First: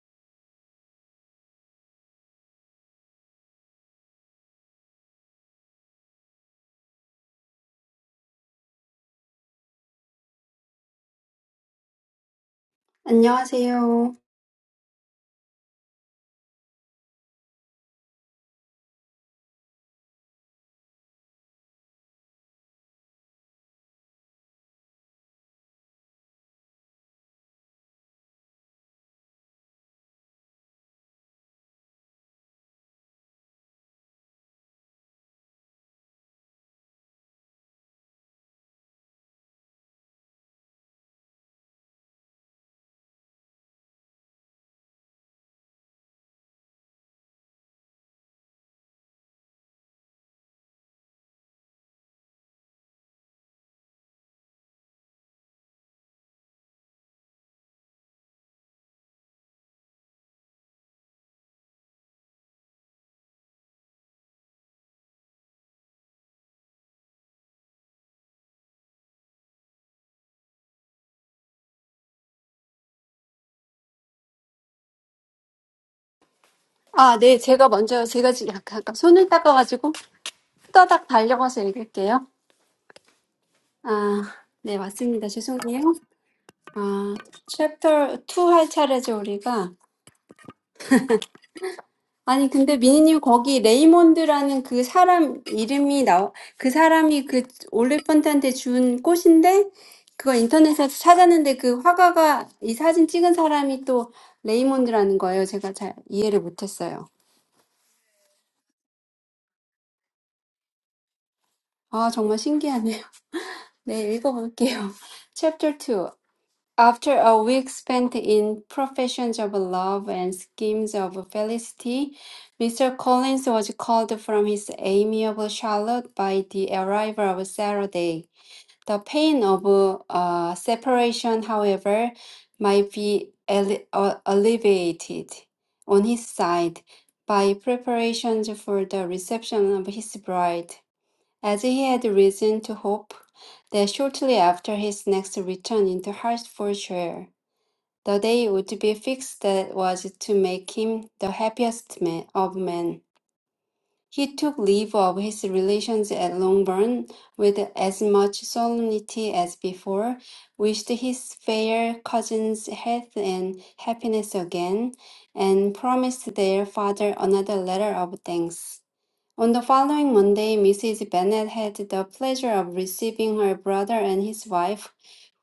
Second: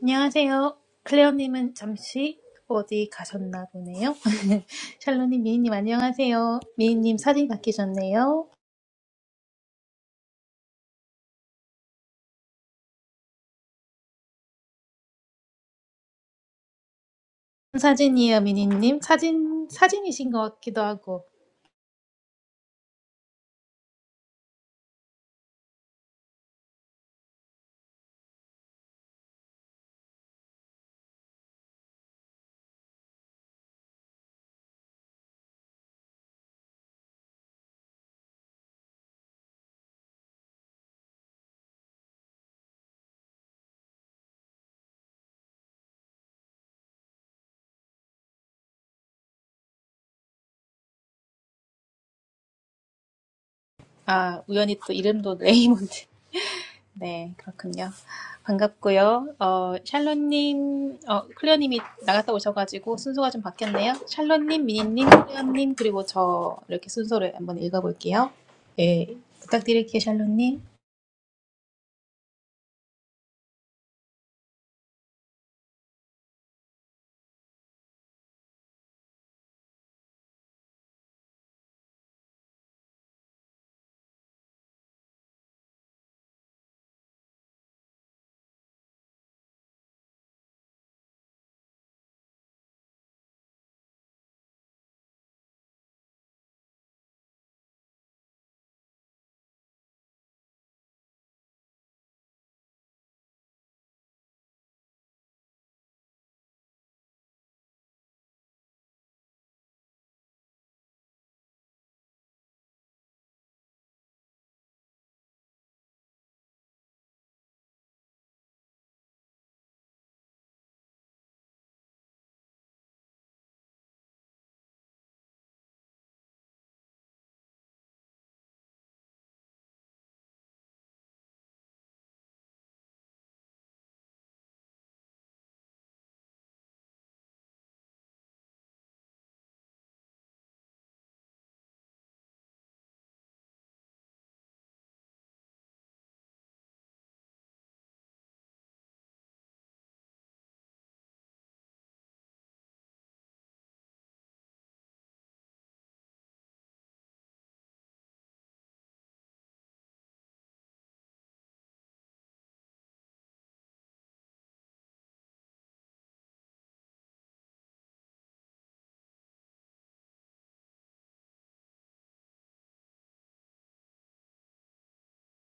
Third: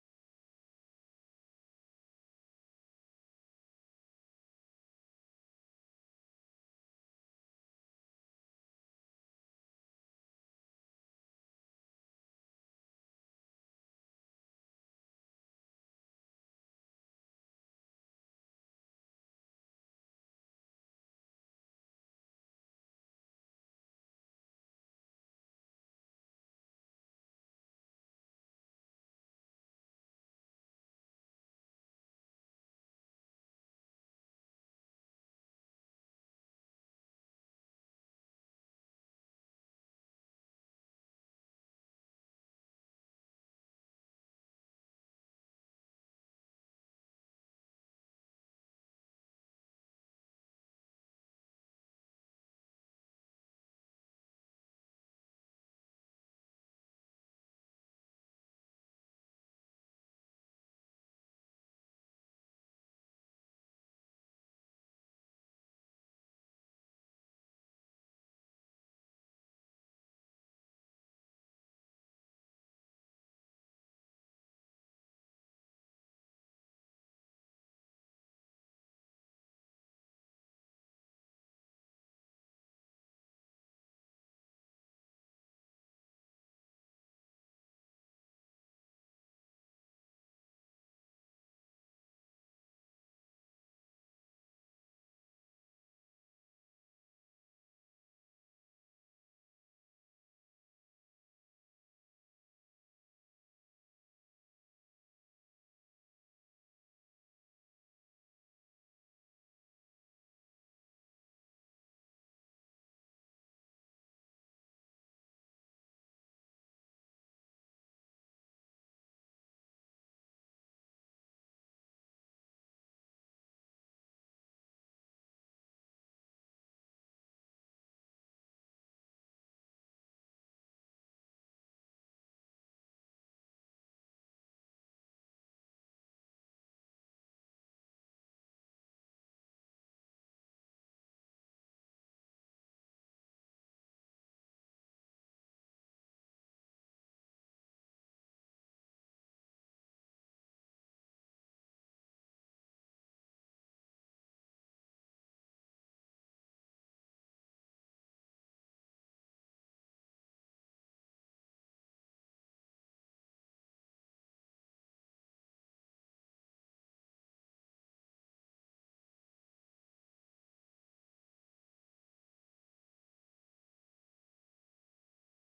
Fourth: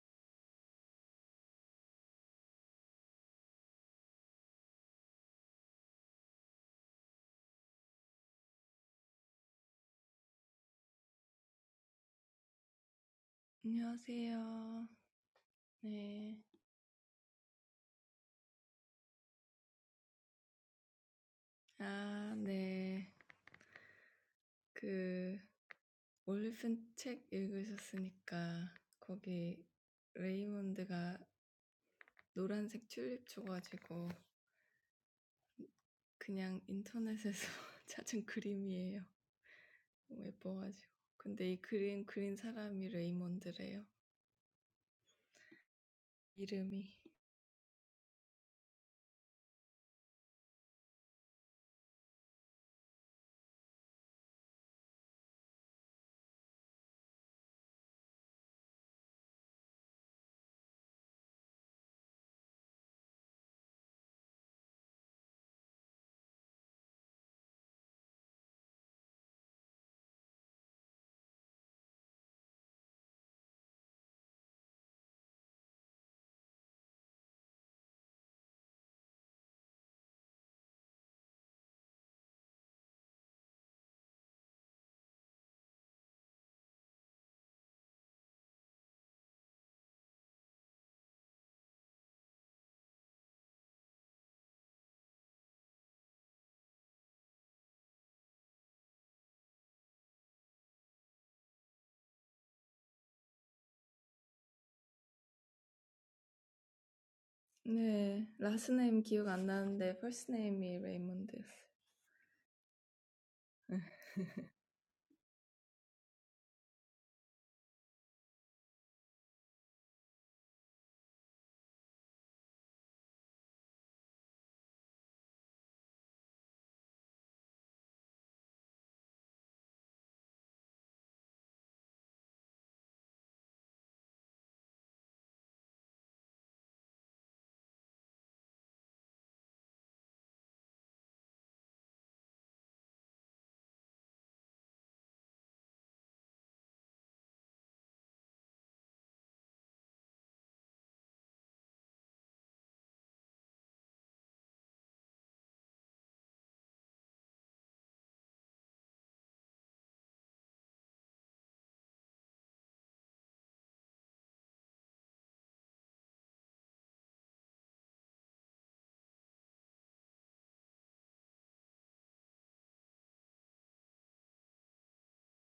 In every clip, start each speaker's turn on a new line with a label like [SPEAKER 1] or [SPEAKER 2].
[SPEAKER 1] 안녕하세요. 클레어님은 잠시 어디 가셨나 보네요. 샬로님, 미니님 안녕하세요. 미니님 사진 바뀌셨네요.
[SPEAKER 2] 안녕하세요.
[SPEAKER 1] 무슨 사진이에요, 미니님. 사진, 사진이신 것 같기도 하고. 아, 우연히 또 이름도 레이몬드. 네, 그렇군요. 반갑고요. 어, 샬로님, 어, 클레어님이 나갔다 오셔가지고 순서가 좀 바뀌었네요. 샬로님, 미니님, 클레어님, 그리고 저 이렇게 순서를 한번 읽어볼게요. 예, 부탁드릴게요, 샬로님.
[SPEAKER 2] 아, 네, 제가 먼저, 제가 지금 약간 아까 손을 닦아가지고 후다닥 달려가서 읽을게요. 아, 네, 맞습니다. 죄송해요. 아, 챕터 2할 차례죠, 우리가. 아니, 근데 미니님 거기 레이몬드라는 그 사람 이름이 나와, 그 사람이 그 올리펀트한테 준 꽃인데, 그거 인터넷에서 찾았는데 그 화가가 이 사진 찍은 사람이 또 레이몬드라는 거예요. 제가 잘 이해를 못했어요. 아, 정말 신기하네요. 네, 읽어볼게요. Chapter 2. After a week spent in professions of love and schemes of felicity, Mr. Collins was called from his amiable Charlotte by the arrival of Saturday. The pain of uh, separation, however, might be alle- uh, alleviated on his side by preparations for the reception of his bride as he had reason to hope that shortly after his next return into Hertfordshire, the day would be fixed that was to make him the happiest man of men. He took leave of his relations at Longbourn with as much solemnity as before, wished his fair cousins health and happiness again, and promised their father another letter of thanks. On the following Monday, Mrs. Bennet had the pleasure of receiving her brother and his wife,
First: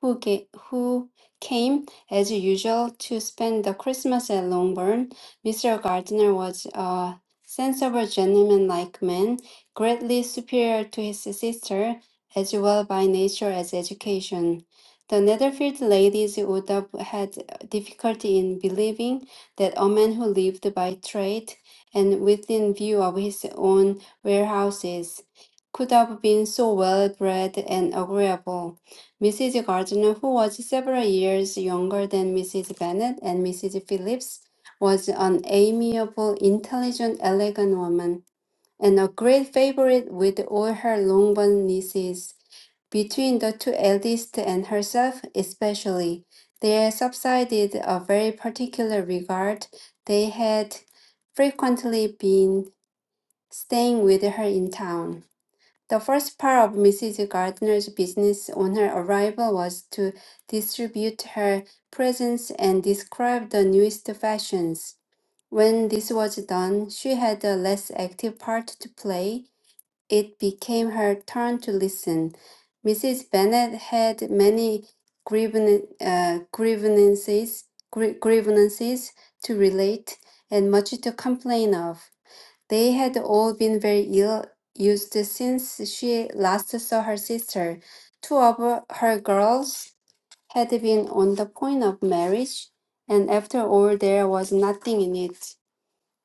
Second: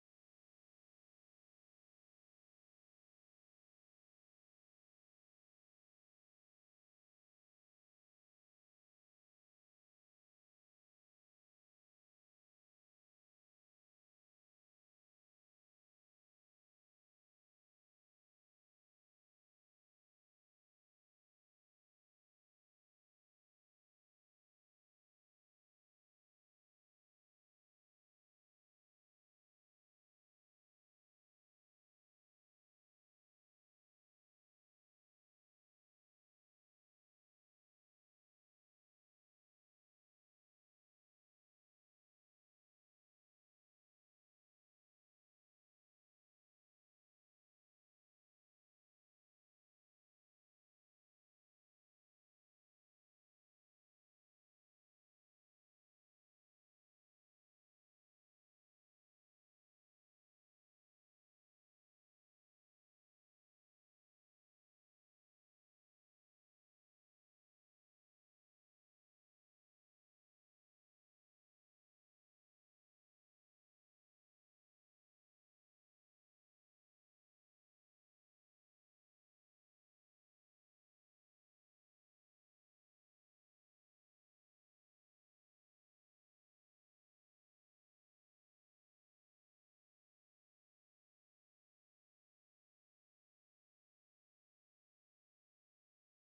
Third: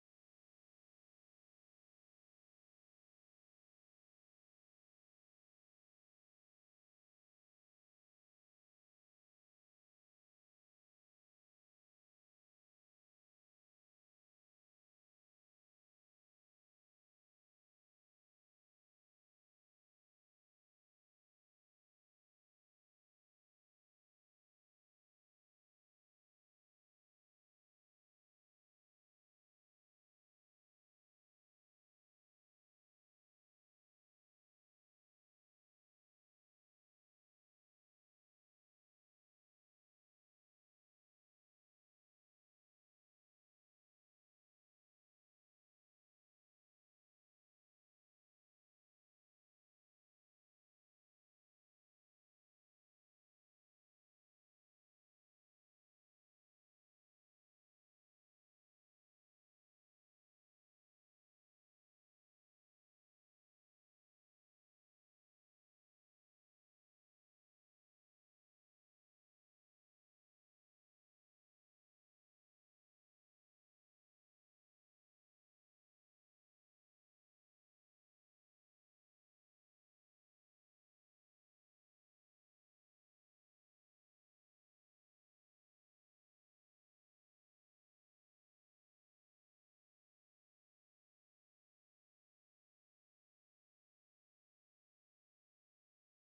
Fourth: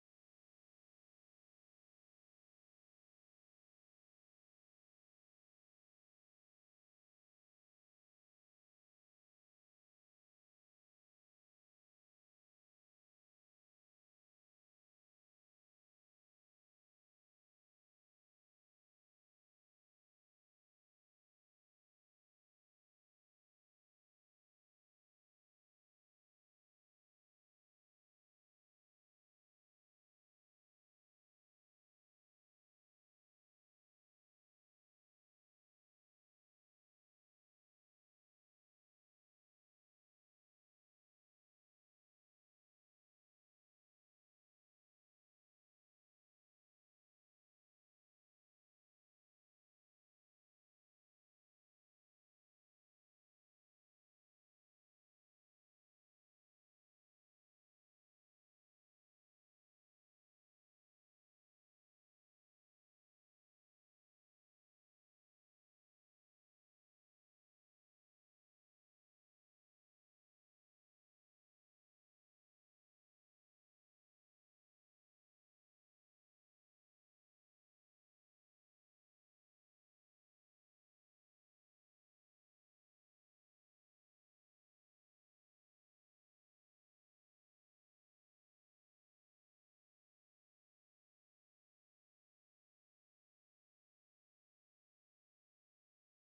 [SPEAKER 2] who, ga- who came, as usual, to spend the Christmas at Longbourn. Mr. Gardiner was a sensible, gentleman-like man, greatly superior to his sister, as well by nature as education. The Netherfield ladies would have had difficulty in believing that a man who lived by trade and within view of his own warehouses, could have been so well bred and agreeable. Mrs. Gardiner, who was several years younger than Mrs. Bennet and Mrs. Phillips, was an amiable, intelligent, elegant woman, and a great favorite with all her Longbourn nieces between the two eldest and herself especially, there subsided a very particular regard they had frequently been staying with her in town. The first part of Mrs. Gardner's business on her arrival was to distribute her presents and describe the newest fashions. When this was done, she had a less active part to play, it became her turn to listen. Mrs. Bennet had many grievan- uh, grievances, gr- grievances to relate and much to complain of. They had all been very ill used since she last saw her sister. Two of her her girls had been on the point of marriage, and after all, there was nothing in it.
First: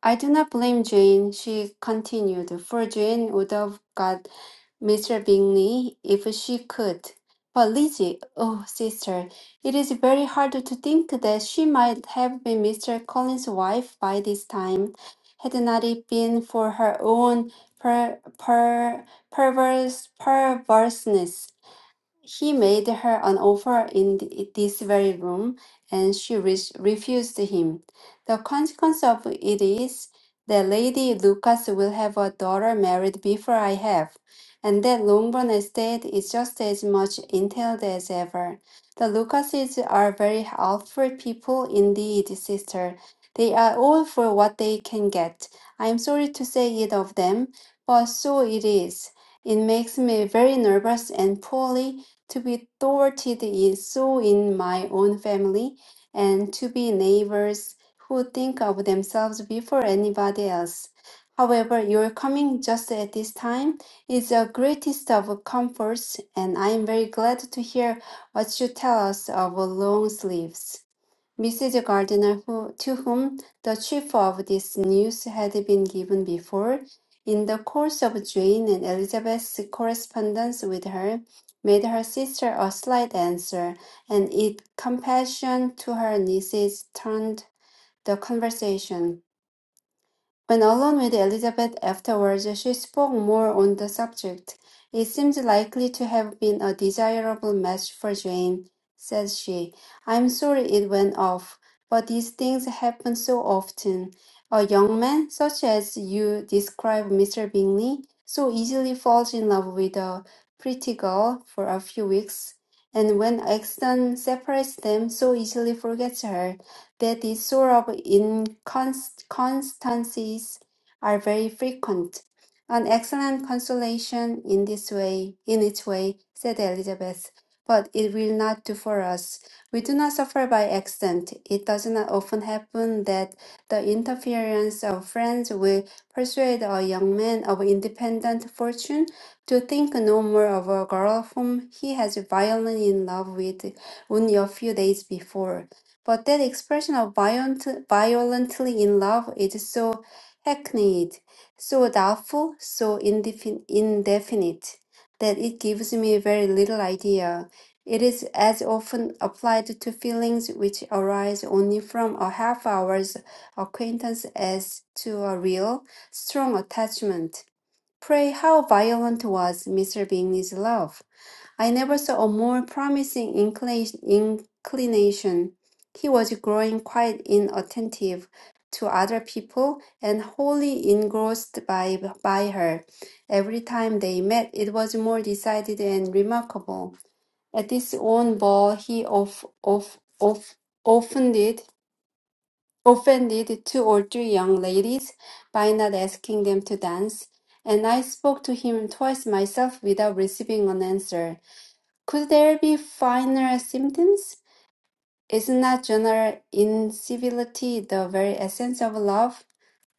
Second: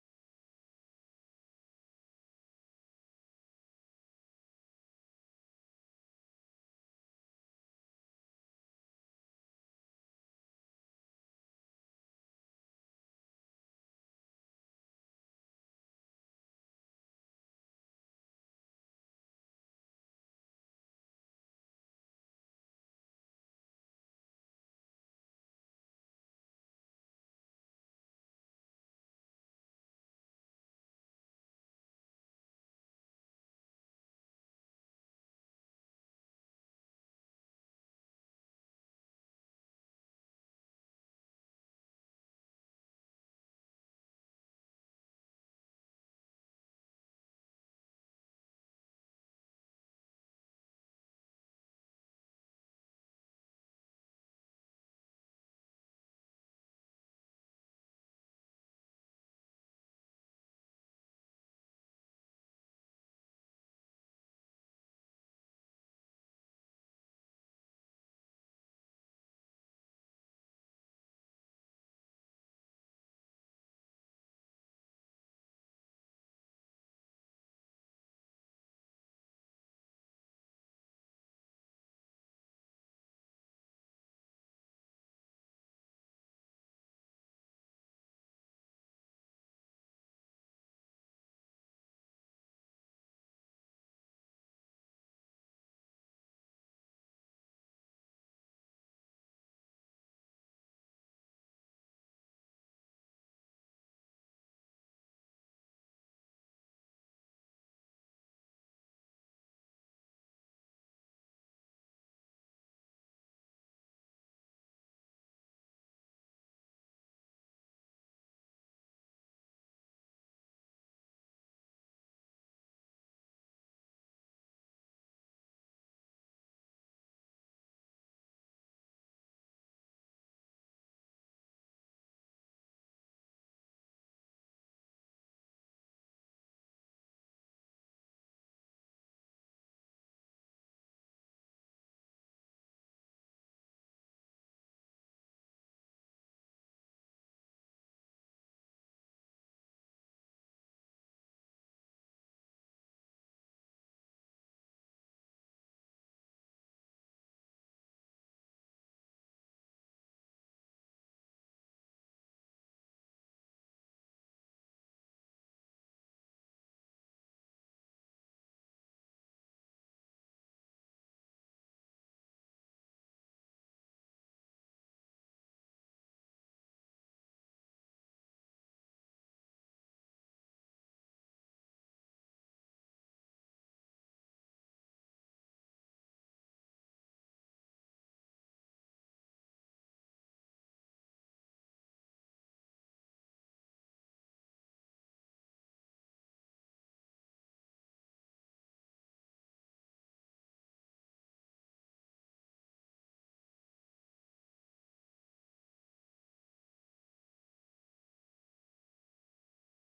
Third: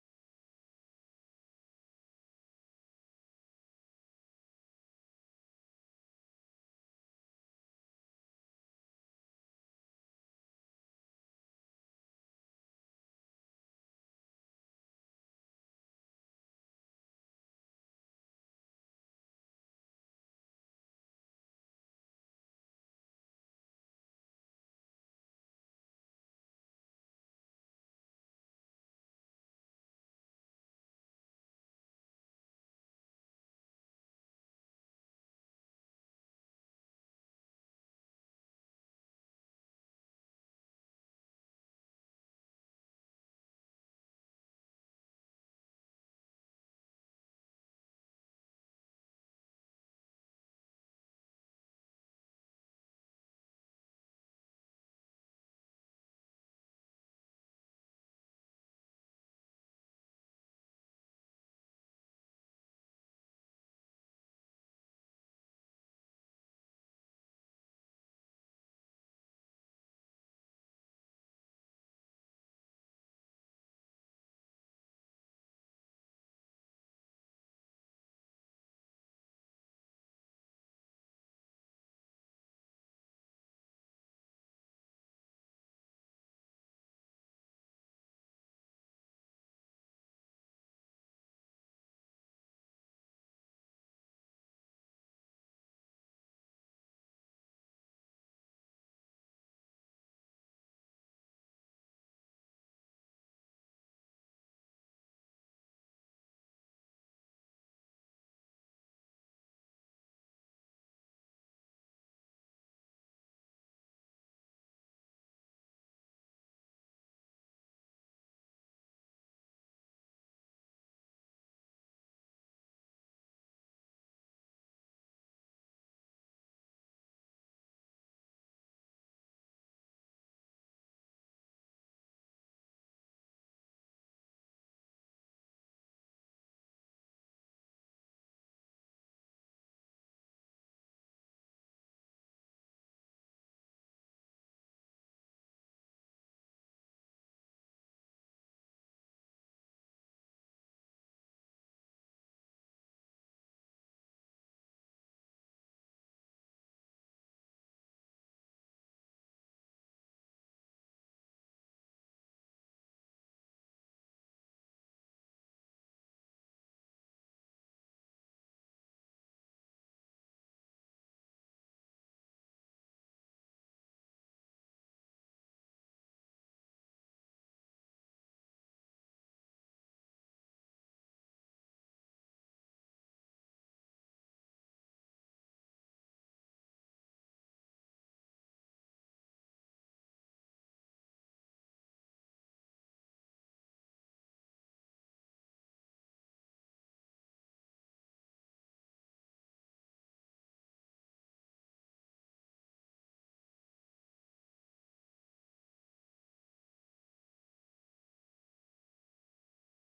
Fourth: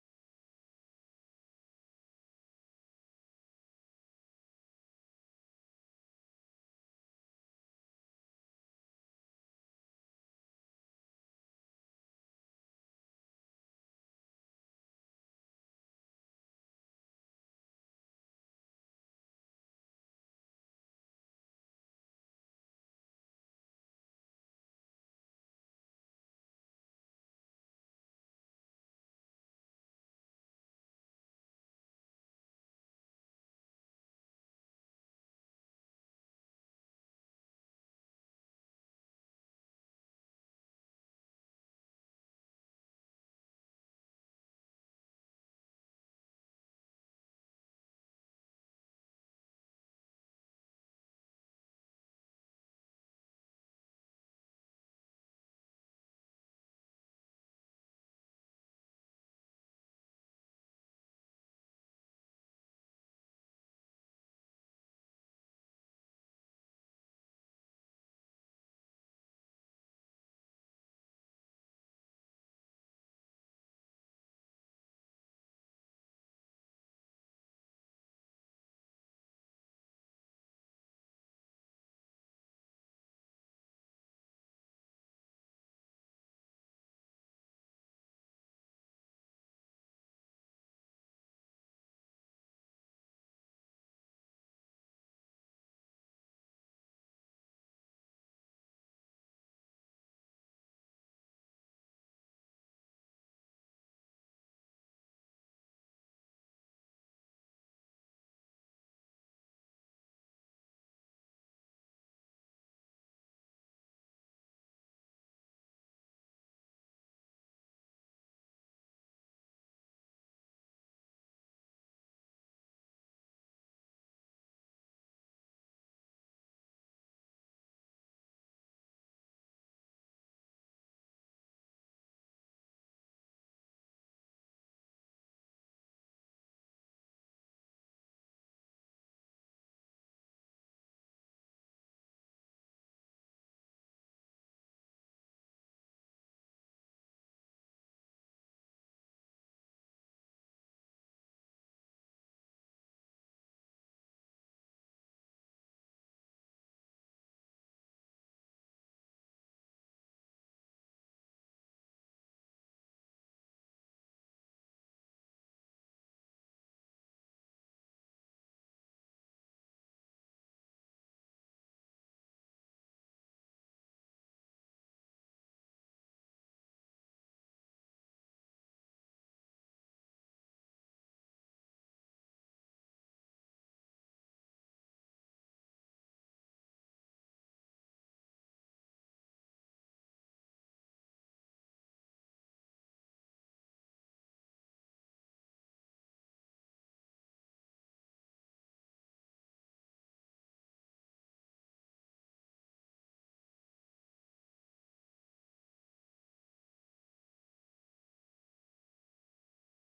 [SPEAKER 2] I do not blame Jane, she continued, for Jane would have got Mr. Bingley if she could. But Lizzie, oh sister, it is very hard to think that she might have been Mr. Collins's wife by this time, had not it been for her own per, per, perverse perverseness. He made her an offer in th- this very room, and she re- refused him. The consequence of it is that Lady Lucas will have a daughter married before I have, and that Longbourn estate is just as much entailed as ever. The Lucases are very helpful people indeed, sister. They are all for what they can get. I am sorry to say it of them, but so it is. It makes me very nervous and poorly to be thwarted is so in my own family, and to be neighbors who think of themselves before anybody else. However, your coming just at this time is the greatest of comforts, and I am very glad to hear what you tell us of long sleeves. Mrs. Gardiner, who, to whom the chief of this news had been given before, in the course of Jane and Elizabeth's correspondence with her, made her sister a slight answer, and in compassion to her nieces turned the conversation. When alone with Elizabeth afterwards, she spoke more on the subject. It seems likely to have been a desirable match for Jane, says she. I'm sorry it went off, but these things happen so often. A young man, such as you describe Mr. Bingley, so easily falls in love with a pretty girl for a few weeks, and when accident separates them, so easily forgets her that this sort of inconsistencies are very frequent. An excellent consolation in this way, in its way, said Elizabeth, but it will not do for us. We do not suffer by accident. It does not often happen that the interference of friends will persuade a young man of independent fortune to think no more of a girl whom he has violently in love with only a few days before. But that expression of violent, violently in love is so hackneyed, so doubtful, so indefin- indefinite, that it gives me very little idea. It is as often applied to feelings which arise only from a half hour's acquaintance as to a real, strong attachment. Pray, how violent was Mr. Bingley's love? I never saw a more promising inclina- inclination. He was growing quite inattentive to other people and wholly engrossed by, by her. Every time they met, it was more decided and remarkable. At his own ball, he of, of, of, offended, offended two or three young ladies by not asking them to dance, and I spoke to him twice myself without receiving an answer. Could there be finer symptoms? Is not general incivility the very essence of love?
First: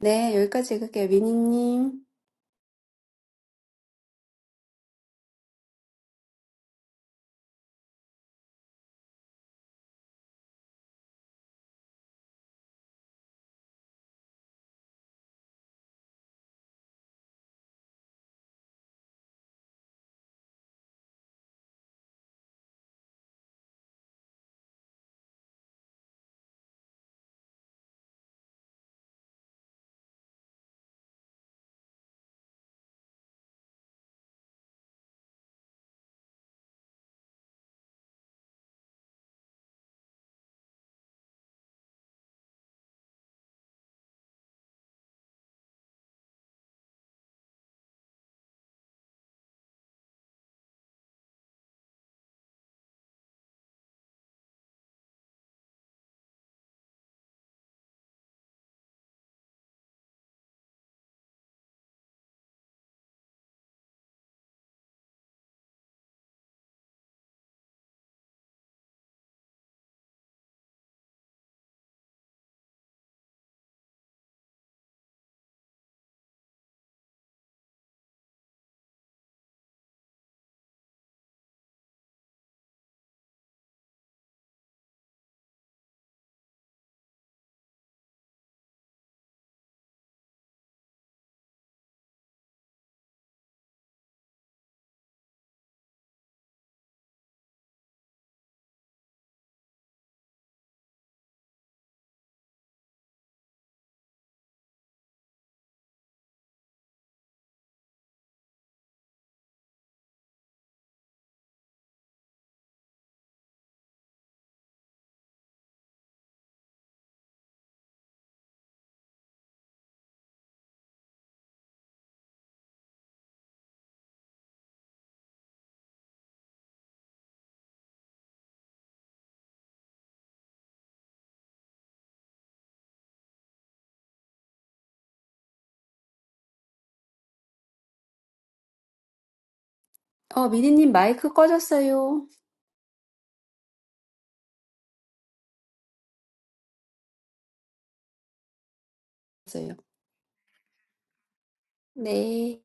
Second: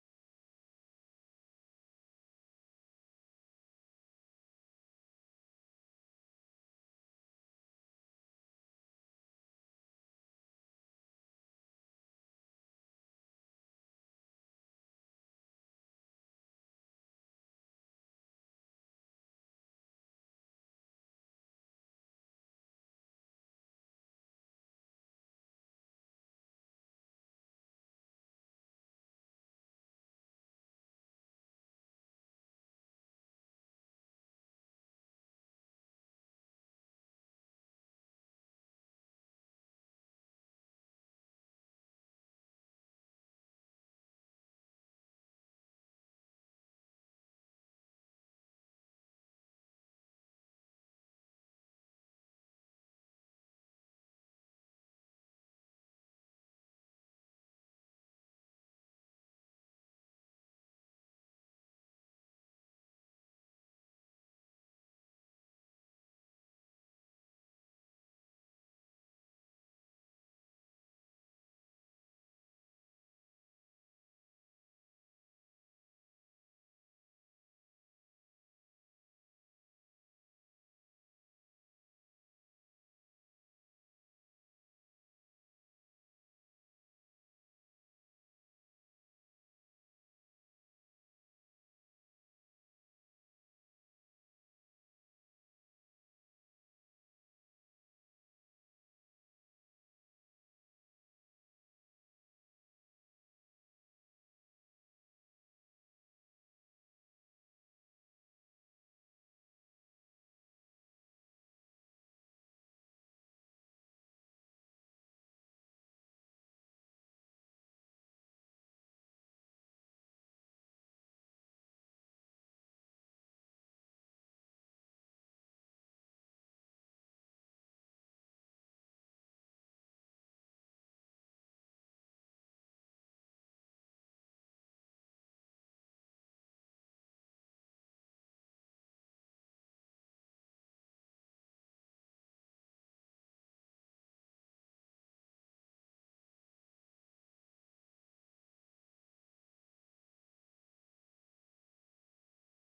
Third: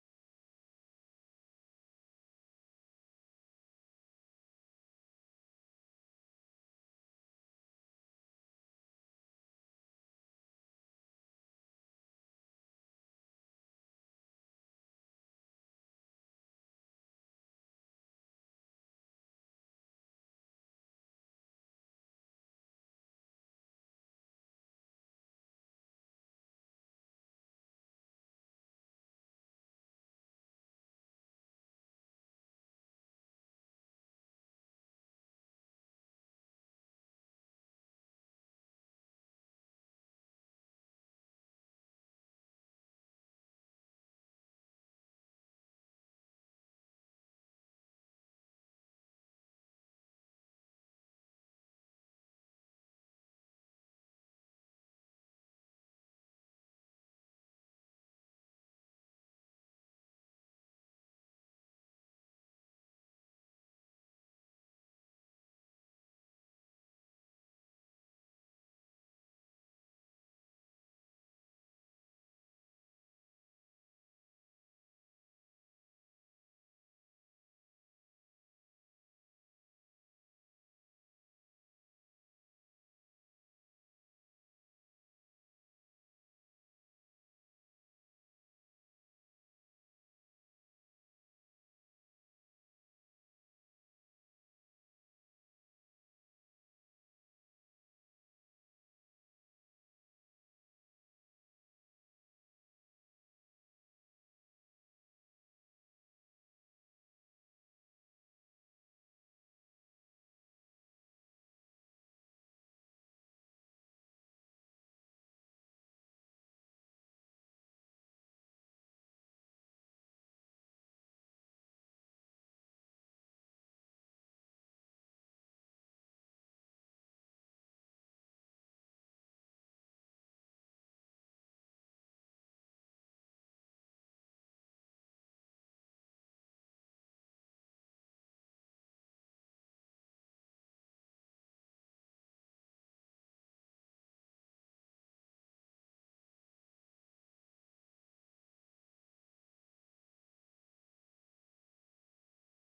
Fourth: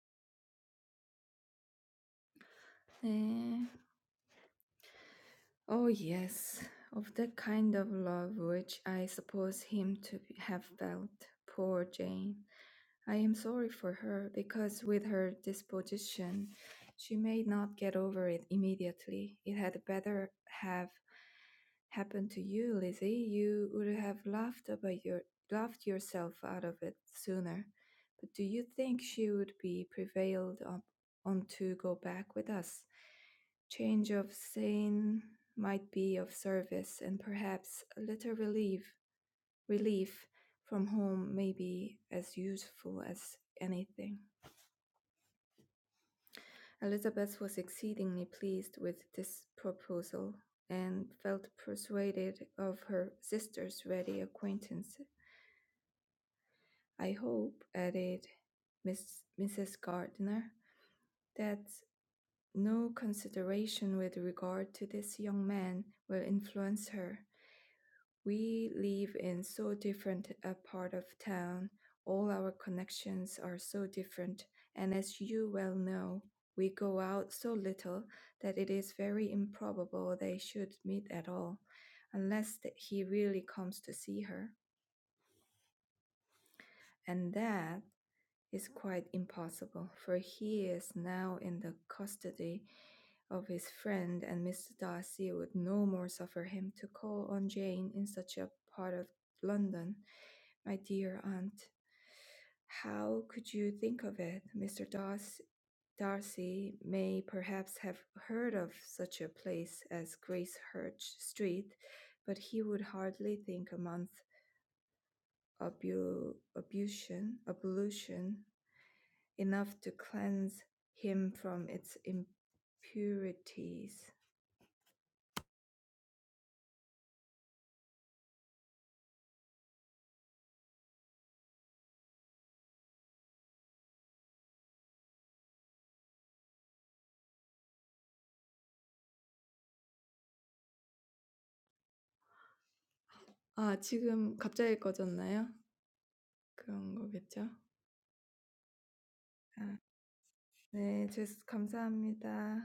[SPEAKER 2] 네, 여기까지 읽을게요. 미니님. 어, 미니님 마이크 꺼졌어요. 꺼졌어요. 네.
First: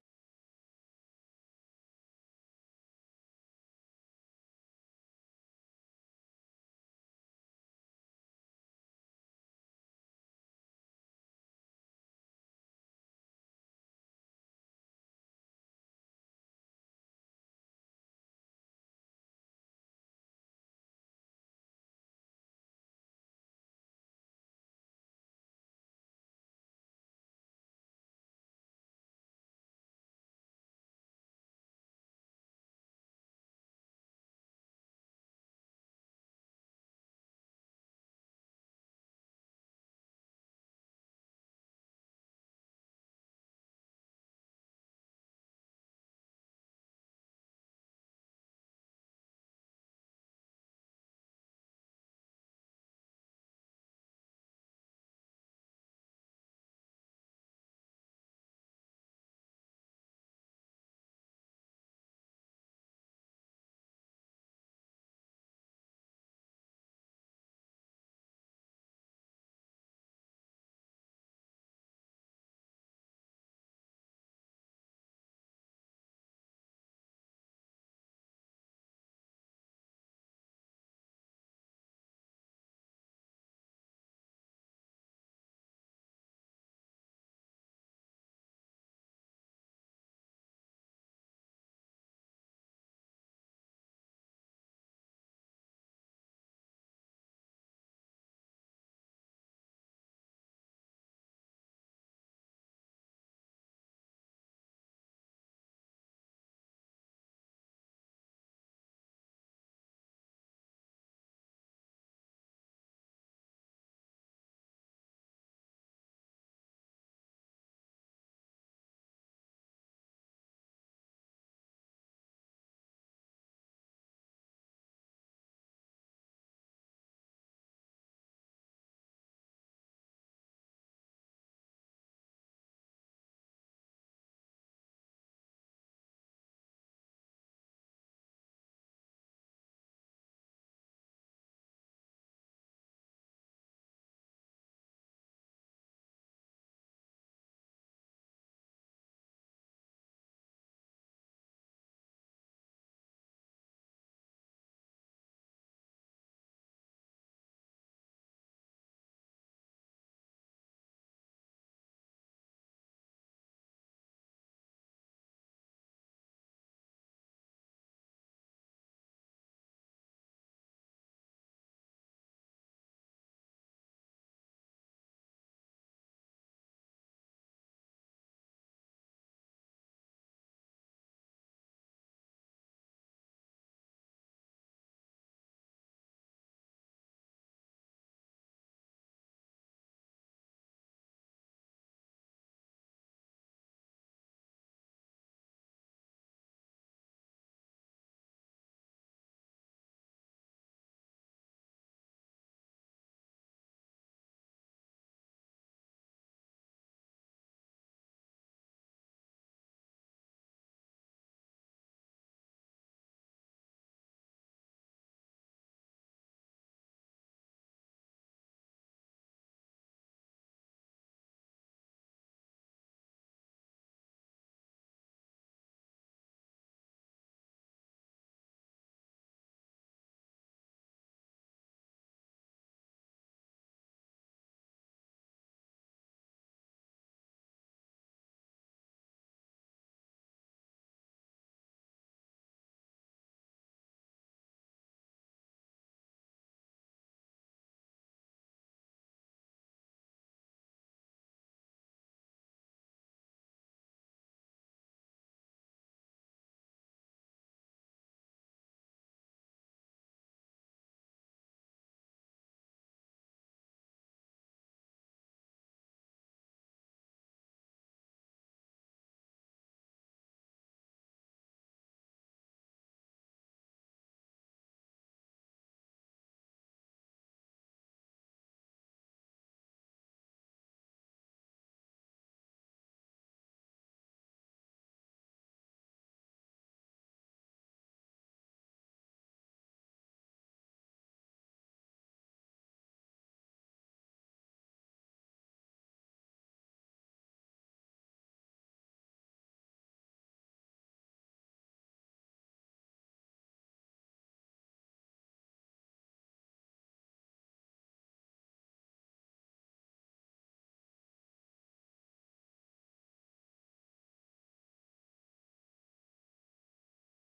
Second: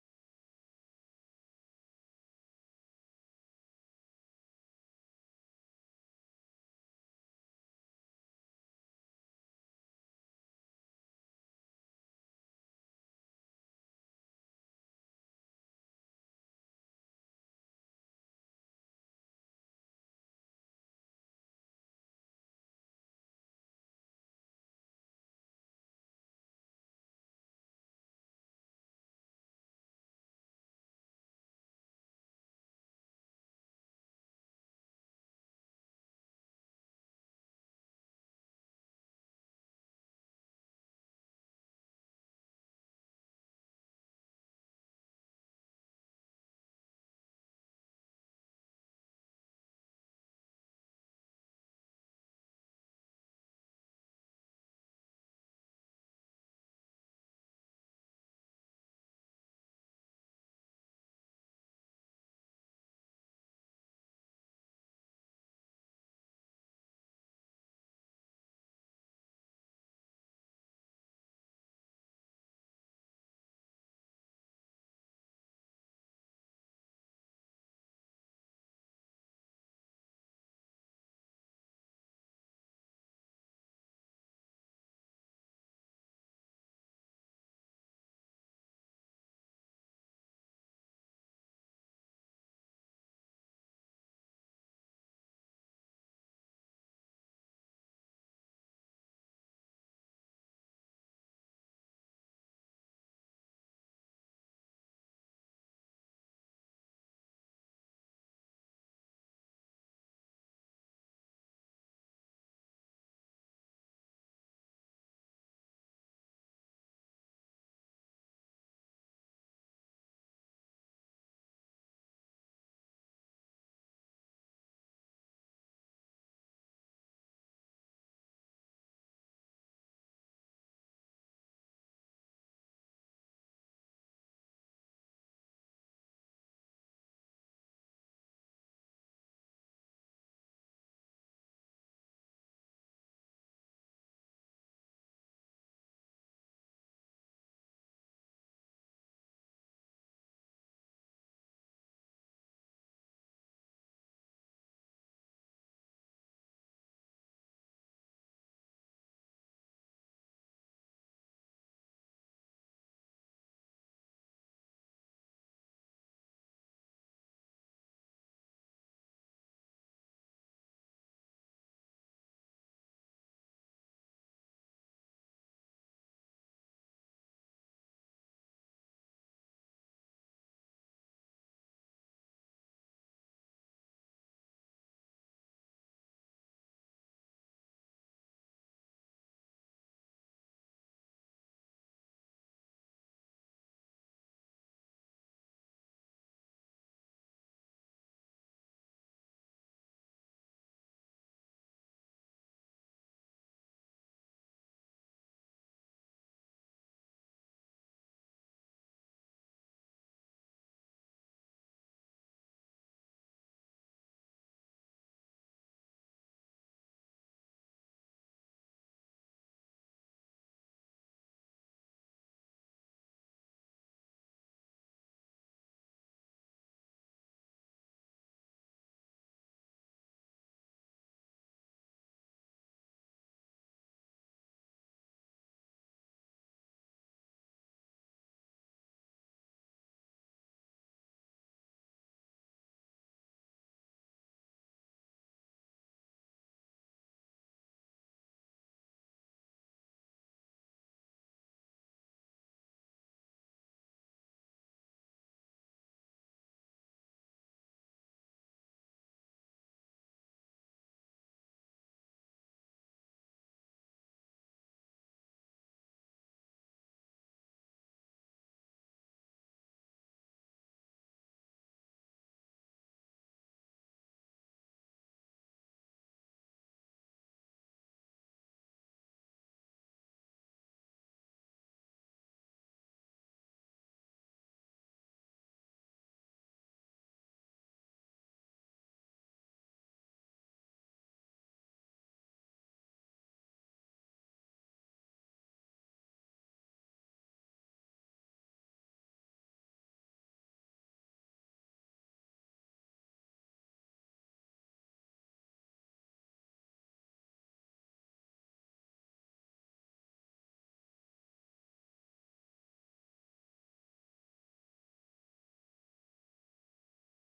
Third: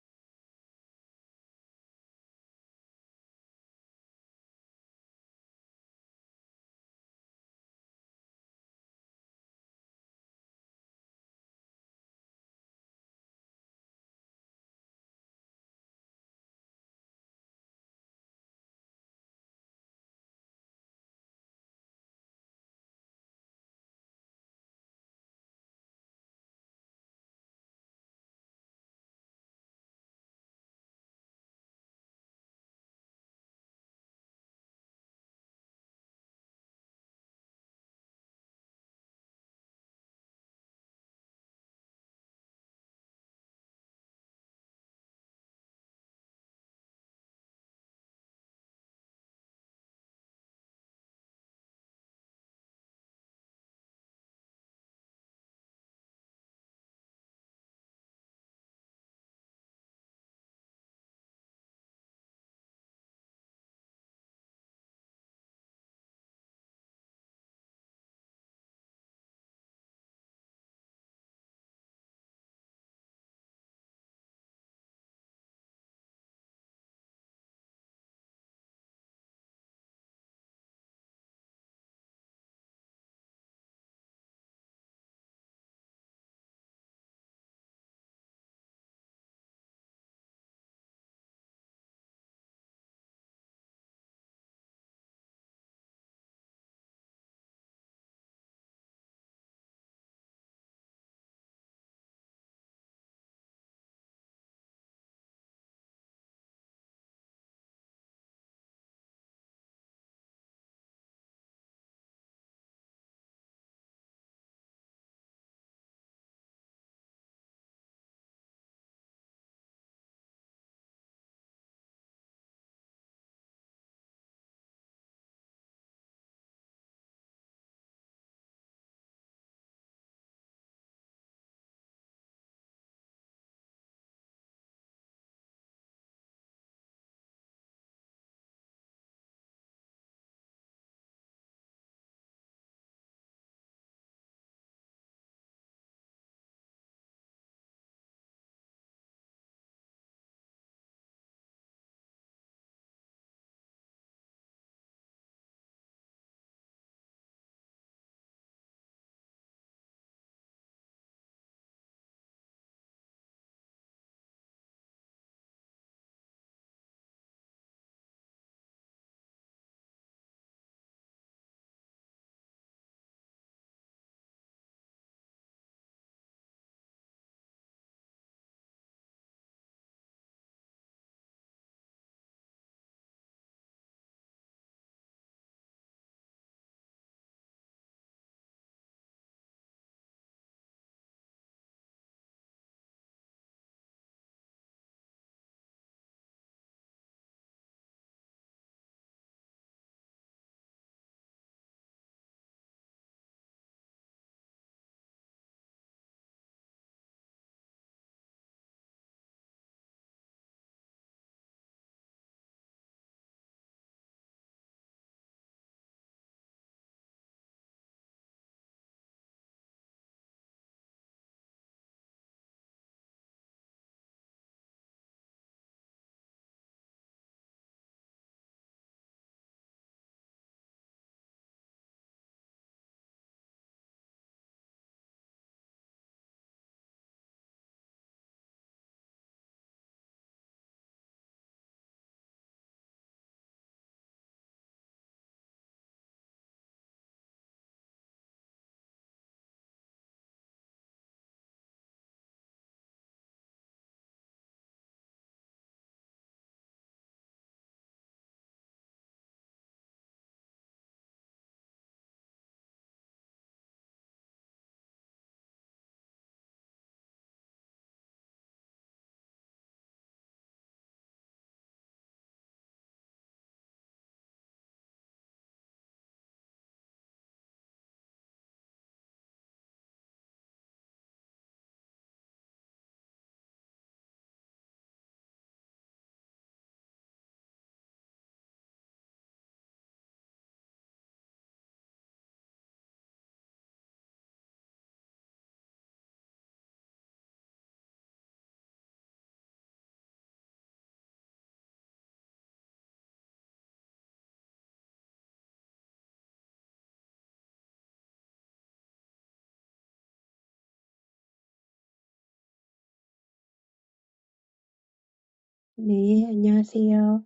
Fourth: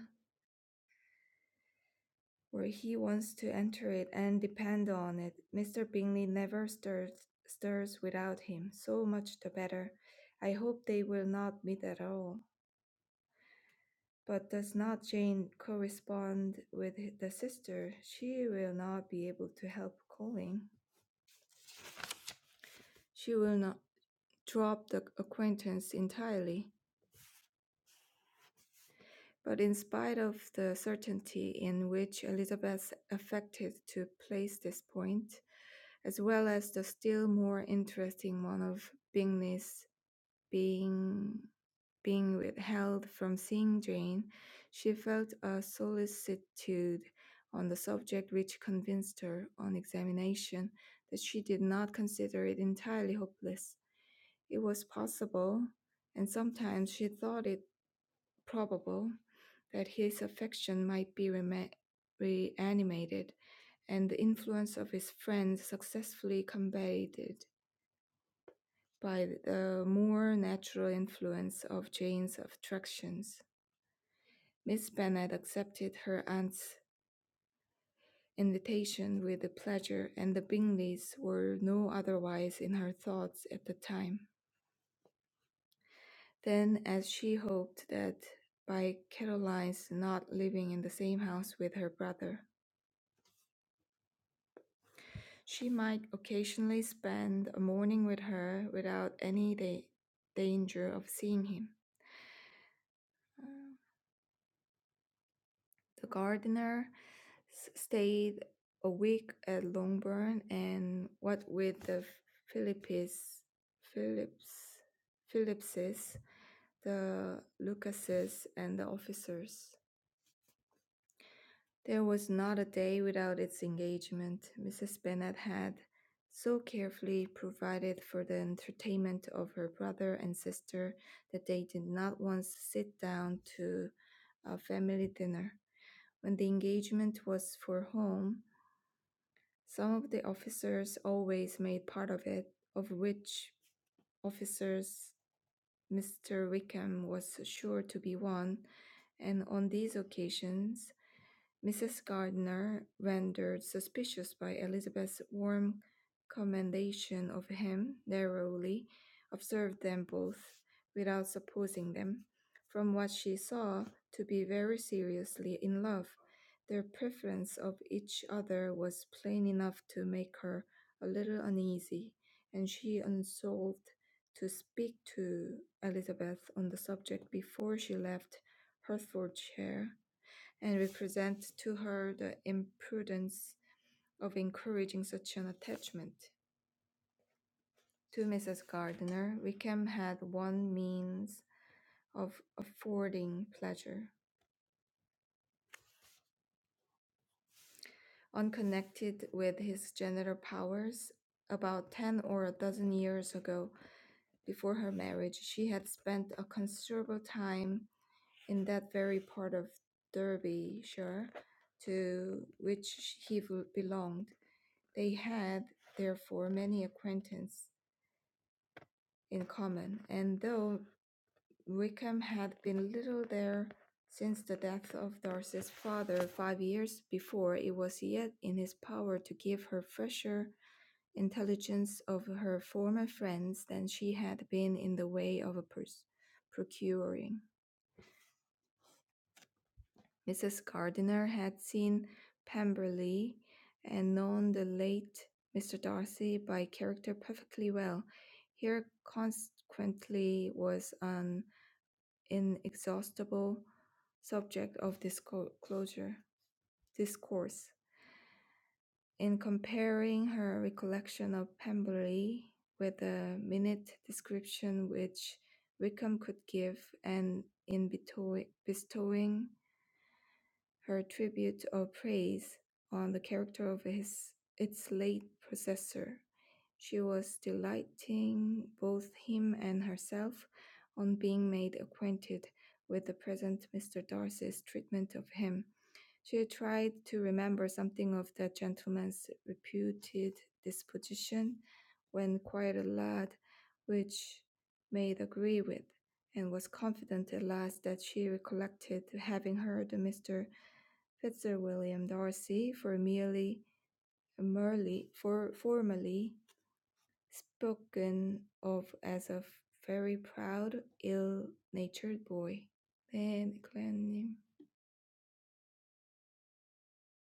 [SPEAKER 3] 네, 안녕하세요.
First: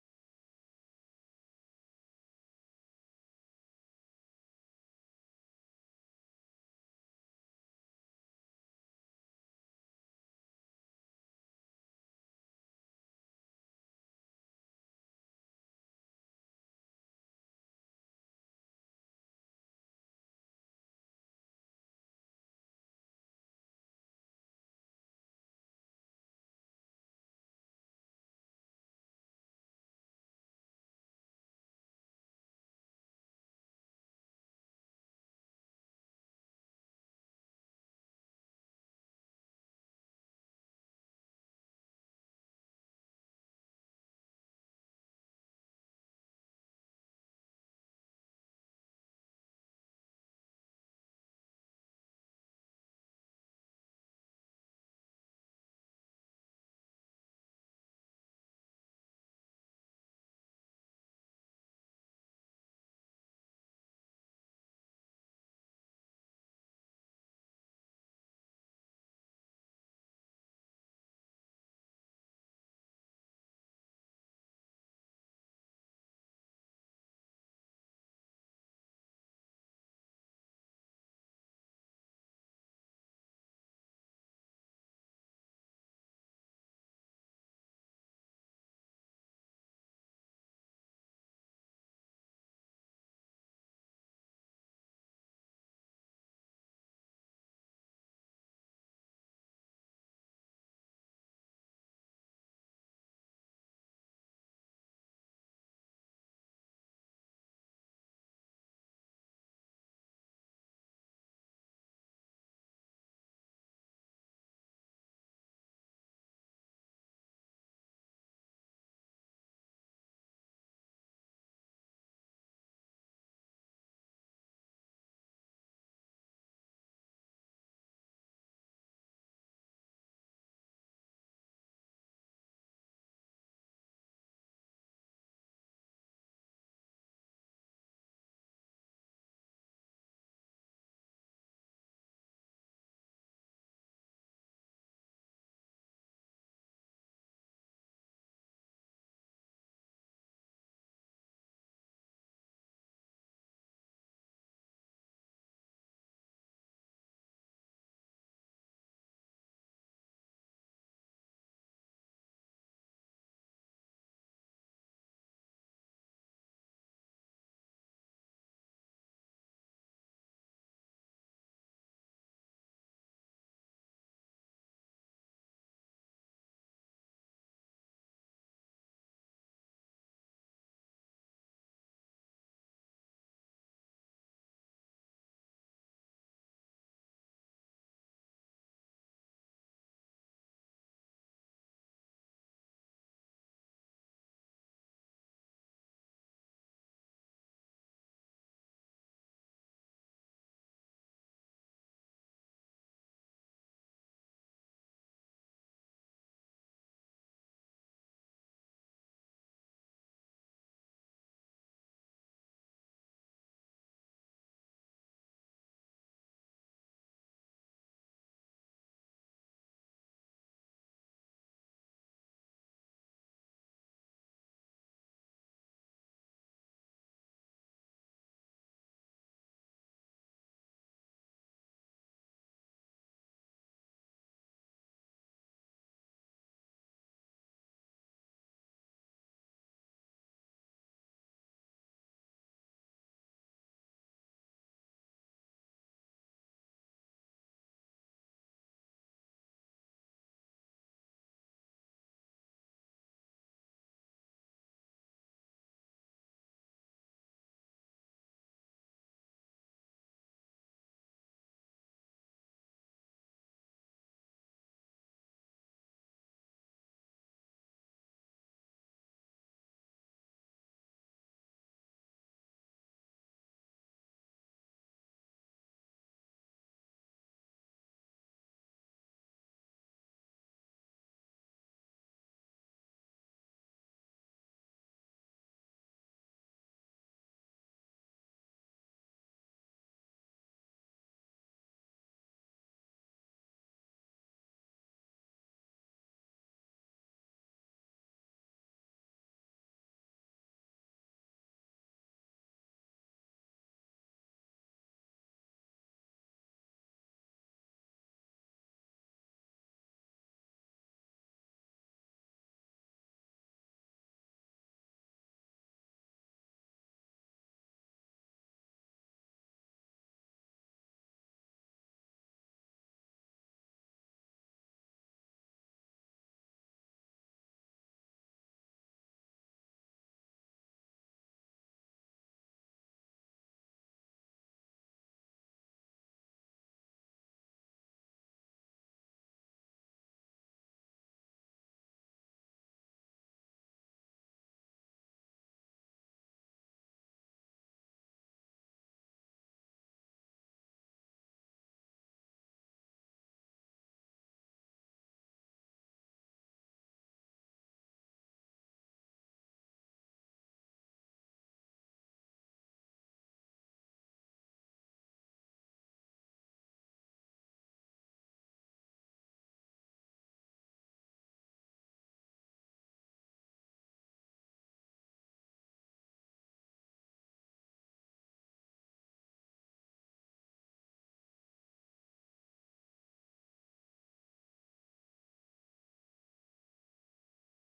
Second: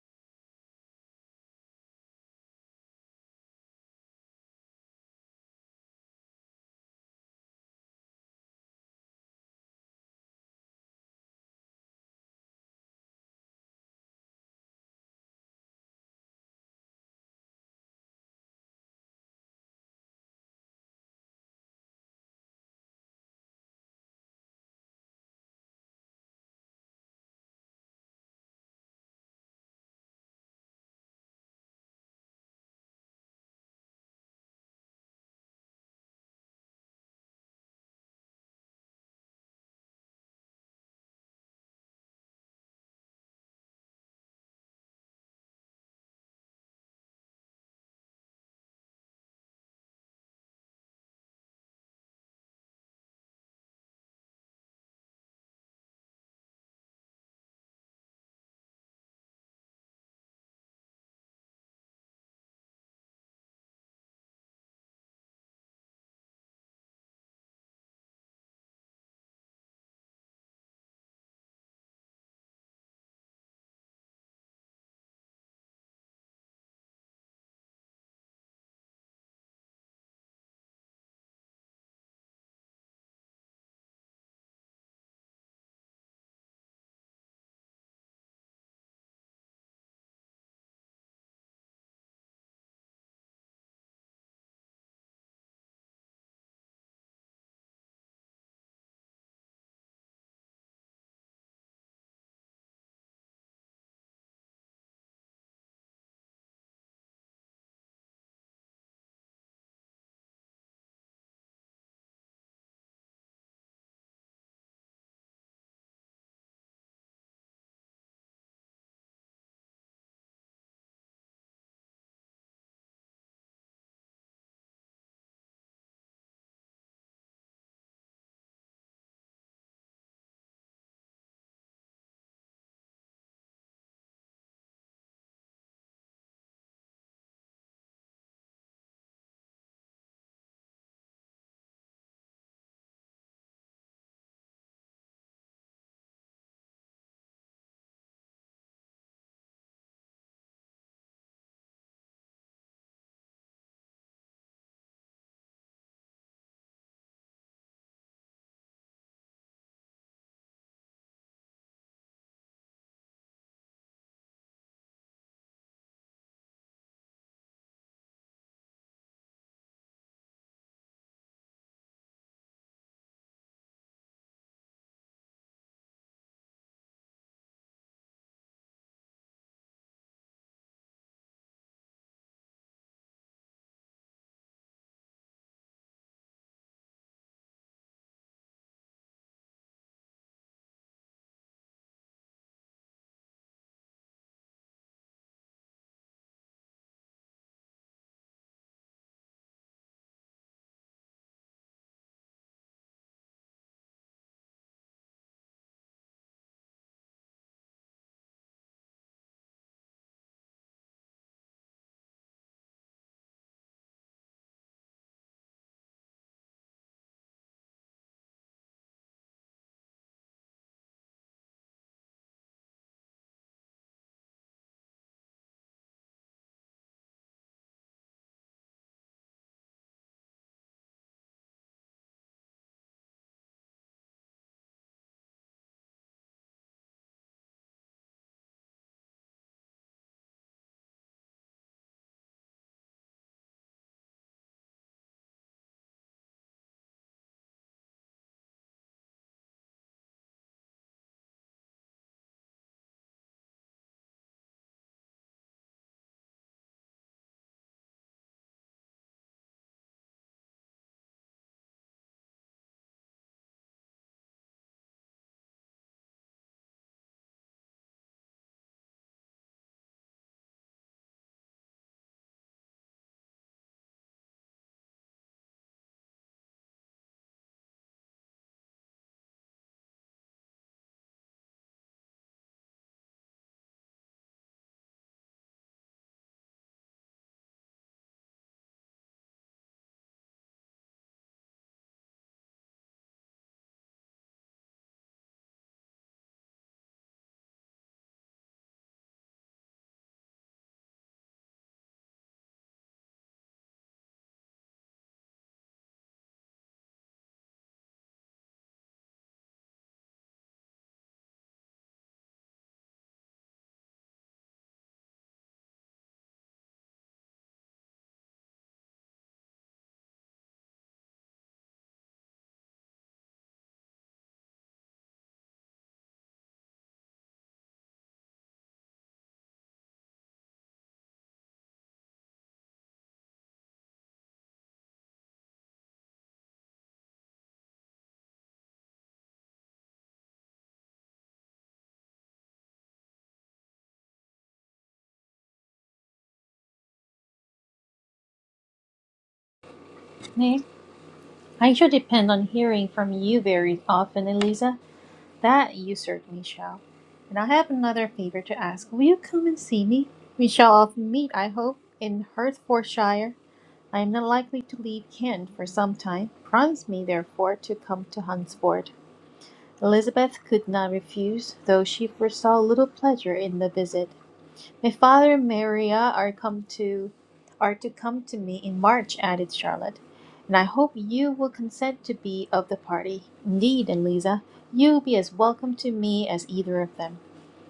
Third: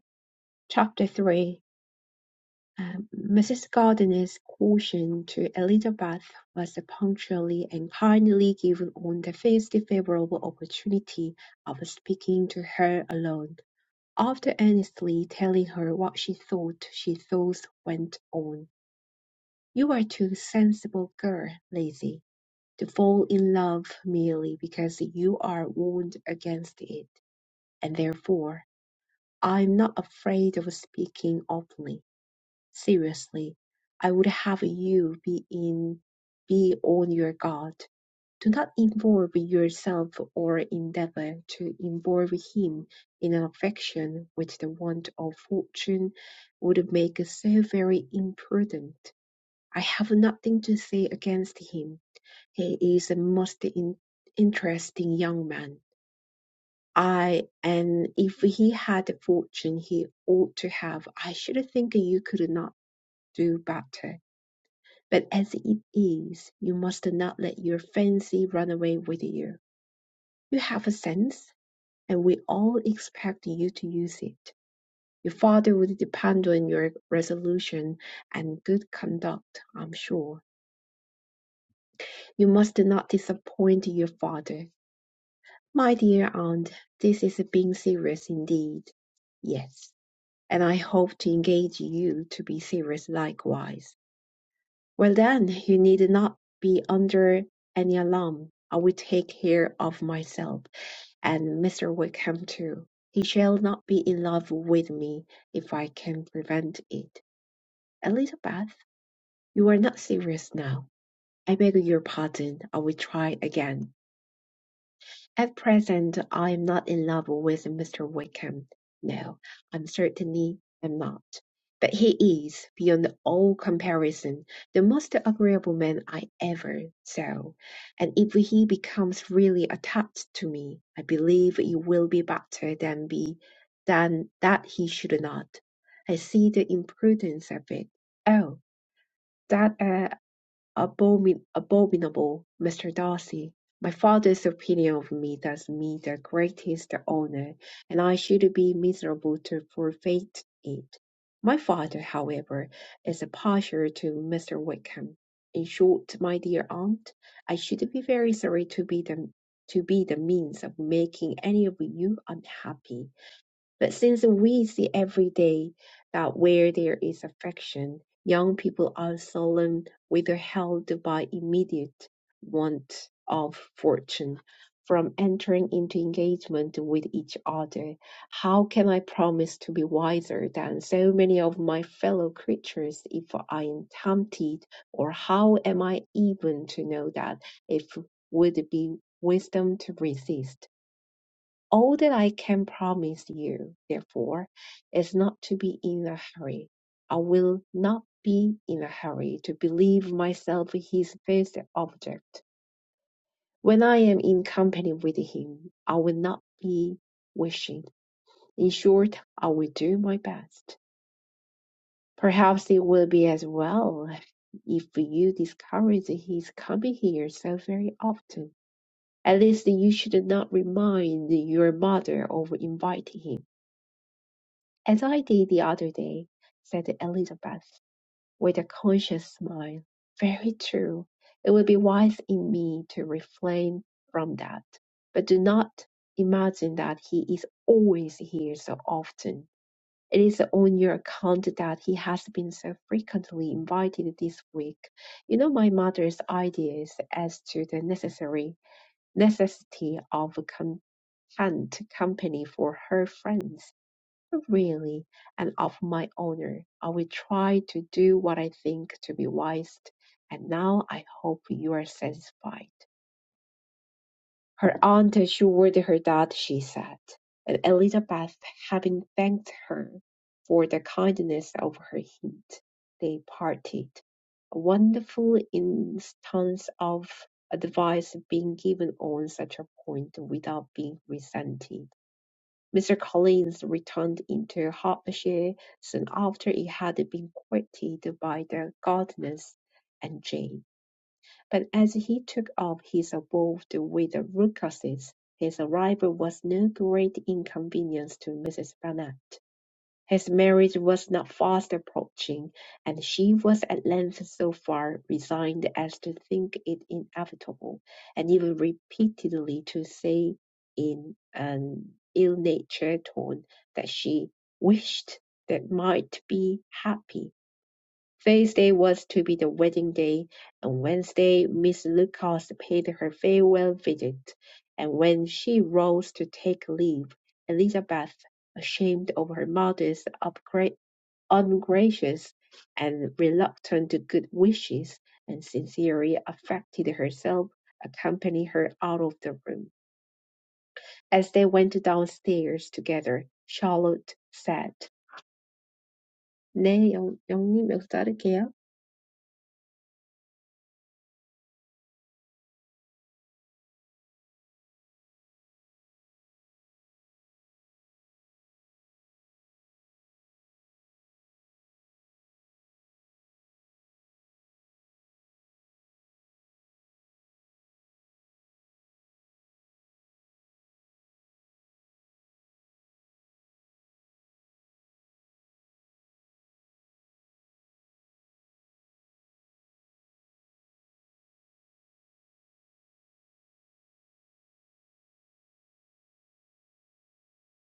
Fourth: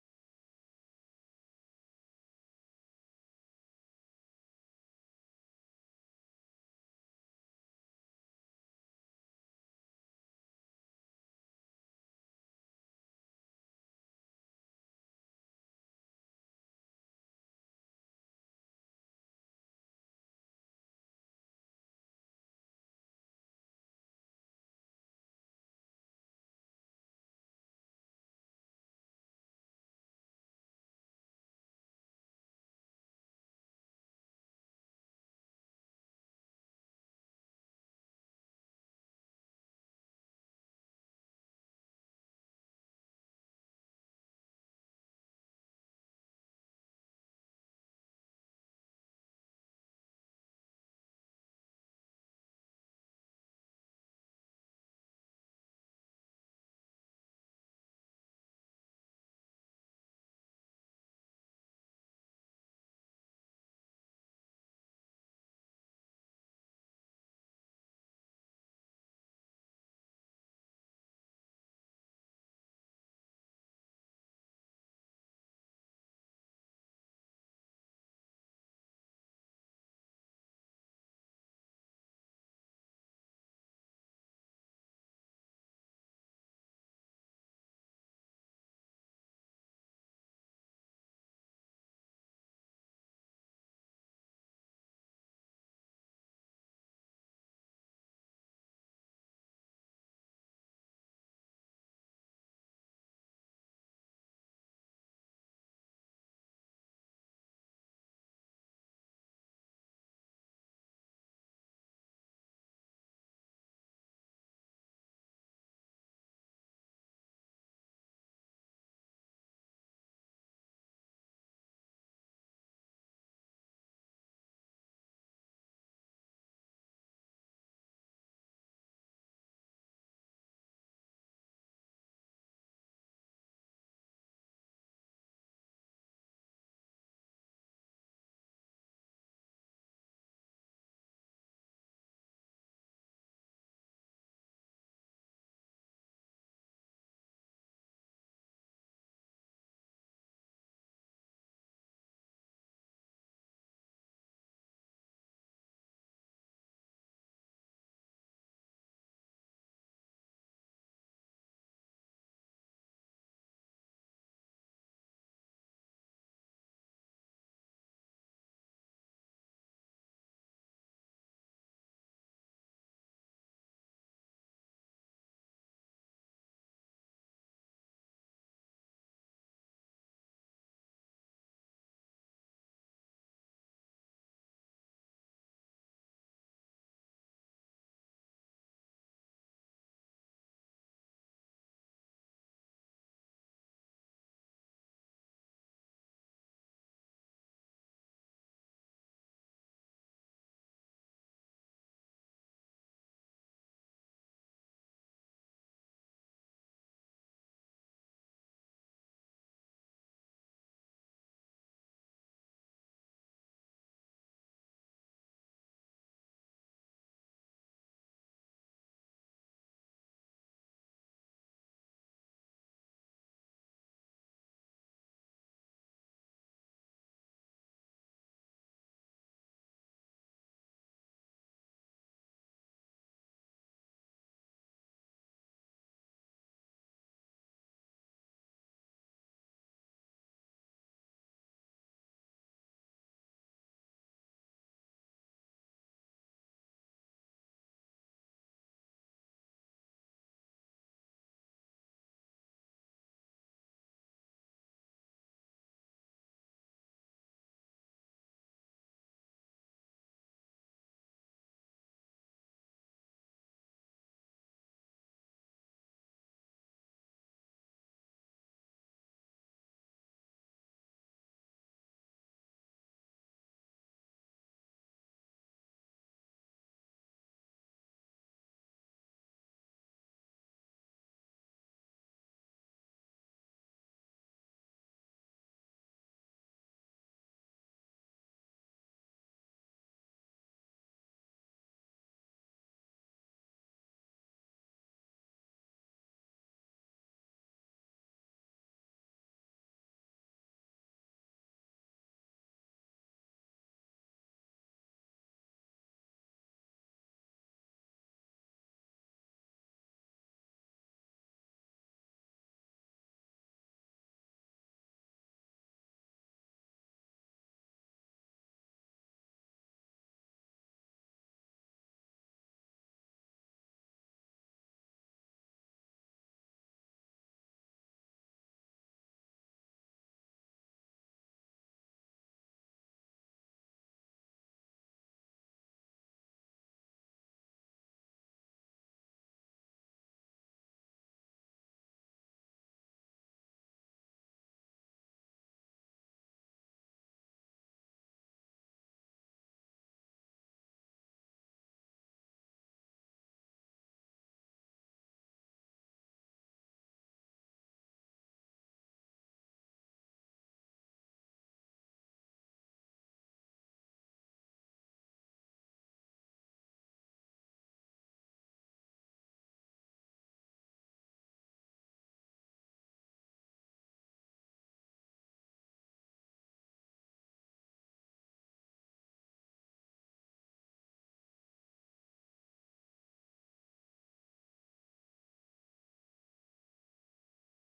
[SPEAKER 3] Chapter 3 um, Mrs. Gardiner's caution to Elizabeth was punctually and kindly given on the first favorable opportunity of speaking to her alone. After earnestly telling her what she thought, she thus went on. You are too sensible girl, Lizzie, to fall in love merely because you are warned against it, and therefore I'm not afraid of speaking openly. Seriously, I would have you be in be on your guard. Do not involve yourself or endeavor to involve him in an affection which the want of fortune would make so very imprudent. I have nothing to say against him. He is a most in- interesting young man. I and if he had a fortune he ought to have, I should think you could not do better. But as it is, you must not let your fancy run away with you. You have a sense, and we all expect you to use it. Your father would depend on your resolution and good conduct, I'm sure. You must not disappoint your father. My dear aunt, this is being serious indeed. Yes. and I hope to engage you to be serious likewise. Well, then, you need not be under any alarm. I will take care of myself and Mr. Wickham too. He shall not be in love with me if I can prevent it. Elizabeth, you are not serious now. I beg your pardon. I will try again. At present I am not in love with Mr. Wickham. No, I certainly am not. But he is, beyond all comparison, the most agreeable man I ever saw, and if he becomes really attached to me, I believe it will be better than be than that he should not. I see the imprudence of it. Oh, that! uh, Abomin- Abominable, Mr. Darcy! My father's opinion of me does me the greatest honour, and I should be miserable to forfeit it. My father, however, is a partial to Mr. Wickham. In short, my dear aunt, I should be very sorry to be the to be the means of making any of you unhappy. But since we see every day that where there is affection, young people are seldom withheld by immediate want of fortune from entering into engagement with each other. How can I promise to be wiser than so many of my fellow creatures if I am tempted? Or how am I even to know that it would be wisdom to resist? All that I can promise you, therefore, is not to be in a hurry. I will not be in a hurry to believe myself his first object. When I am in company with him, I will not be wishing. In short, I will do my best. Perhaps it will be as well if you discourage his coming here so very often. At least you should not remind your mother of inviting him "As I did the other day," said Elizabeth, with a conscious smile. "Very true. It would be wise in me to refrain from that. But do not imagine that he is always here so often. It is on your account that he has been so frequently invited this week. You know my mother's ideas as to the necessary necessity of content company for her friends really and of my honor. I will try to do what I think to be wise, and now I hope you are satisfied. Her aunt assured her that she said, and Elizabeth, having thanked her for the kindness of her hint, they parted. A wonderful instance of advice being given on such a point without being resented. Mr. Collins returned into Hertfordshire soon after he had been courted by the Gardiners and Jane, but as he took up his abode with the Lucases, his arrival was no great inconvenience to Mrs. Bennet. His marriage was now fast approaching, and she was at length so far resigned as to think it inevitable, and even repeatedly to say in an ill-natured tone that she wished they might be happy. Thursday was to be the wedding day, and Wednesday Miss Lucas paid her farewell visit, and when she rose to take leave, Elizabeth, ashamed of her mother's upgra- ungracious and reluctant to good wishes, and sincerely affected herself, accompanied her out of the room. As they went downstairs together, Charlotte said, 네, 영, 영님 여기서 자를게요.
[SPEAKER 1] I shall depend on hearing from you very often, Eliza. That you certainly shall. And I have another favor to ask. Will you come and see me? We shall often meet, I hope, in Hertfordshire. I am not likely to leave Kent for some time. Promise me, therefore, to come to Hunsford. Elizabeth could not refuse, though she foresaw little pleasure in the visit. My Father and Maria are come to are to come to me in March, added Charlotte, and I hope you will consent to be of the party. Indeed, Eliza, you will be as welcome to me as either of them.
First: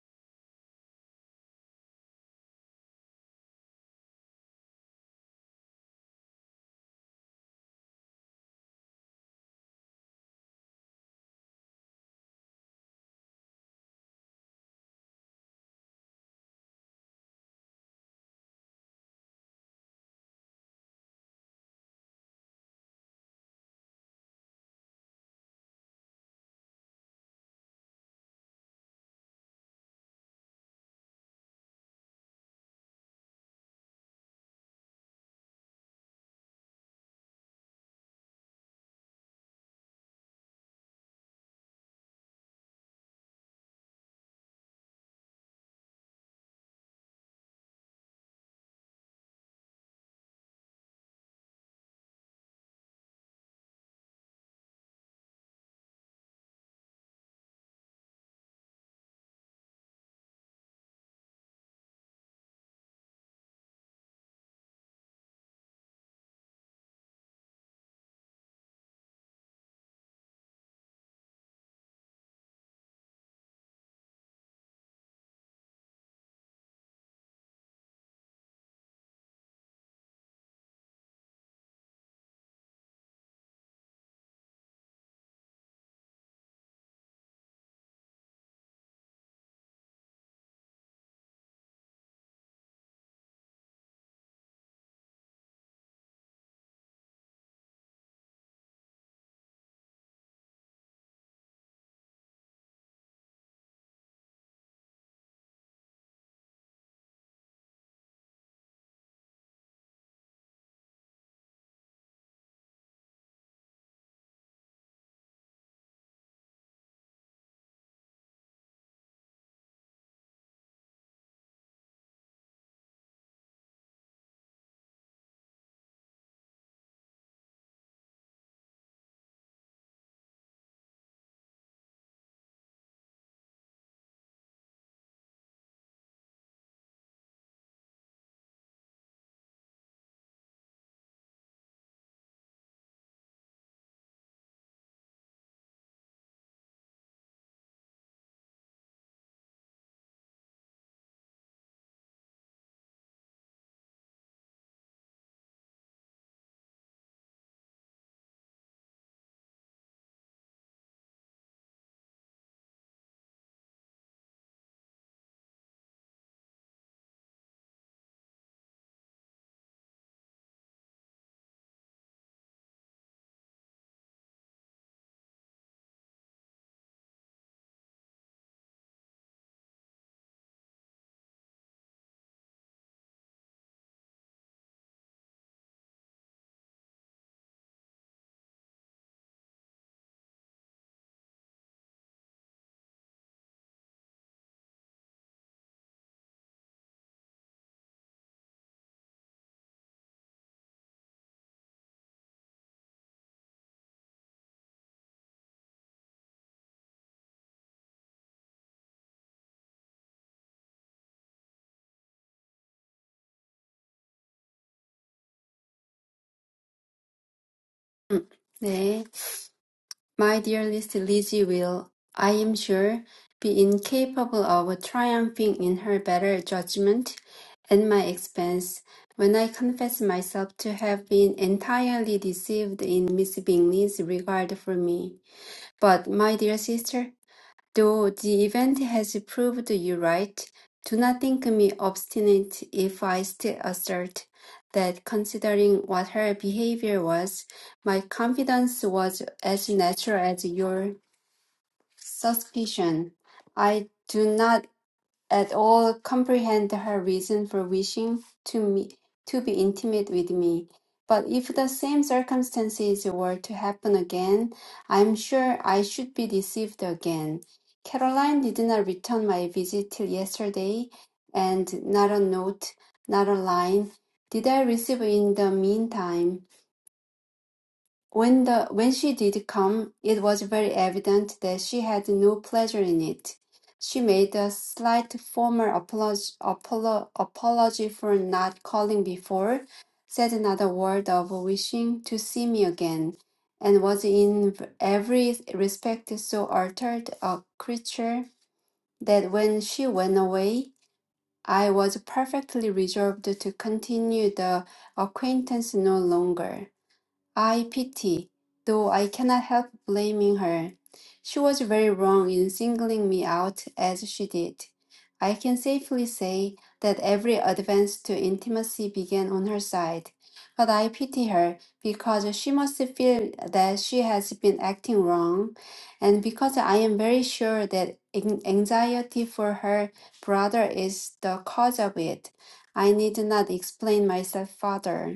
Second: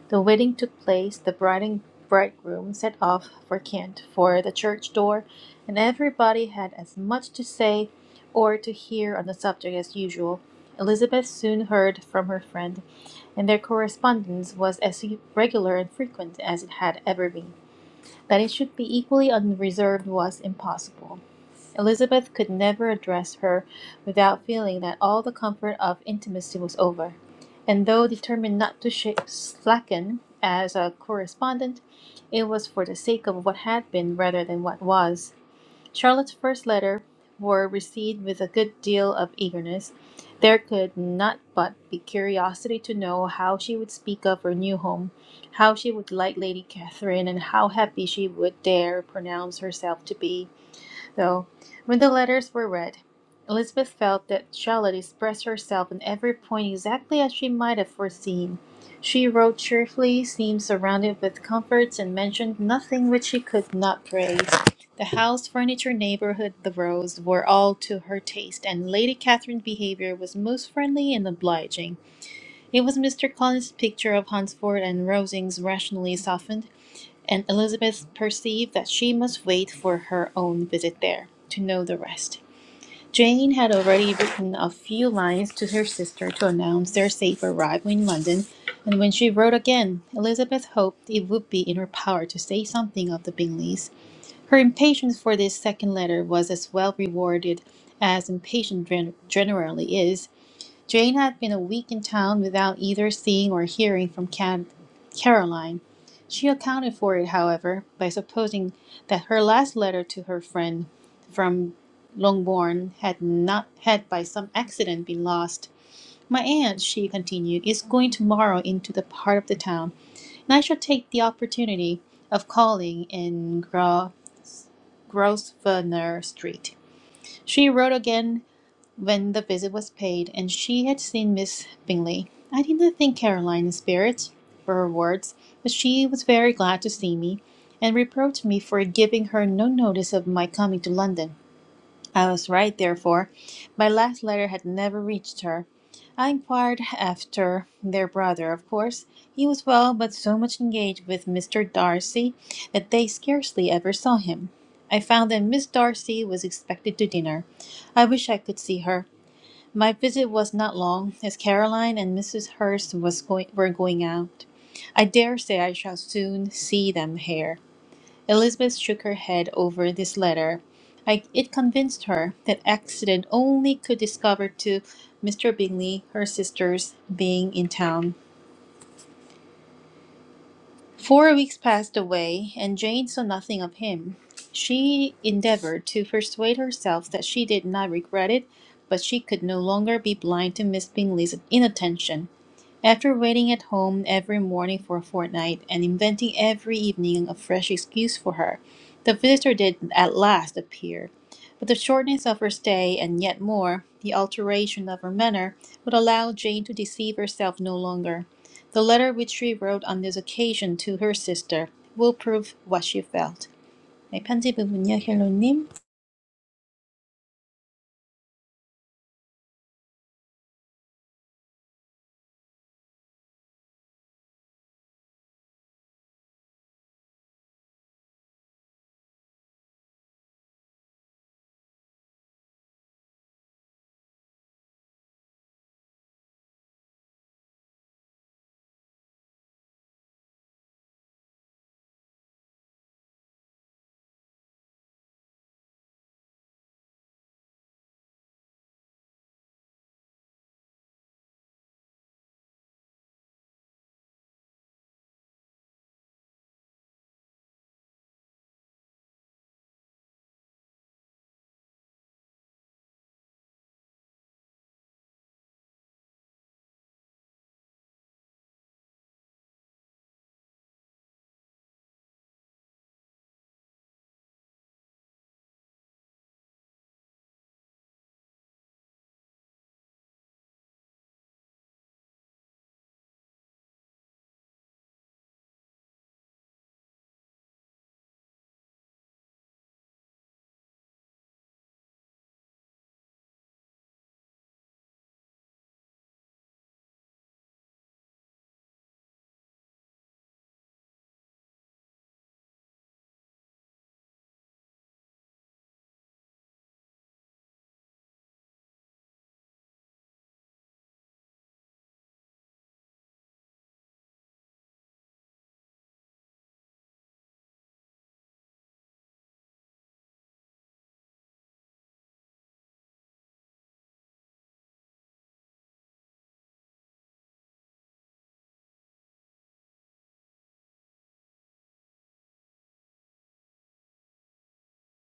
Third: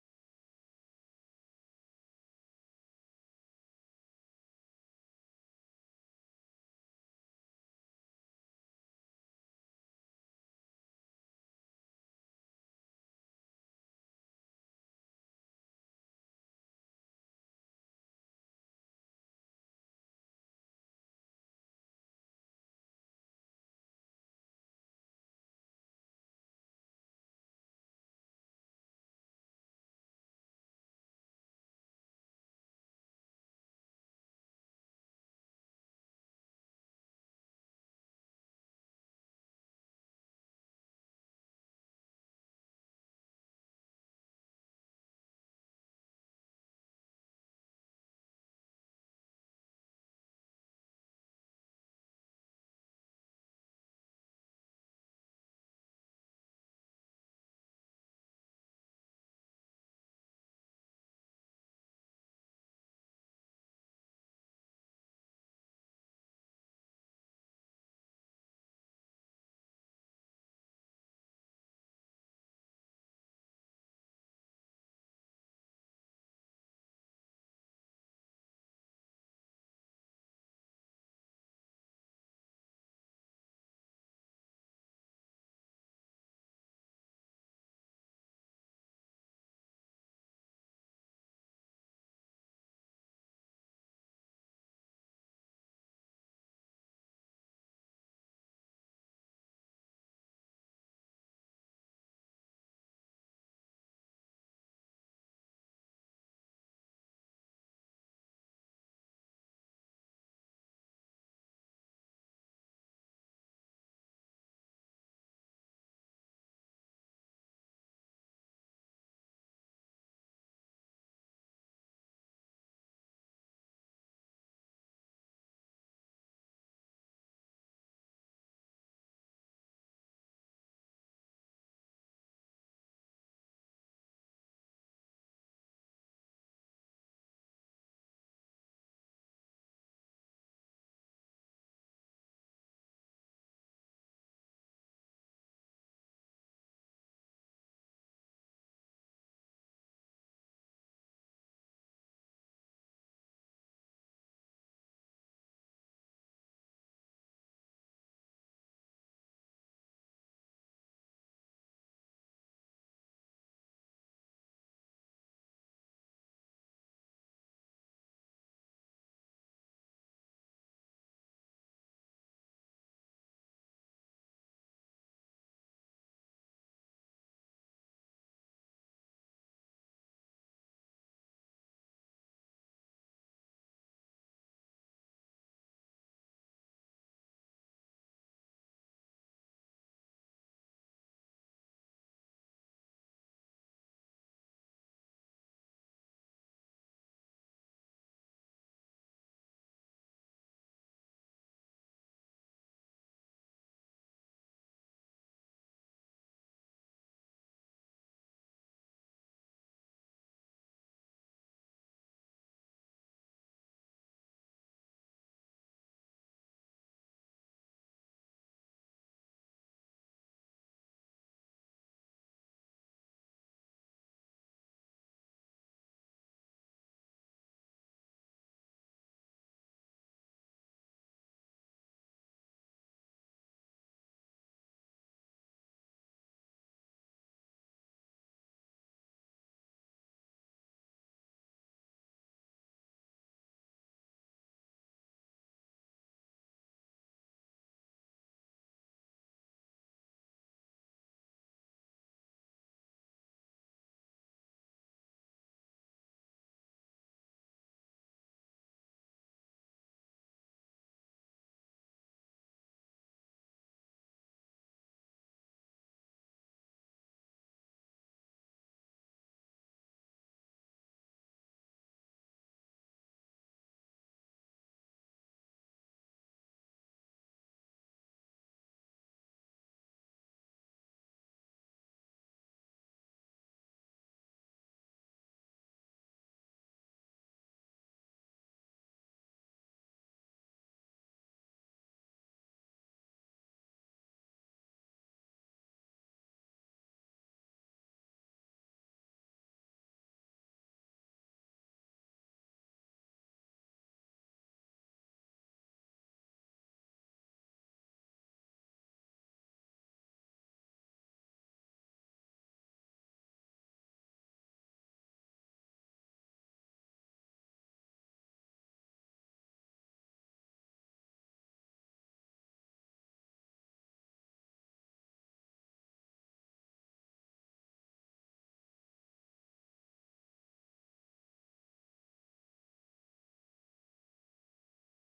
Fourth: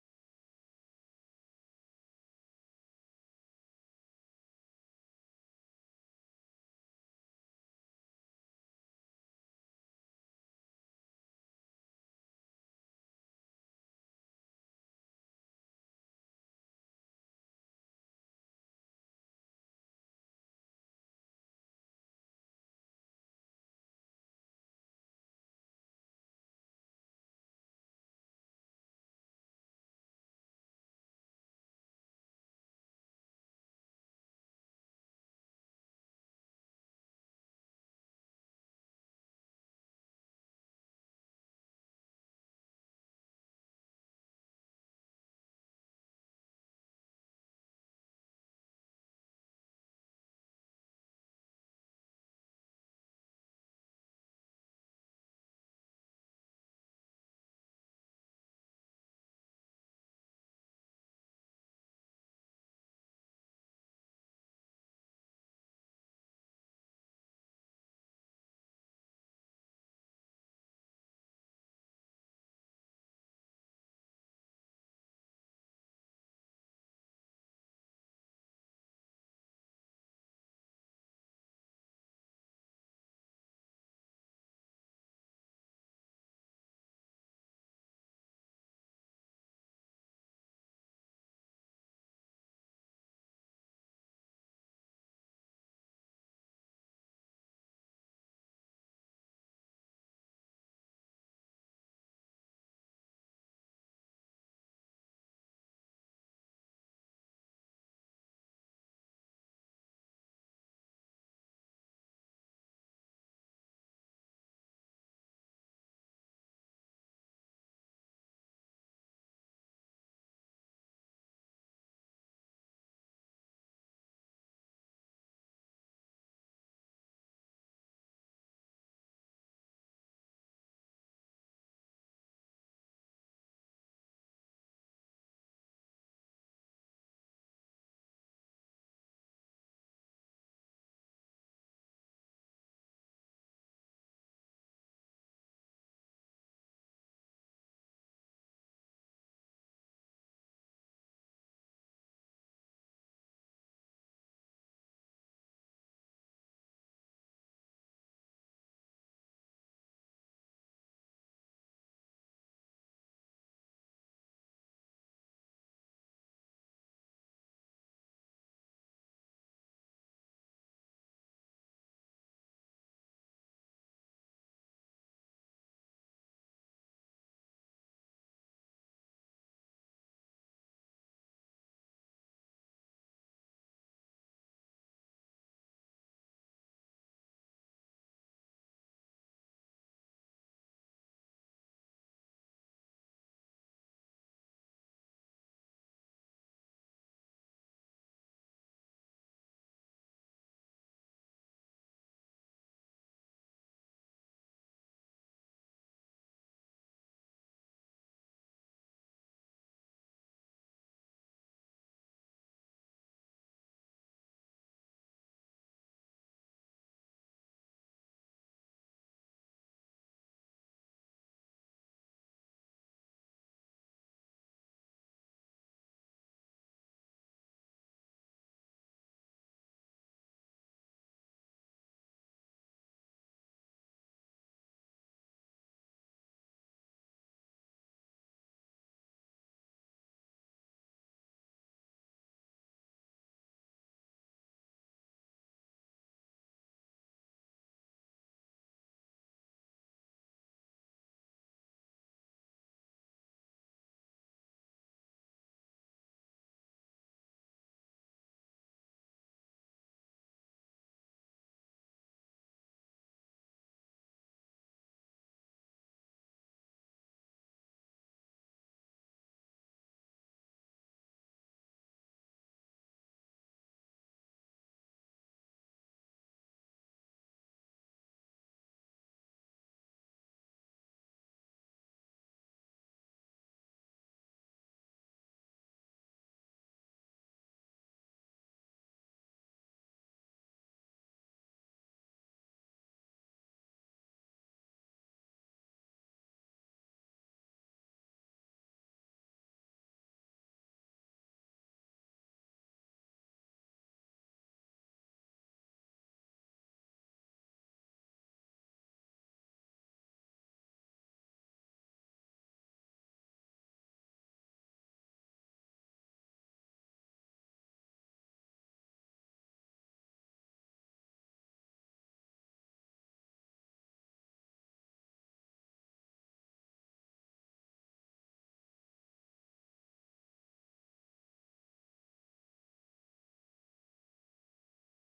[SPEAKER 1] The wedding took place, the bride and bridegroom set off for Kent for the church door, and everybody had as much to say or to hear on the subject as usual. Elizabeth soon heard from her friend, and their correspondence was as regular and frequent as it had ever been. That it should be equally unreserved was impossible. Elizabeth could never address her without feeling that all the comfort of intimacy was over, and though determined not to sh- slacken as a correspondent, it was for the sake of what had been rather than what was. Charlotte's first letter were received with a good deal of eagerness. There could not but be curiosity to know how she would speak of her new home, how she would like Lady Catherine, and how happy she would dare pronounce herself to be. Though, when the letters were read, Elizabeth felt that Charlotte expressed herself in every point exactly as she might have foreseen. She wrote cheerfully, seemed surrounded with comforts, and mentioned nothing which she could not praise. The house, furniture, neighborhood, the roads were all to her taste, and Lady Catherine's behavior was most friendly and obliging. It was Mr. Collins's picture of Hunsford and Rosings rationally softened and Elizabeth perceived that she must wait for her own visit there to know the rest. Jane had already written a few lines to her sister to announce their safe arrival in London, and when she wrote again, Elizabeth hoped it would be in her power to say something of the Bingleys. Her impatience for this second letter was as well rewarded as impatience gen- generally is, Jane had been a week in town without either seeing or hearing from Can- Caroline. She accounted for it, however, by supposing that her last letter to her friend from Longbourn had not had by some accident been lost. My aunt, she continued, is going tomorrow into the heart of the town, and I shall take the opportunity of calling in Gro- Grosvenor Street. She wrote again when the visit was paid and she had seen Miss Bingley. I did not think Caroline in spirit, were her words, but she was very glad to see me, and reproached me for giving her no notice of my coming to London. I was right, therefore. My last letter had never reached her. I inquired after their brother, of course. He was well, but so much engaged with Mr. Darcy that they scarcely ever saw him. I found that Miss Darcy was expected to dinner. I wish I could see her. My visit was not long, as Caroline and Mrs. Hurst was going, were going out. I dare say I shall soon see them here. Elizabeth shook her head over this letter. I, it convinced her that accident only could discover to Mr. Bingley her sister's being in town. Four weeks passed away, and Jane saw nothing of him. She endeavored to persuade herself that she did not regret it, but she could no longer be blind to Miss Bingley's inattention. After waiting at home every morning for a fortnight and inventing every evening a fresh excuse for her, the visitor did at last appear. But the shortness of her stay, and yet more, the alteration of her manner, would allow Jane to deceive herself no longer. The letter which she wrote on this occasion to her sister will prove what she felt. 네, 편지 부분요, 힐로님.
[SPEAKER 2] 음, 네. My dearest Lizzie will, I am sure, be incapable of triumphing in her better judgment and my expense when I confess myself to have been entirely deceived in Miss Bingley's regard for me. But, my dear sister, though the event has proved you right, do not think me obstinate if I still assert that, considering what her behavior was, my confidence was as natural as your suspicion. I do not at all comprehend her reason for wishing to me to be intimate with me. But if the same circumstances were to happen again, I'm sure I should be deceived again. Caroline did not return my visit till yesterday, and not a note, not a line did I receive in the meantime. When the when she did come, it was very evident that she had no pleasure in it. She made a slight formal apology, apolo, apology for not calling before, said not a word of wishing to see me again, and was in every respect so altered a creature that when she went away, I was perfectly resolved to continue the acquaintance no longer. I pity, though I cannot help blaming her. She was very wrong in singling me out as she did. I can safely say that every advance to intimacy began on her side, but I pity her because she must feel that she has been acting wrong, and because I am very sure that an- anxiety for her brother is the cause of it. I need not explain myself further.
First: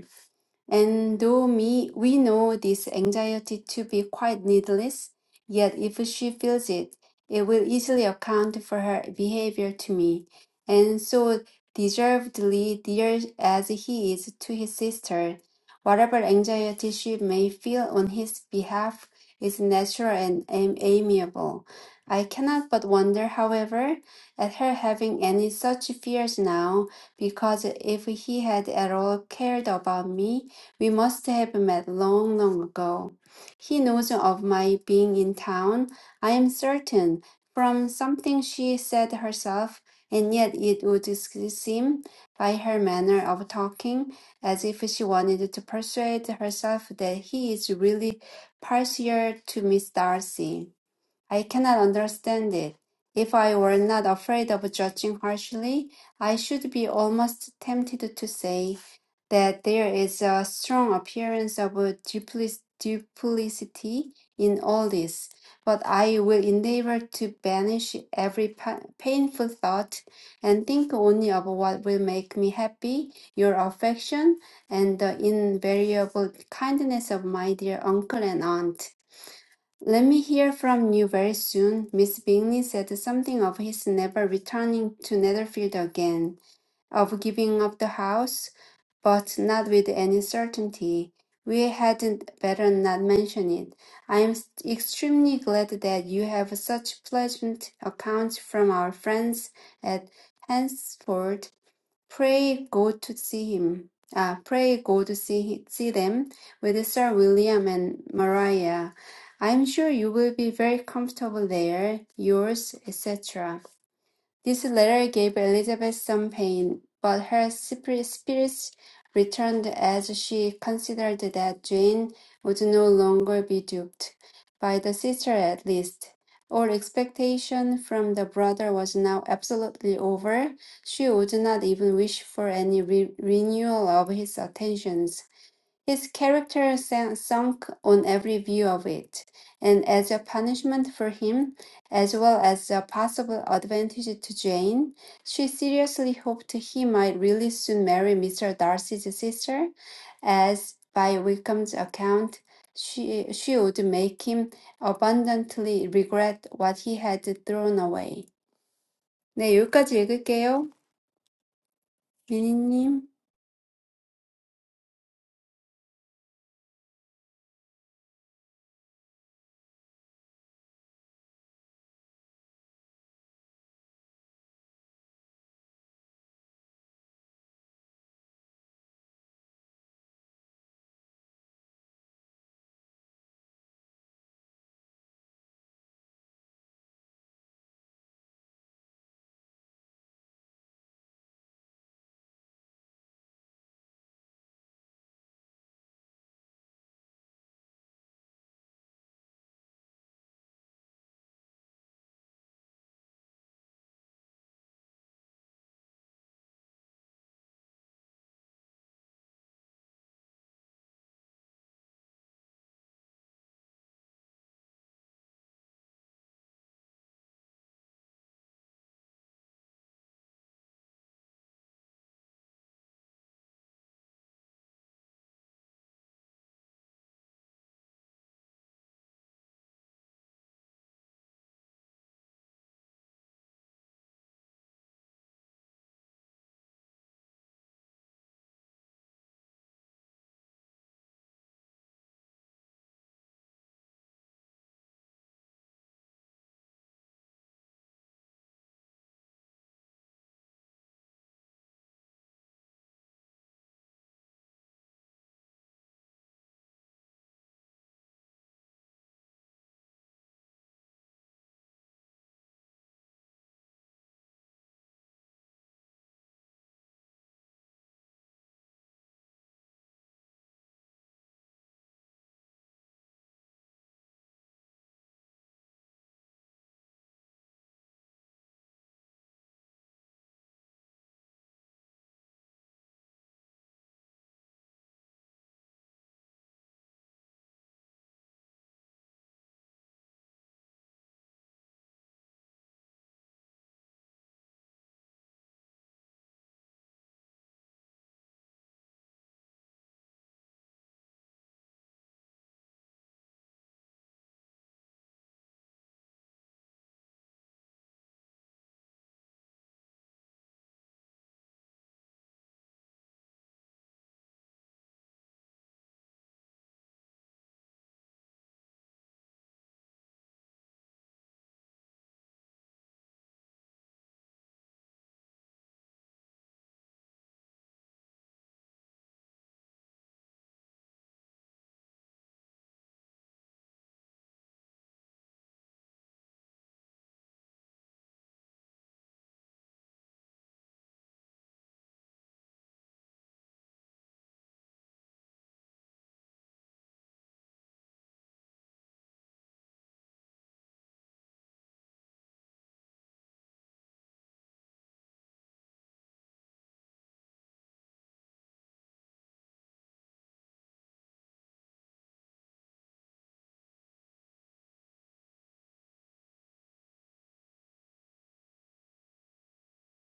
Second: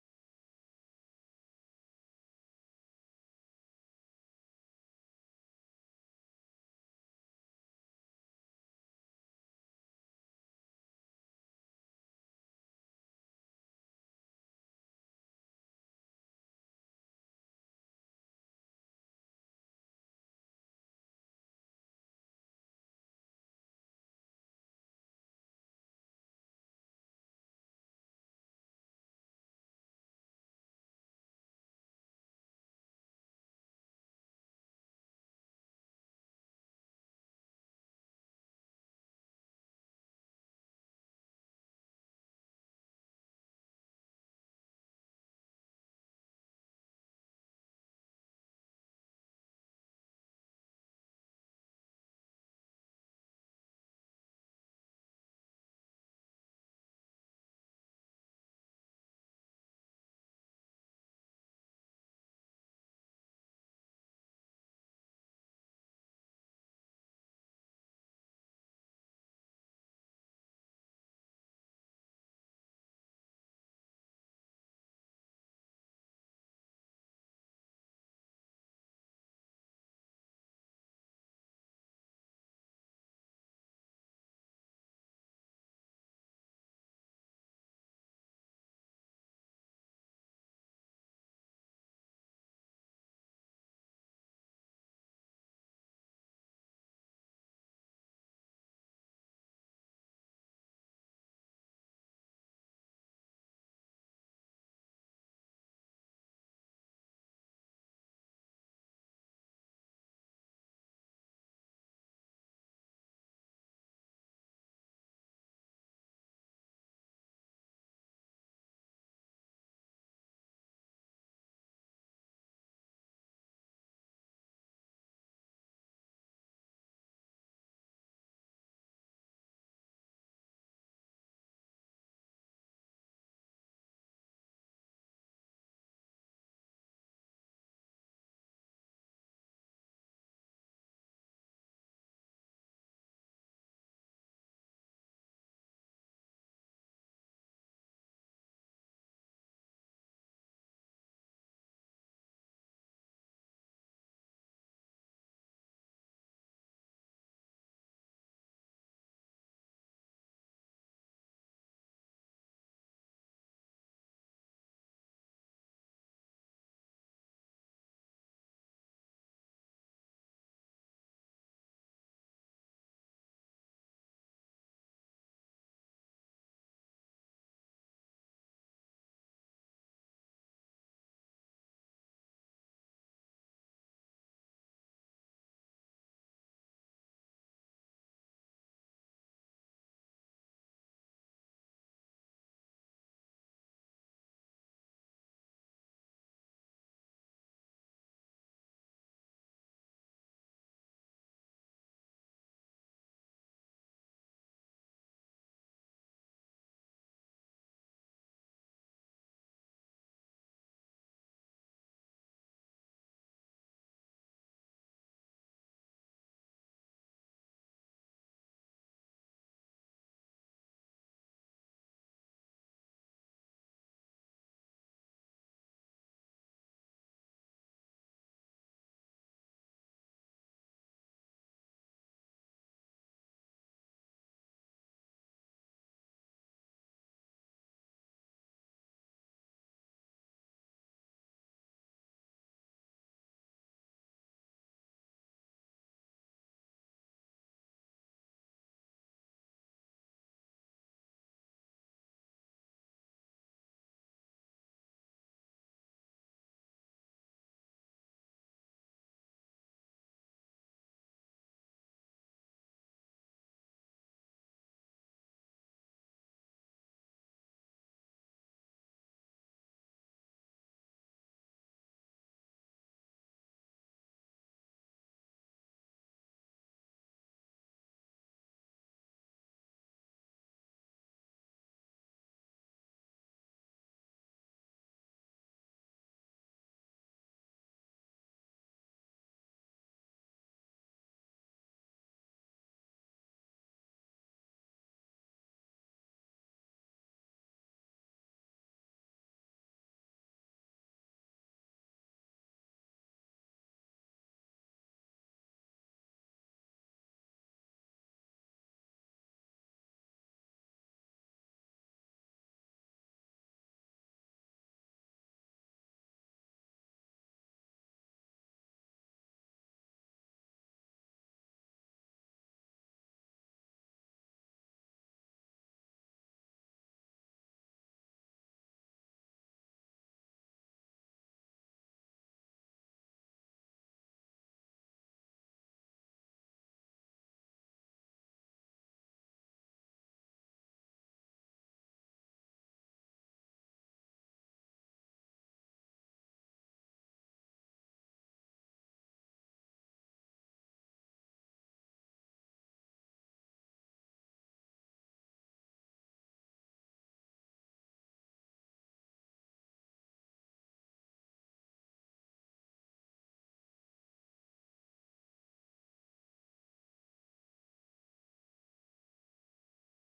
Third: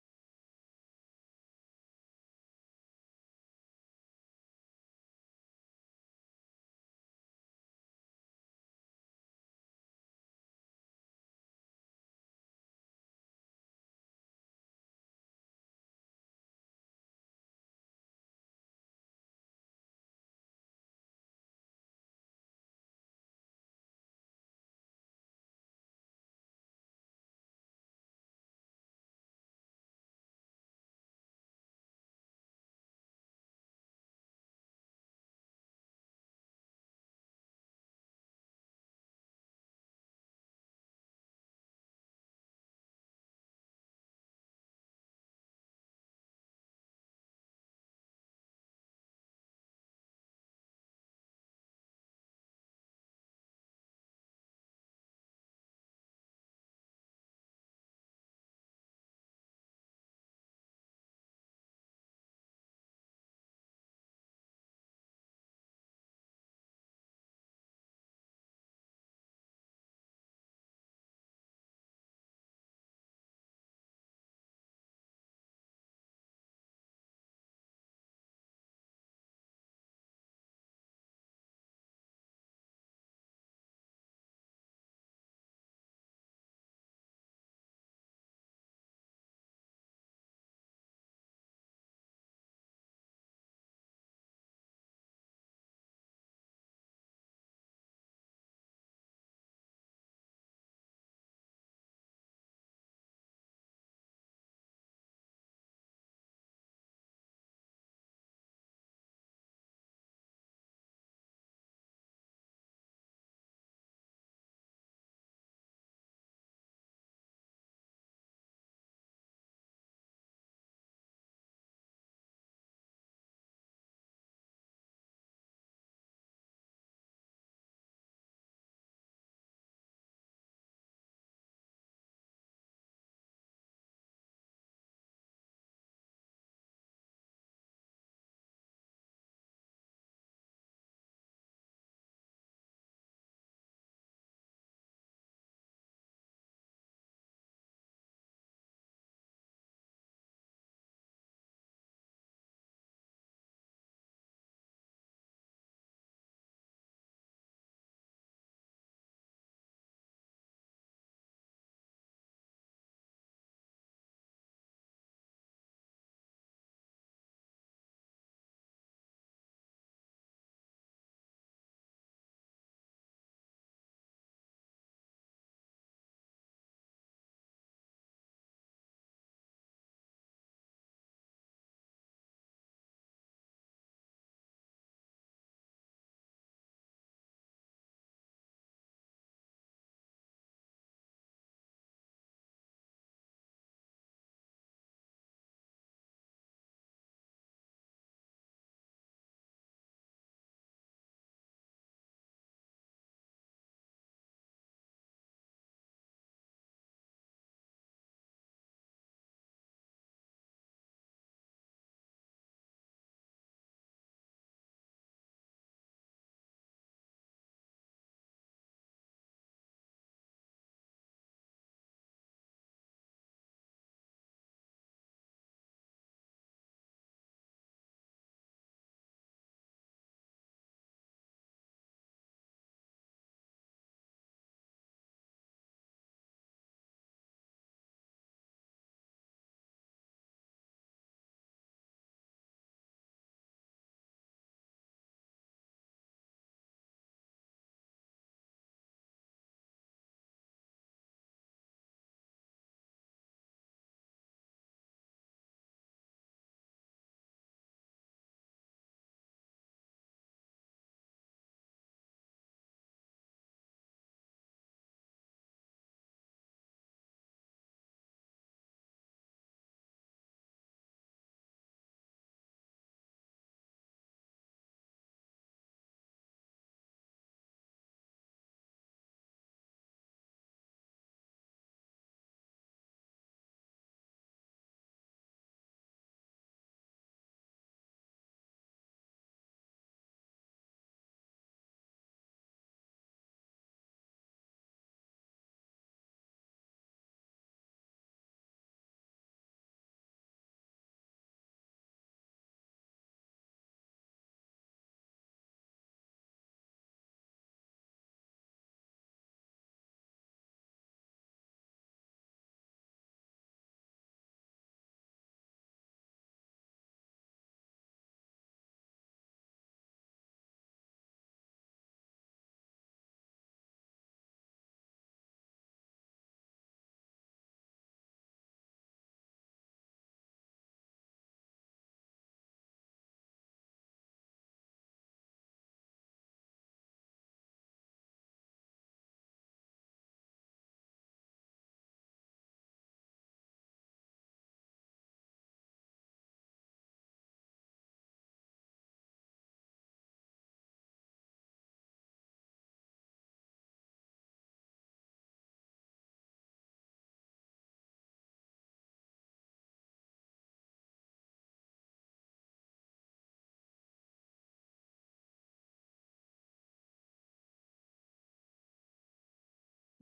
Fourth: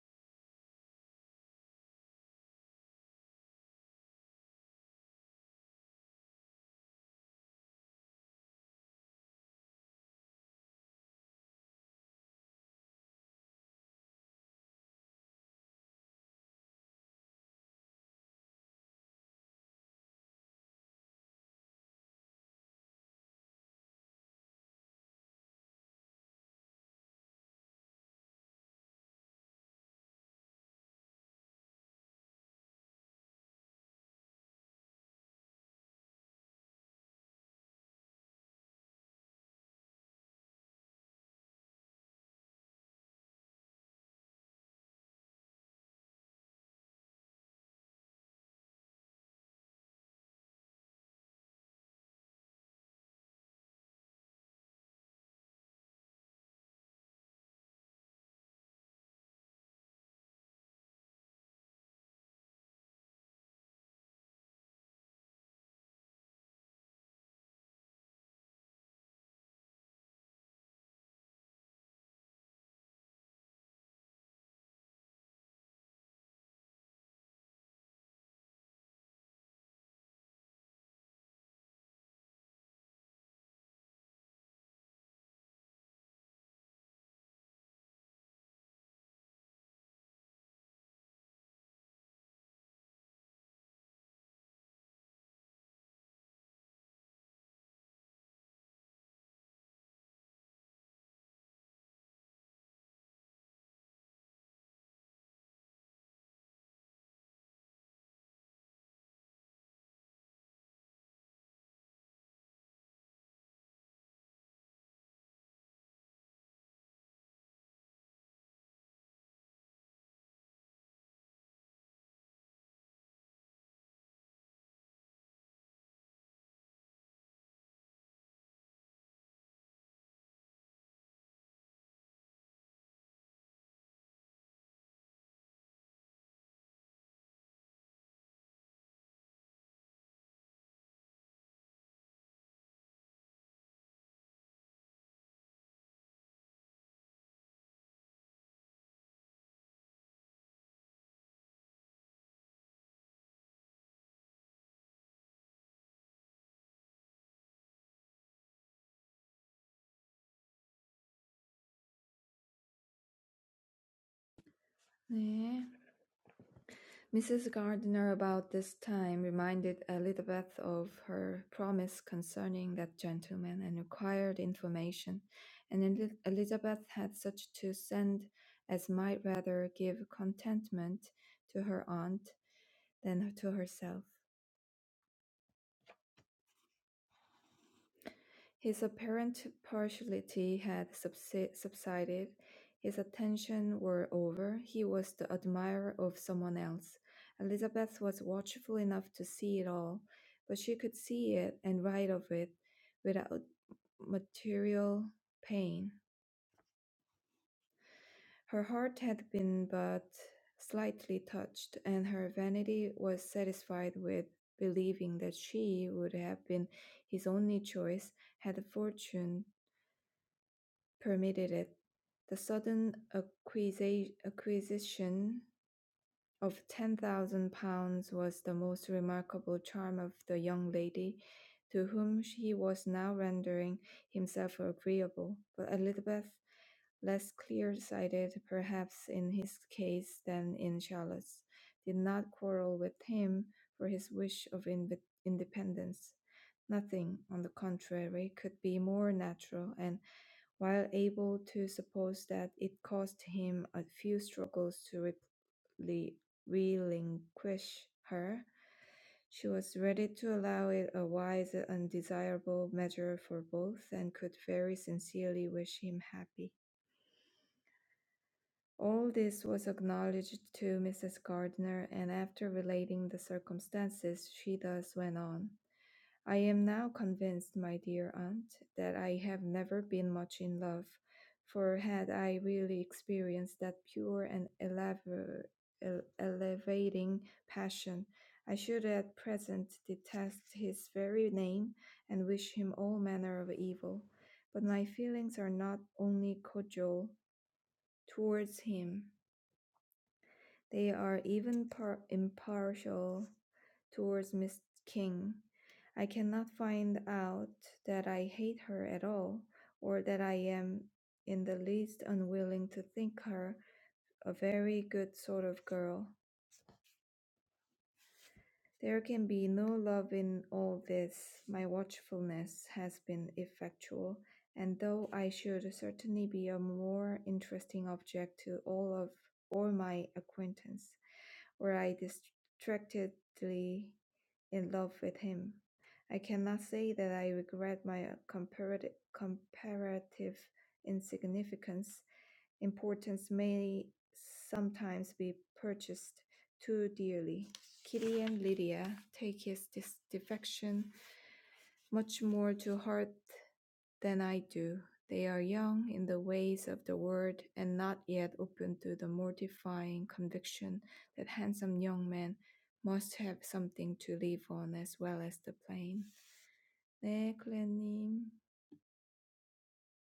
[SPEAKER 2] And though me, we know this anxiety to be quite needless, yet if she feels it, it will easily account for her behavior to me. And so, deservedly dear as he is to his sister, whatever anxiety she may feel on his behalf is natural and am- amiable. I cannot but wonder, however, at her having any such fears now, because if he had at all cared about me, we must have met long, long ago. He knows of my being in town, I am certain, from something she said herself, and yet it would seem, by her manner of talking, as if she wanted to persuade herself that he is really partial to Miss Darcy. I cannot understand it. If I were not afraid of judging harshly, I should be almost tempted to say that there is a strong appearance of duplic- duplicity in all this, but I will endeavor to banish every pa- painful thought and think only of what will make me happy, your affection, and the invariable kindness of my dear uncle and aunt. Let me hear from you very soon. Miss Bingley said something of his never returning to Netherfield again, of giving up the house, but not with any certainty. We hadn't better not mention it. I am extremely glad that you have such pleasant accounts from our friends at Hansford Pray God to see him. Ah, pray God to see see them with Sir William and Maria. I'm sure you will be very comfortable there. Yours, etc. This letter gave Elizabeth some pain, but her spirits returned as she considered that Jane would no longer be duped, by the sister at least. All expectation from the brother was now absolutely over. She would not even wish for any re- renewal of his attentions. His character san- sunk on every view of it, and as a punishment for him, as well as a possible advantage to Jane, she seriously hoped he might really soon marry Mr. Darcy's sister, as by Wickham's account, she, she would make him abundantly regret what he had thrown away. 네, 여기까지 읽을게요. 미니님.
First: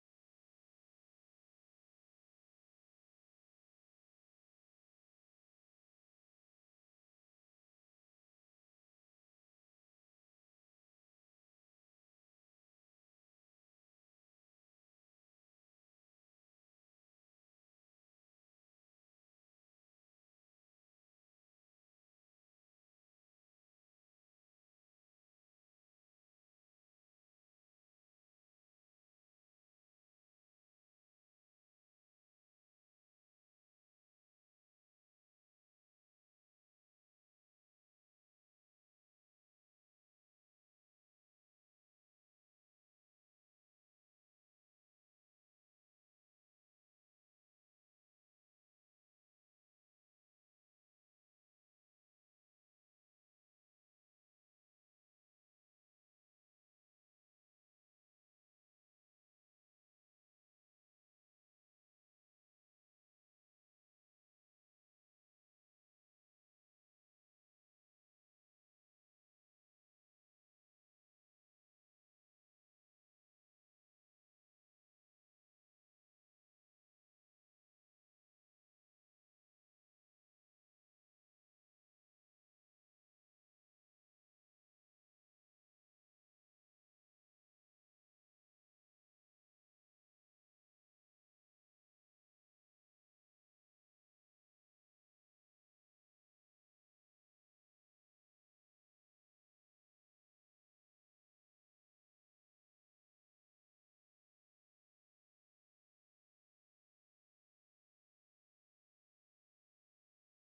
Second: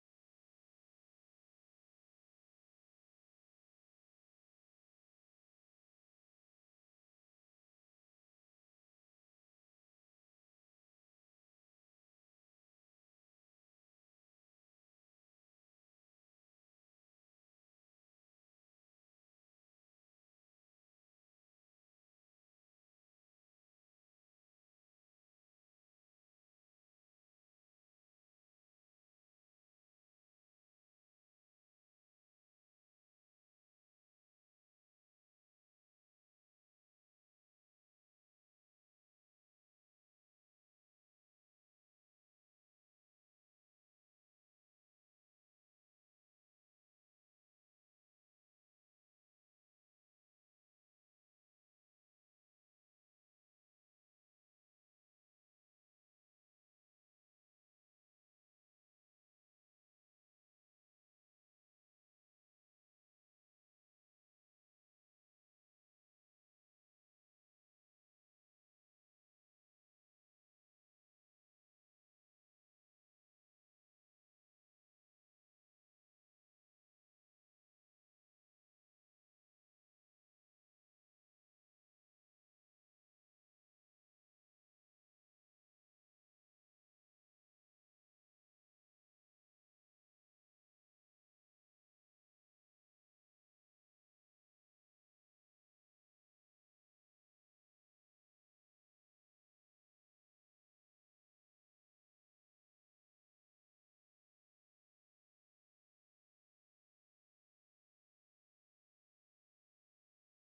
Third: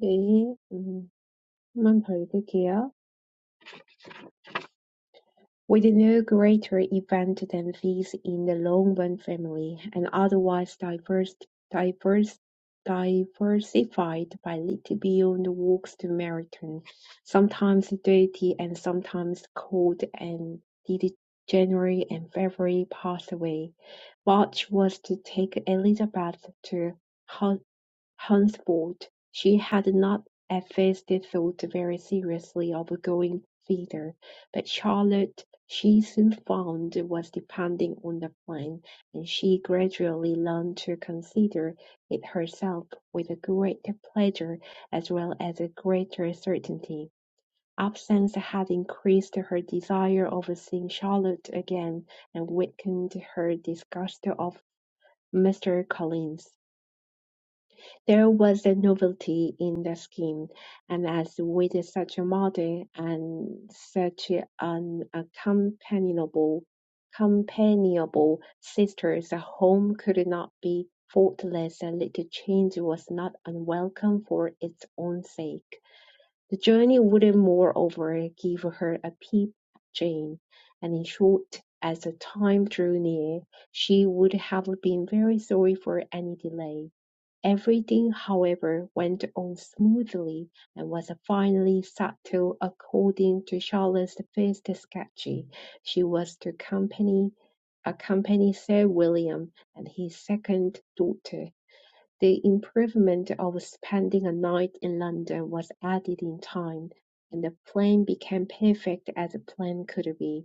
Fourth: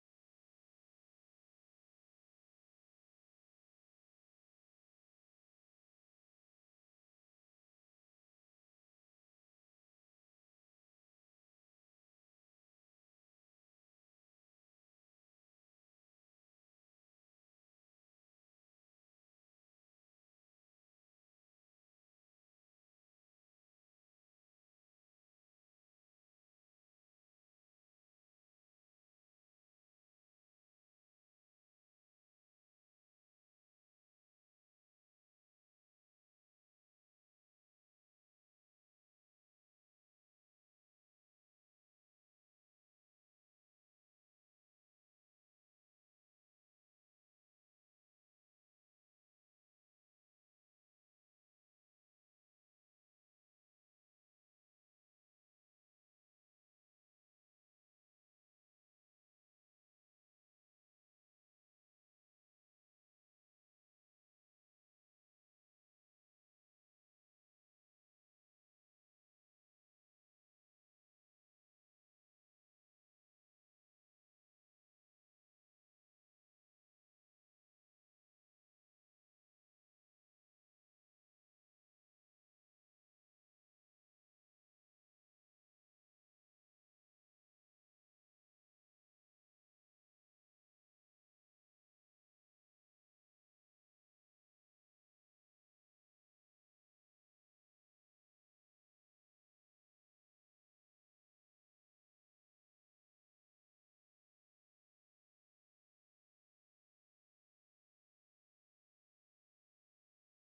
[SPEAKER 3] 네. 음. Montevideo, with no greater event than this in the Longbon family, and otherwise diverse, diverse, diversified by little beyond walks to marathon, sometimes dirty and sometimes cold and did January and February pass away. March was to take Elizabeth to Henceforth she had not at first thought very seriously of going thither, but Charlotte she soon found was depending on the plan, and she gradually learned to consider it herself with a greater pleasure as well as a greater certainty. Absence had increased her desire of seeing Charlotte again, and weakened her disgust of Mr. Collins. There was a novelty in the scheme, and as with such a model and such an companionable, companionable sister, the home could not be faultless, and little change was not unwelcome for its own sake. The journey would, moreover, give her a peep at Jane, and in short, as the time drew near, she would have been very sorry for any delay. Everything, however, went on smoothly and was finally settled according to Charlotte's first sketch: she was to accompany accompany Sir William and his second daughter. The improvement of spending a night in London was added in time, and the plan became perfect as a plan could be.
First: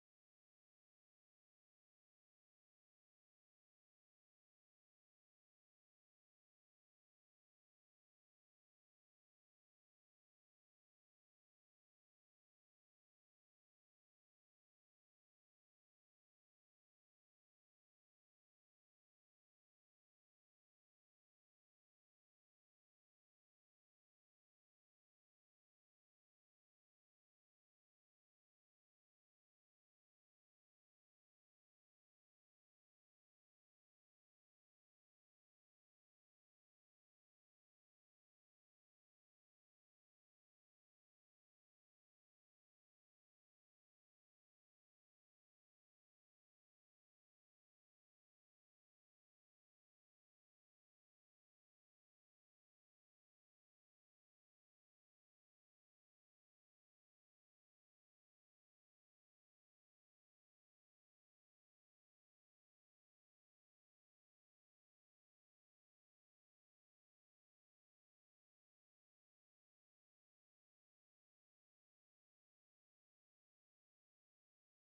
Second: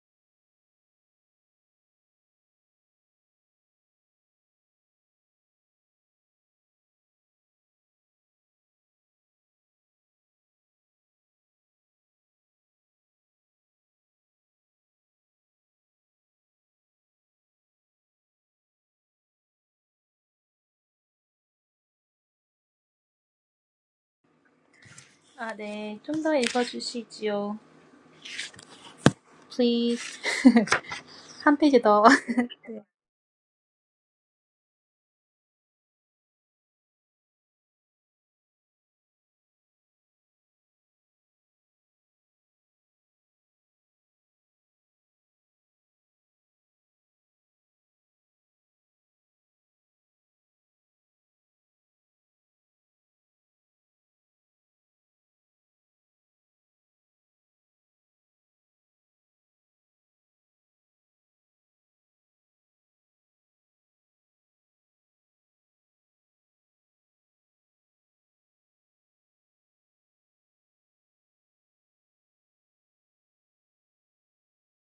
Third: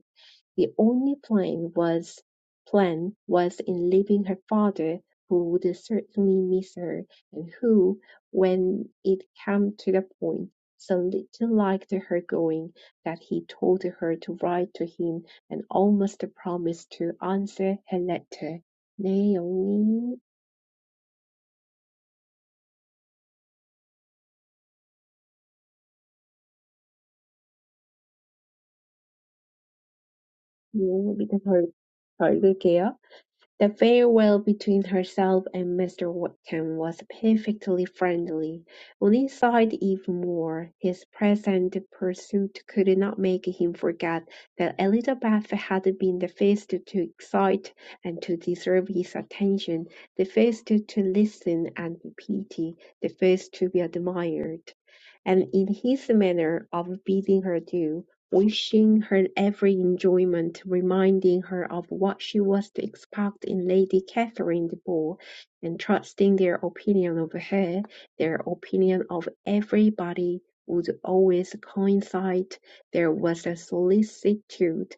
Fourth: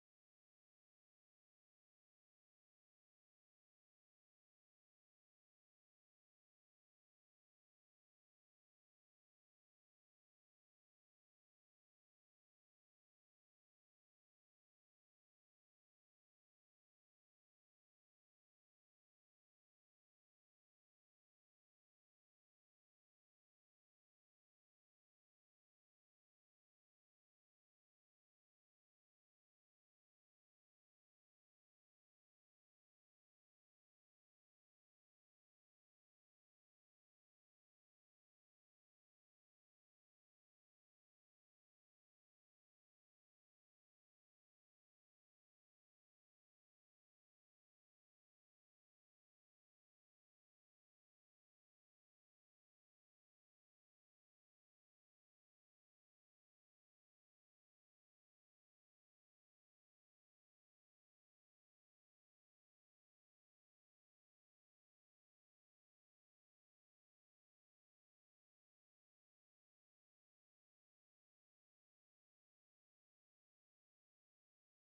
[SPEAKER 3] The only plan was plan was in leaving her father, who would certainly miss her, and who, when it came to the point, so little liked her going, that he told her to write to him and almost promised to answer her letter. 네, 영님.
[SPEAKER 1] 아, 네. 좀 더 읽어주시지요. Please.
[SPEAKER 3] 네, 밑에
[SPEAKER 1] 한
[SPEAKER 3] 덜,
[SPEAKER 1] 페이지 더.
[SPEAKER 3] 덜 읽을게요. The farewell between herself and Mr Wakem was perfectly friendly; on his even more; his present pursuit could not make him forget that Elizabeth had been the first to excite and to deserve his attention, the first to listen and pity, the first to be admired and in his manner of bidding her do, wishing her every enjoyment, reminding her of what she was to expect in Lady Catherine de Bourgh, and trusting their opinion of her, their opinion of everybody would always coincide. There was a solicitude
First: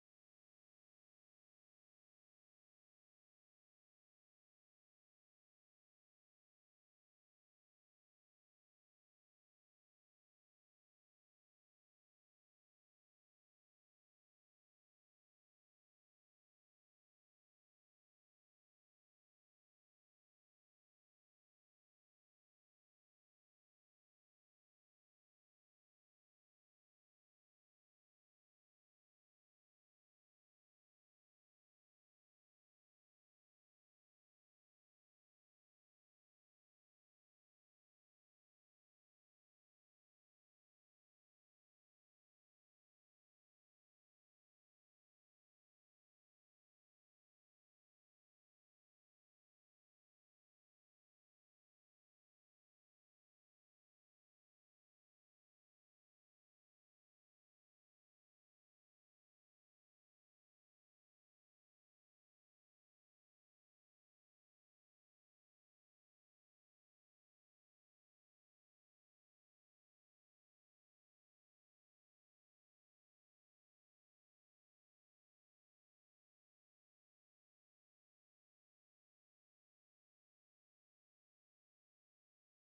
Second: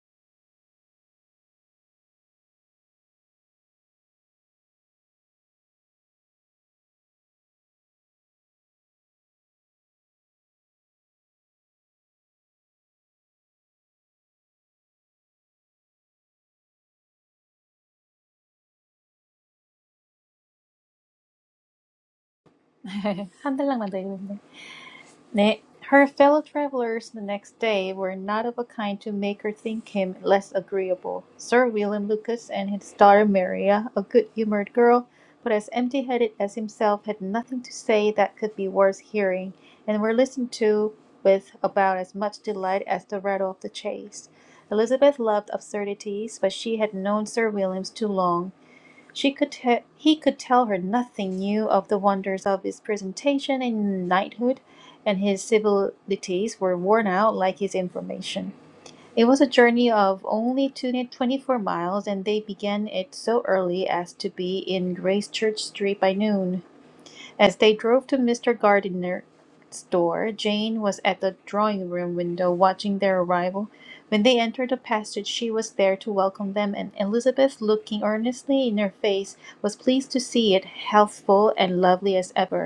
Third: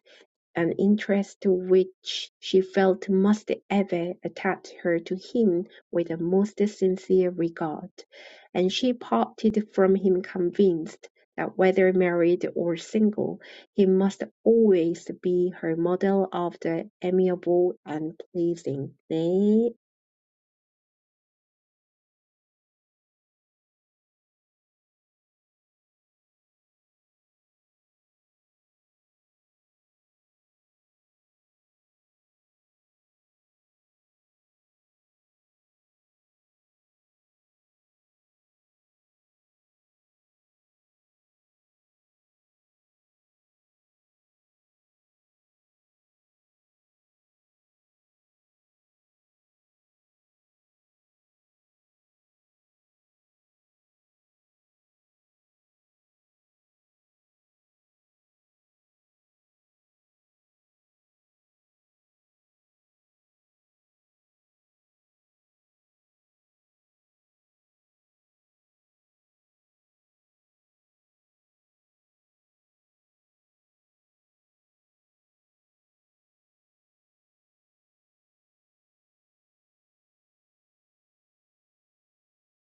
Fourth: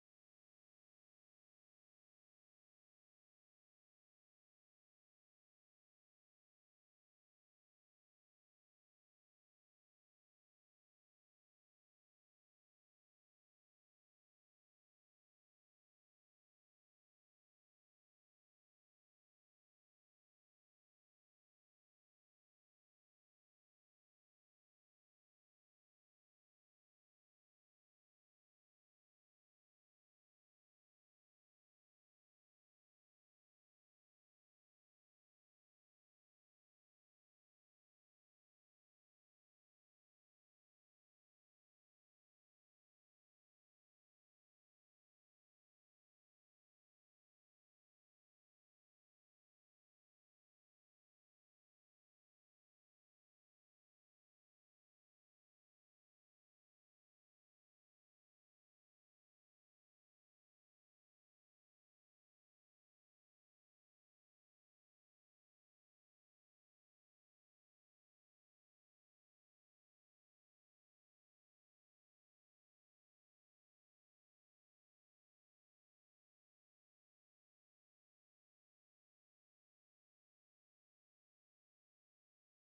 [SPEAKER 3] an interest which she felt must ever attach her to him with the most sincere regard; and she parted from him convinced that whether married or single, he must always be her model of the amiable and pleasing. 네,
[SPEAKER 1] 한 달락만 더 읽는데. Ne- her fellow travellers the next day were not of a kind to make her think him less agreeable. Sir William Lucas and his daughter Maria, a good-humoured girl, but as empty-headed as himself, had nothing to say that could be worth hearing, and were listened to with about as much delight as the rattle of the chase. Elizabeth loved absurdities, but she had known Sir William's too long, she could te- he could tell her nothing new of the wonders of his presentation and knighthood, and his civilities were worn out like his information. It was a journey of only two- 24 miles, and they began it so early as to be in Gracechurch Street by noon. As they drove to Mr. Gardiner's door, Jane was at the drawing room window watching their arrival. When they entered the passage, she was there to welcome them, and Elizabeth, looking earnestly in her face, was pleased to see it healthful and lovely as ever.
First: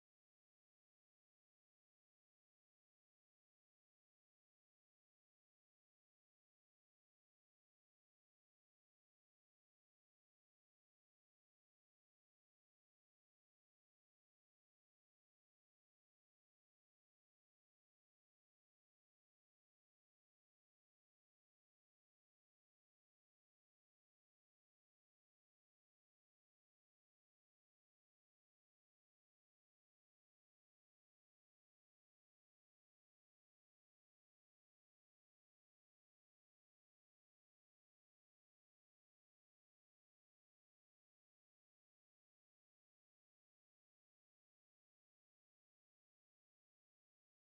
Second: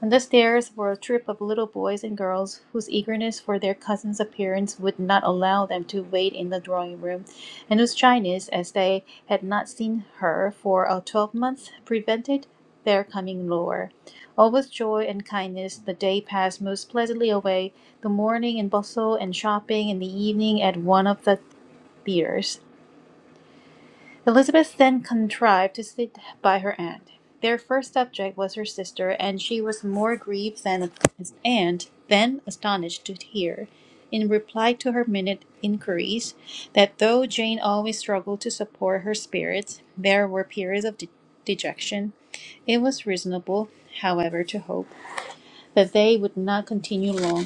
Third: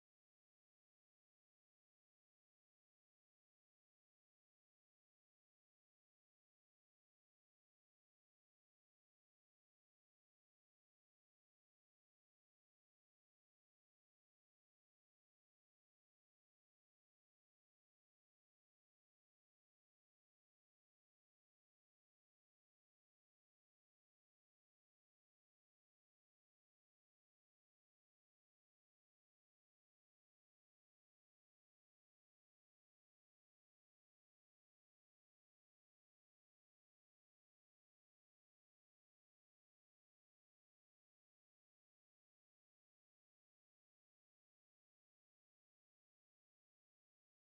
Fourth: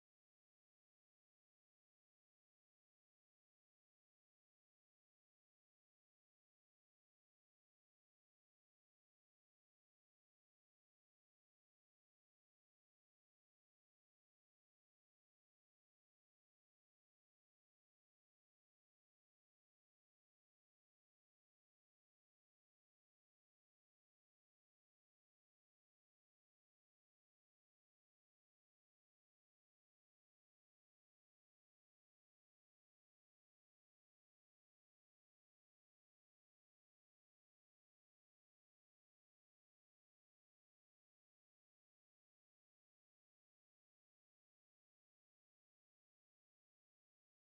[SPEAKER 1] On the stairs were a troop of little boys and girls whose eagerness for their cousin's appearance would not allow them to wait in the drawing room, and whose shyness, as they had not seen her for a twelvemonth, prevented their coming lower. All with joy and kindness. The day passed most pleasantly away, the morning in bustle and shopping, and the evening at one of the theatres. Elizabeth then contrived to sit by her aunt. Their first subject was her sister, and she was more grieved than and than astonished to hear, in reply to her minute inquiries, that though Jane always struggled to support her spirits, there were periods of de- dejection. It was reasonable, however, to hope that they would not continue long.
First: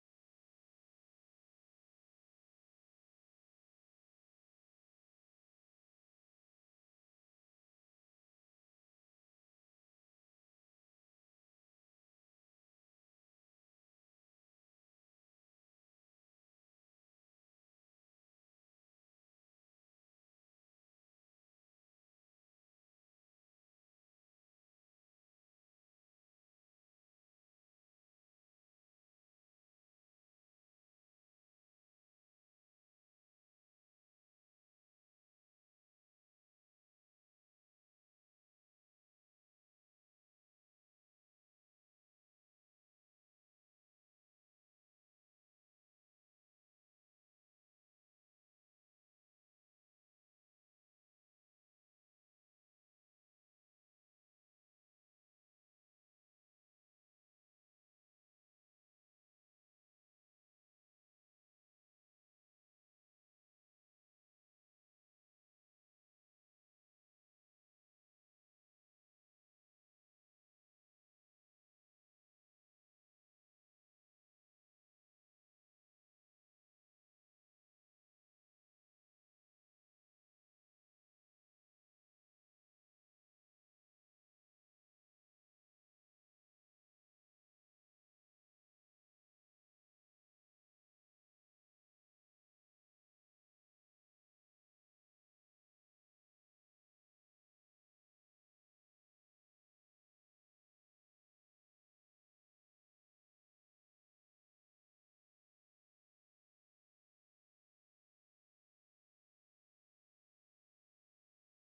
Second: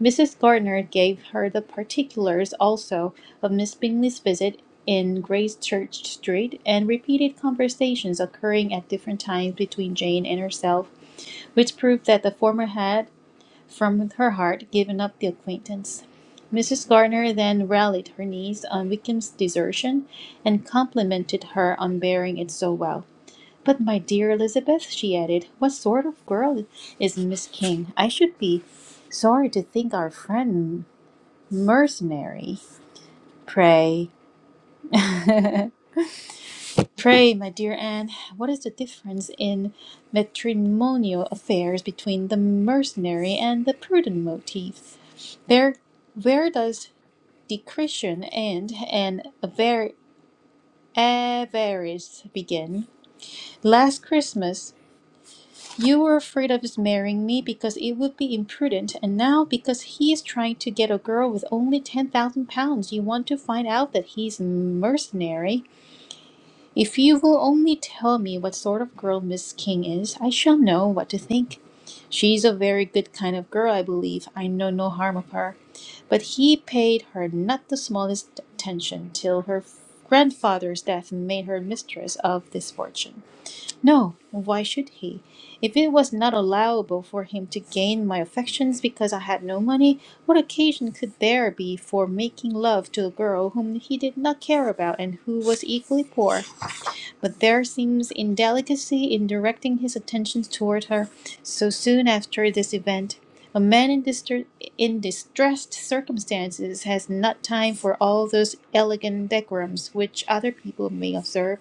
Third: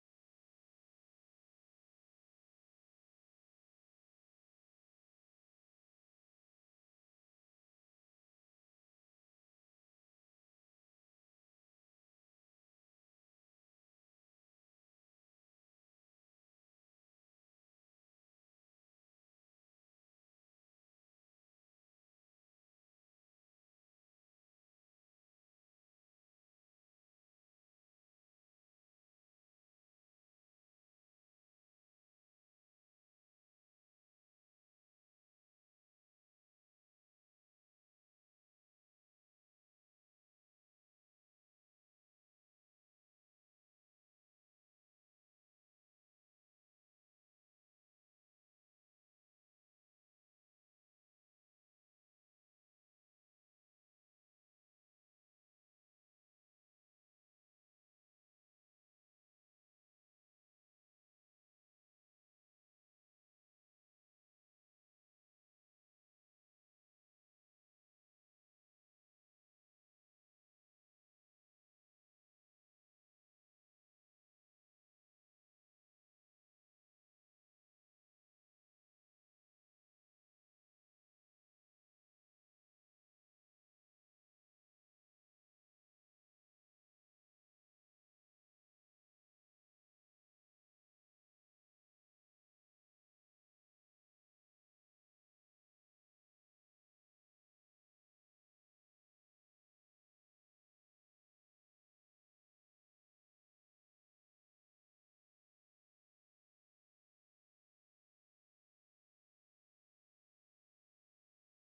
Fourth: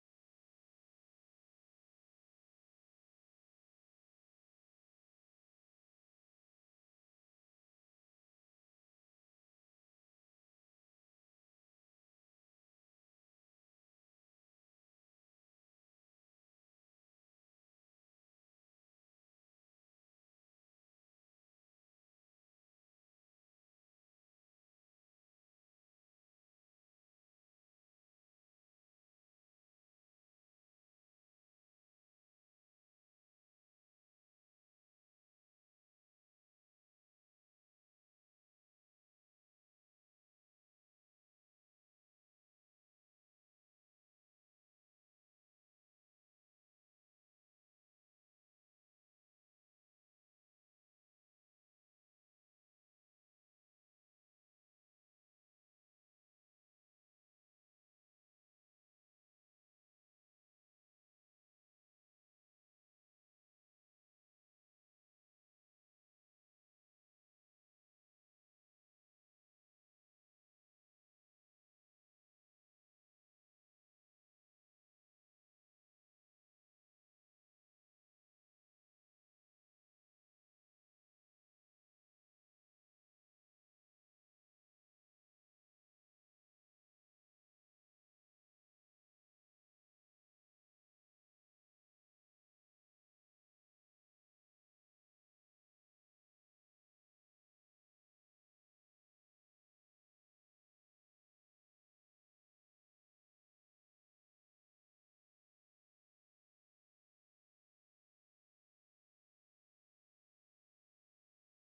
[SPEAKER 1] Mrs. Gardner gave her the particulars also of Miss Bingley's visit in Gracechurch Street, and repeated conversations occurring at different times between Jane and herself, which proved that the former had, from her heart, given up the acquaintance. Mrs. Gardner then rallied her niece on Wickham's desertion, and complimented her on bearing it so well. But, my dear Elizabeth," she added, "what sort of girl is Miss King? I should be sorry to think our friend mercenary. Pray, pray, my dear Anne, what is the difference in matrimonial affairs between the mercenary and the prudent motive? There, where does discretion end and avar- avarice begin? Last Christmas. You were afraid of his marrying me because it would be imprudent, and now because he is trying to get a girl with only ten thousand pounds, you want to find out that he's a mercenary. If you will only tell me what sort of girl Miss King is, I shall know what to think. She's a very good kind of girl, I believe. I know no harm of her. But he paid her not the smallest attention till her grandfather's death made her mistress of this fortune. No, why should he? If it was not allowable for him to gain my affections because I had no money, what occasion could there be for making love to a girl whom he did not care about and who was equally poor? But there seems indelicacy in directing his attentions toward her so soon after this event. A man in, distre- in distressed circumstances has not time for all those elegant decorums which other people may observe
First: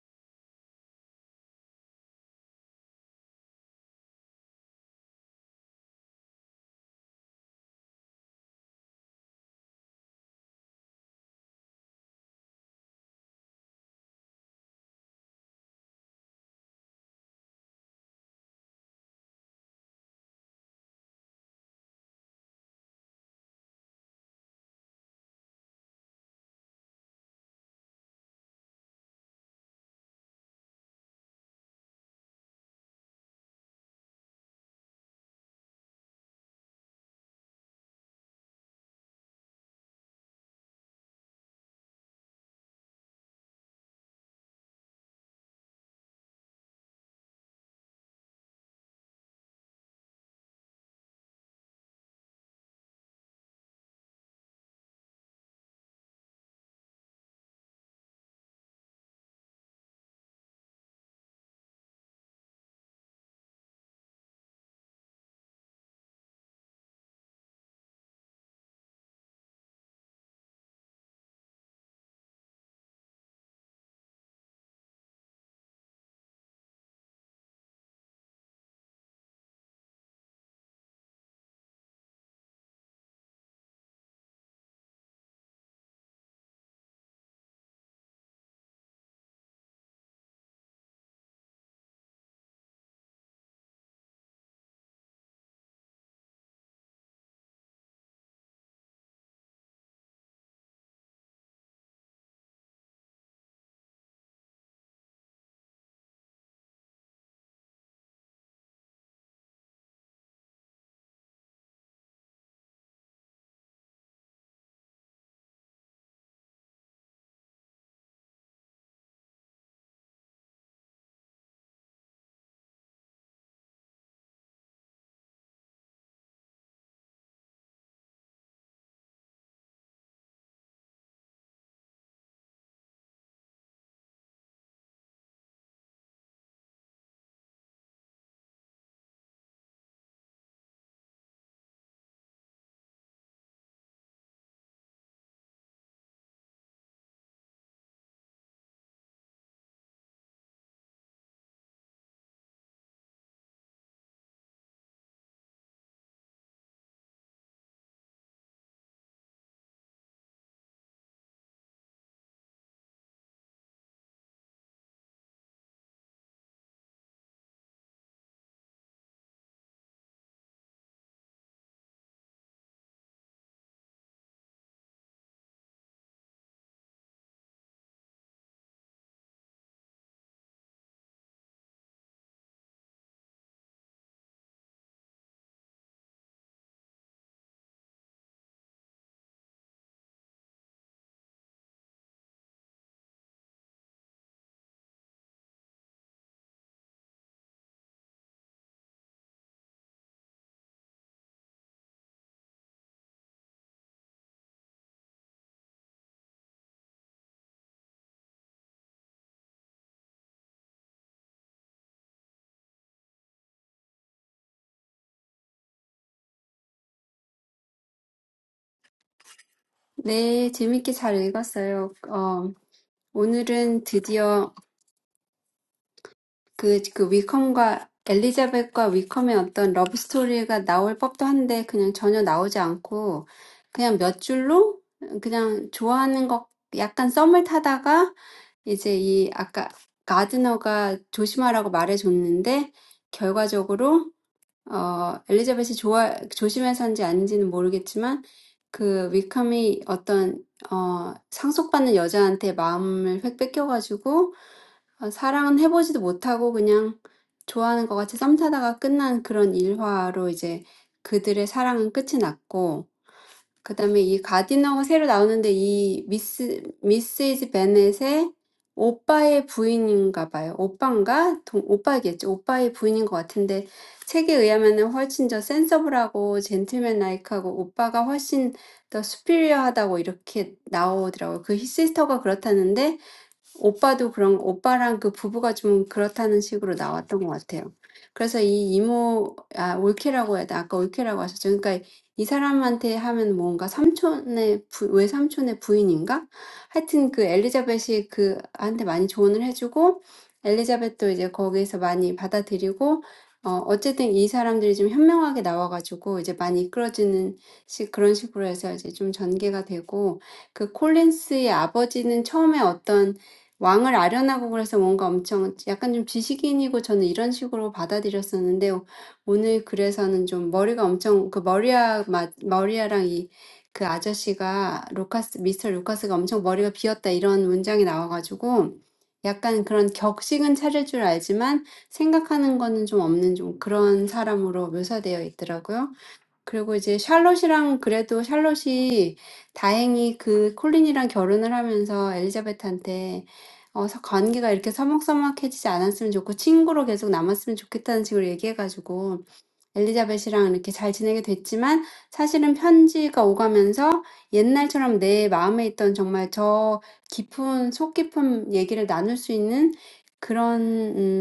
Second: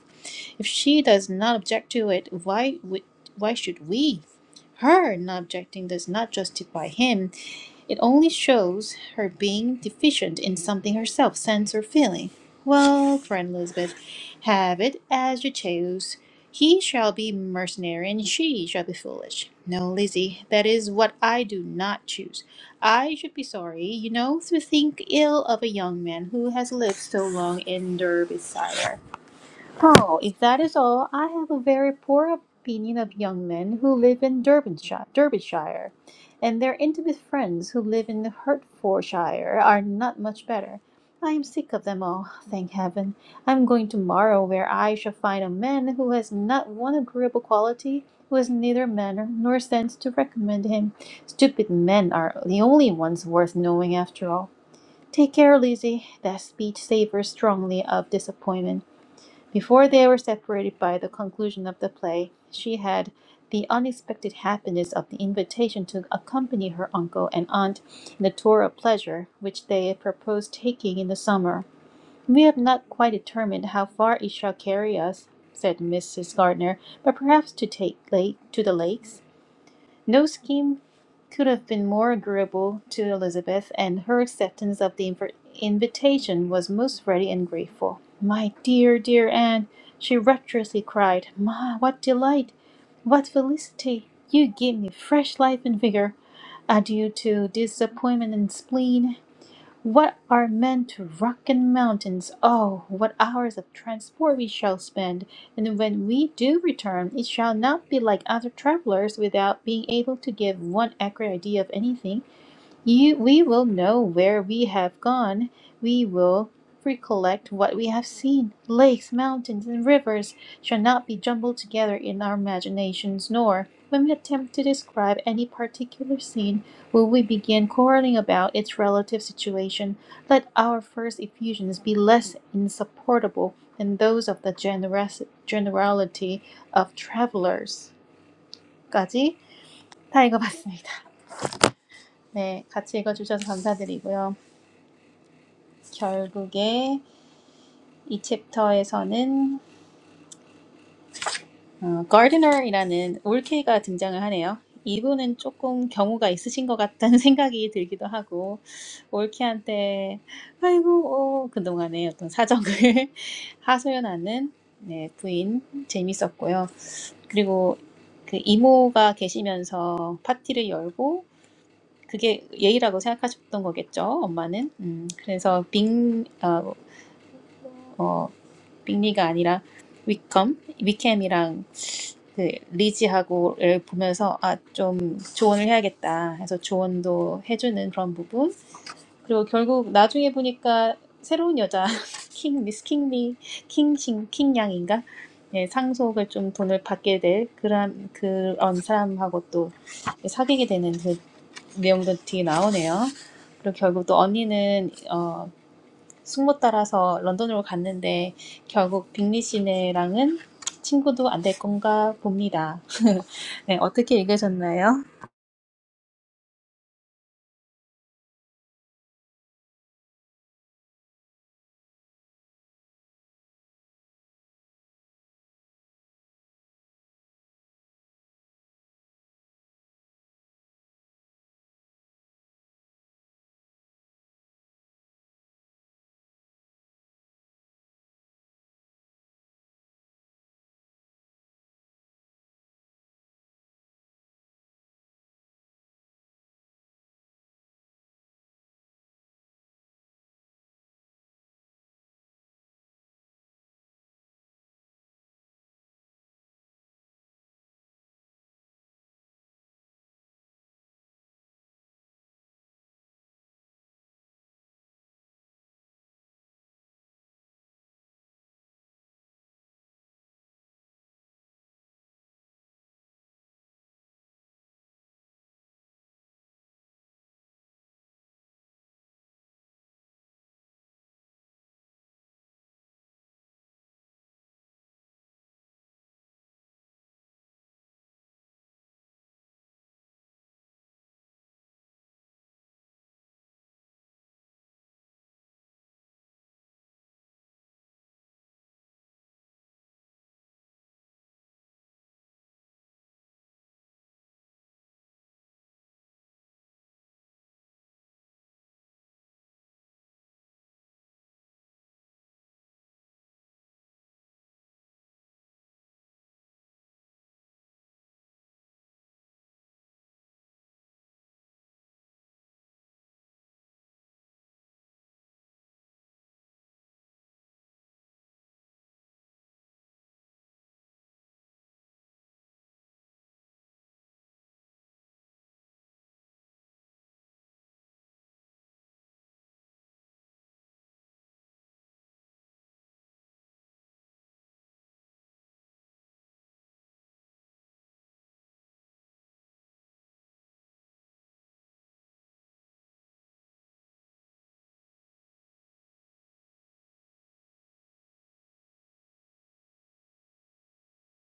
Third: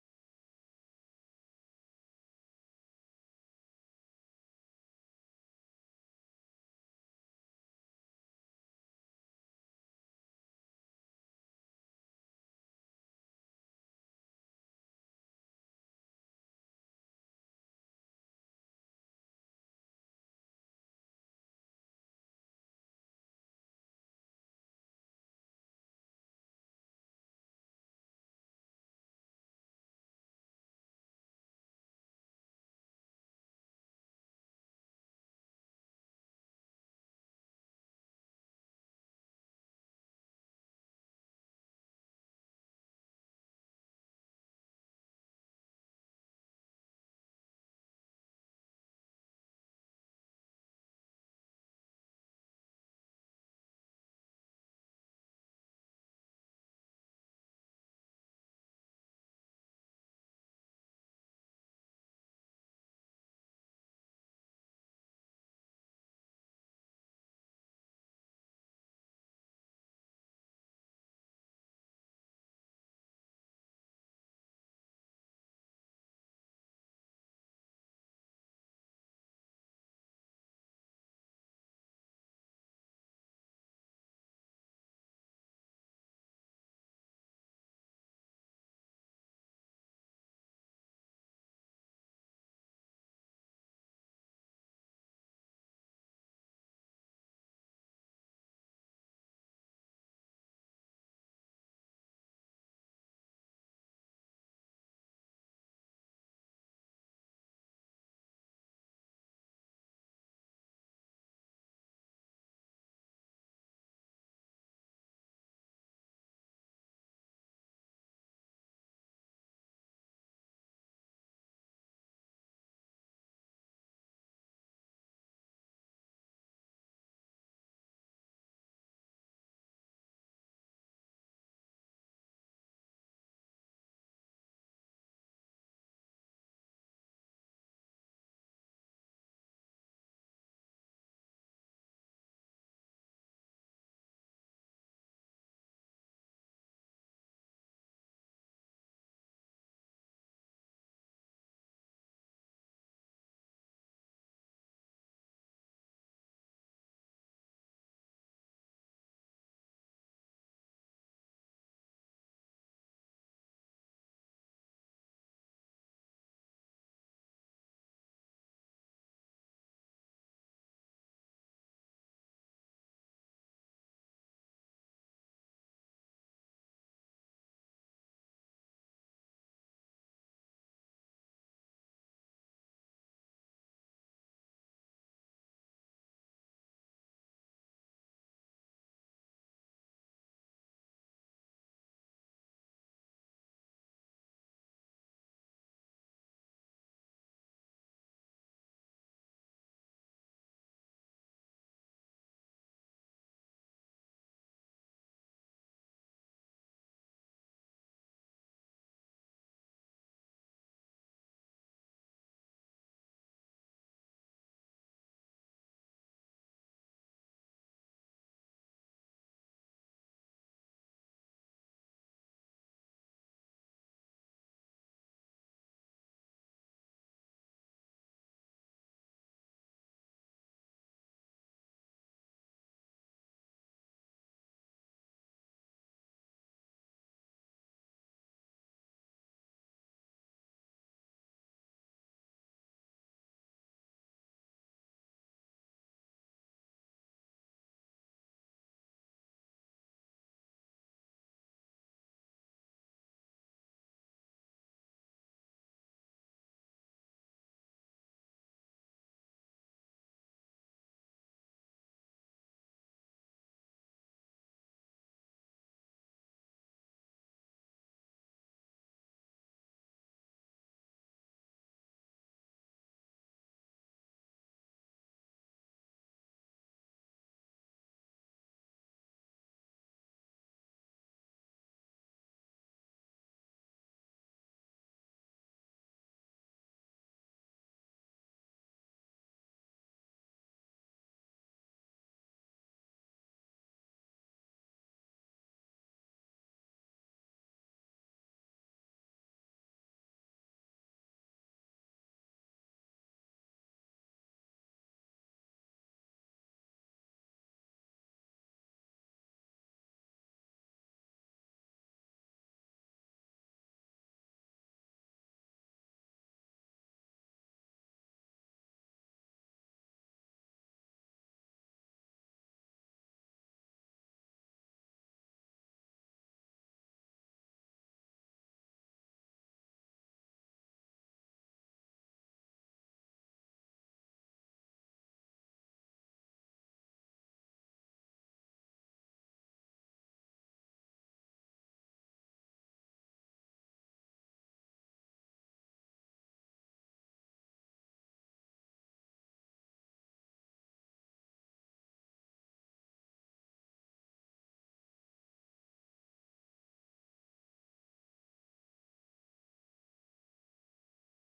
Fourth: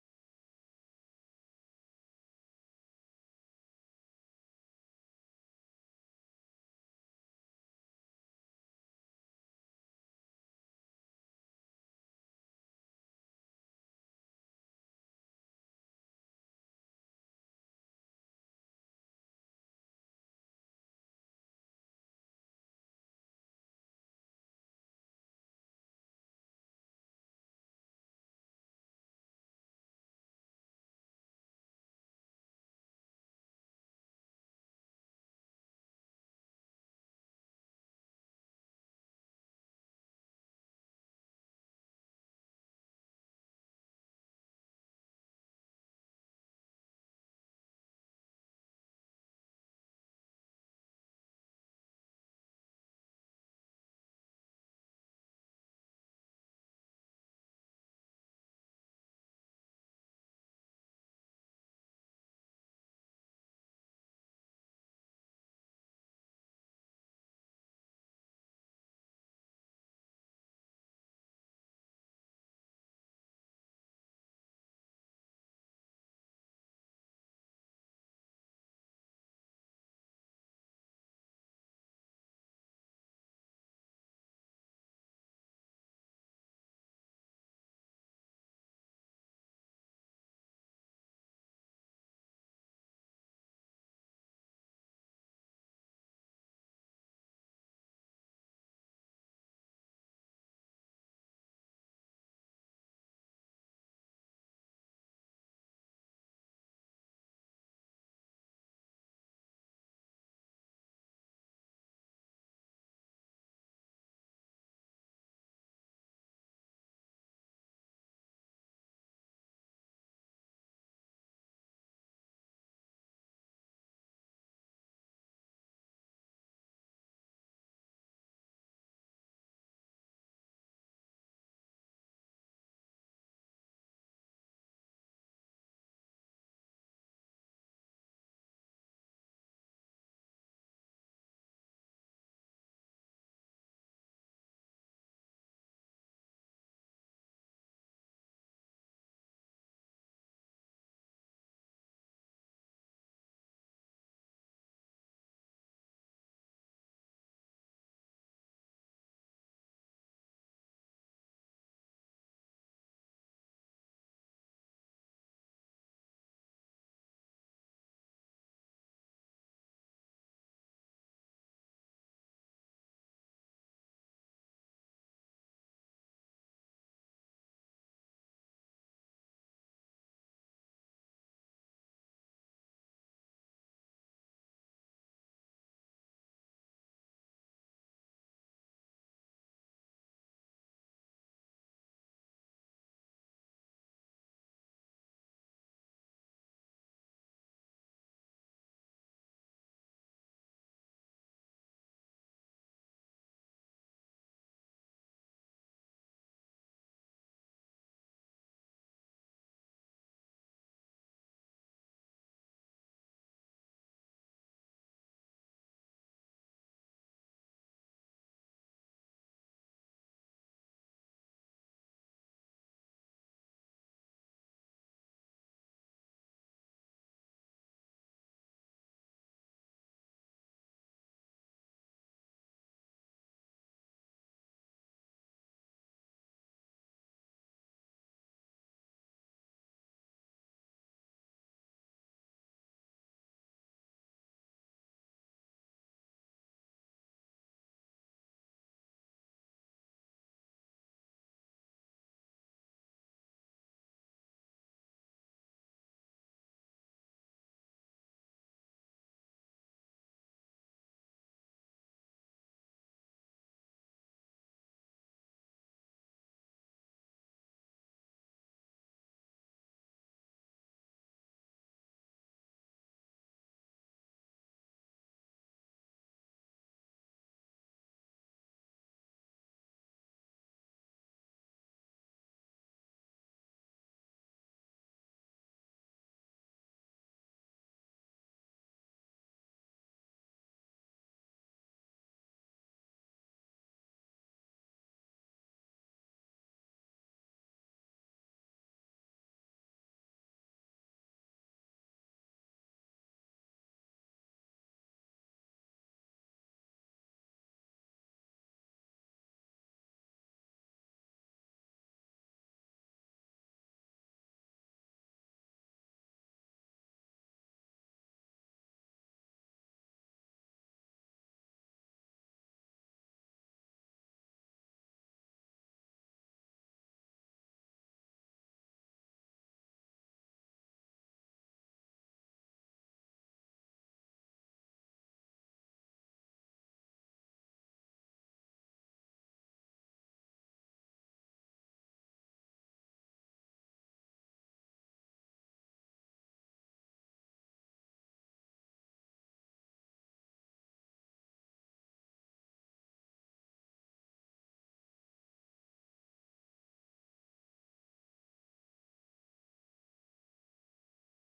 [SPEAKER 1] if she does not object to it, why would why should we? Her not objecting does not justify him. It only shows her being deficient in something herself, sense or feeling. Well, friend Elizabeth, have it as you choose. He shall be mercenary and she shall be foolish. No, Lizzie, that is what I do not choose. I should be sorry, you know, to think ill of a young man who has lived so long in Derbyshire. Oh, if that is all, I have a very poor opinion of young men who live in Derbyshire, Derbyshire, and their intimate friends who live in Hertfordshire are not much better. I am sick of them all, thank heaven. I am going tomorrow where I shall find a man who has not one agreeable quality, who has neither manner nor sense to recommend him. Stupid men are the only ones worth knowing after all. Take care, Lizzie. That speech savors strongly of disappointment. Before they were separated by the conclusion of the play, she had the unexpected happiness of the invitation to accompany her uncle and aunt in the tour of pleasure which they had proposed taking in the summer. We have not quite determined how far it shall carry us, said Mrs. Gardner, but perhaps to take lake to the lakes. No scheme could have been more agreeable to Elizabeth, and her acceptance of the inv- invitation was most ready and grateful. My dear, dear Anne, she rapturously cried, Ma, what delight! What felicity! You give me fresh life and vigour. Adieu to disappointment and spleen. What are men to rock and mountains? Oh, what hours of transport we shall spend! And when we do return, it shall not be like other travelers without being able to give one accurate idea of anything you, we will know where we have gone. We will recollect what we have seen. Lakes, mountains, and rivers shall not be jumbled together in our imaginations, nor, when we attempt to describe any particular scene, will we begin quarreling about its relative situation. Let our first effusions be less insupportable than those of the generous, generality of travelers. 까지 다 읽어봤습니다. 네, 같이 읽어주셔서 감사드리고요. 결국에 이 챕터에서는 어, 가디너이라는 올케가 등장을 하네요. 이분은 조금 경우가 있으신 것 같다는 생각이 들기도 하고 올케한테 아이고 어, 그동안의 어떤 사정을 하소연하는 네, 부인 재밌었고요. 그리고 그 이모가 계시면서 파티를 열고 그게 예의라고 생각하셨던 거겠죠, 엄마는. 음, 그래서 빙 어, 빅리가 아니라 위컴, 위캠이랑 그 리지하고를 보면서 아, 좀 조언을 해야겠다 해서 조언도 해주는 그런 부분. 그리고 결국 나중에 보니까 새로운 여자 킹 미스 킹리 킹싱 킹양인가 예, 상속을 좀 돈을 받게 될 그런 그런 사람하고 또 사귀게 되는 그 내용도 뒤에 나오네요. 그리고 결국 또 언니는 어 숙모 따라서 런던으로 갔는데 결국 빅리 씨네랑은 친구도 안 될 건가 봅니다. 네, 어떻게 읽으셨나요?
[SPEAKER 2] 네, 재밌게 잘 읽었어요. 어, 오늘은 드디어 그, 그 위컴과 엘리자벳과 위컴의 어떤 러브 스토리가 나올 법도 한데 그냥 전혀 나오지 않고 그냥 몇 줄로 그냥 좋아하는 것 약간 썸을 타다가 이제 이 아까 가드너가 조심하라고 말해줬는데 결과적으로 어, 엘리자벳이 좋아, 조심해서 한지 아닌지는 모르겠지만, 그 위컴이 어떤, 어, 상속받는 여자한테 마음을 획 뺏겨가지고, 어, 사랑은 해보지도 못하고 그냥 좋아하는 것 같이 썸 타다가 끝난 그런 일화로 이제 그들의 사랑은 끝이 났고, 그다음에 이 가디너가 새로 나오는데 이 미스 미시즈 베넷의 오빠의 부인인가 봐요. 오빠인가? 동, 오빠겠죠. 오빠의 부인인 것 같은데 책에 의하면은 훨씬 더 센서블하고 젠틀맨 라이크하고 오빠가 훨씬 더 수피리어하다고 이렇게 나오더라고요. 그 시스터가 그렇다는데 오빠도 그런, 오빠랑 그 부부가 좀 그렇다는 식으로 나왔던 것 같아요. 그래서 이 이모, 아, 올케라고 해야 돼. 아까 올케라고 하셨죠. 그러니까 이 사람한테 하면 뭔가 삼촌의, 부, 외삼촌의 부인인가? 하여튼 그 엘리자벳이 그, 한테 많이 조언을 해주고, 엘리자벳도 이제 거기에서 많이 받아들이고, 어, 어쨌든 이 사람들이 좀 현명하게 나와가지고 이제 많이 이끌어지는 식, 그런 식으로 해서 이제 좀 전개가 되고, 그 콜린스의 아버지는 처음에 어떤 왕을 아련하고 그래서 뭔가 엄청 약간 좀 지식인이고 저는 이런 식으로 받아들였었는데 오늘 글에서는 좀 머리가 엄청 그 머리아 마, 머리아랑 이 그 아저씨가 루카스 미스터 루카스가 엄청 머리가 비었다 이런 문장이 나와가지고 약간 그런 격식은 차릴 줄 알지만 생각하는 거는 좀 없는 좀 그런 사람으로 묘사되어 있더라고요. 그리고 이제 샬롯이랑 그래도 샬롯이 다행히 그 콜린이랑 결혼을 하면서 엘리자베트한테 어, 서- 관계가 이렇게 서먹서먹해지지 않았으면 좋고 친구로 계속 남았으면 좋겠다는 식으로 얘기해가지고 엘리자벳이랑 이렇게 잘 지내게 됐지만 사실은 편지가 오가면서 옛날처럼 내 마음에 있던 정말 저 깊은, 속 깊은 얘기를 나눌 수 있는 그런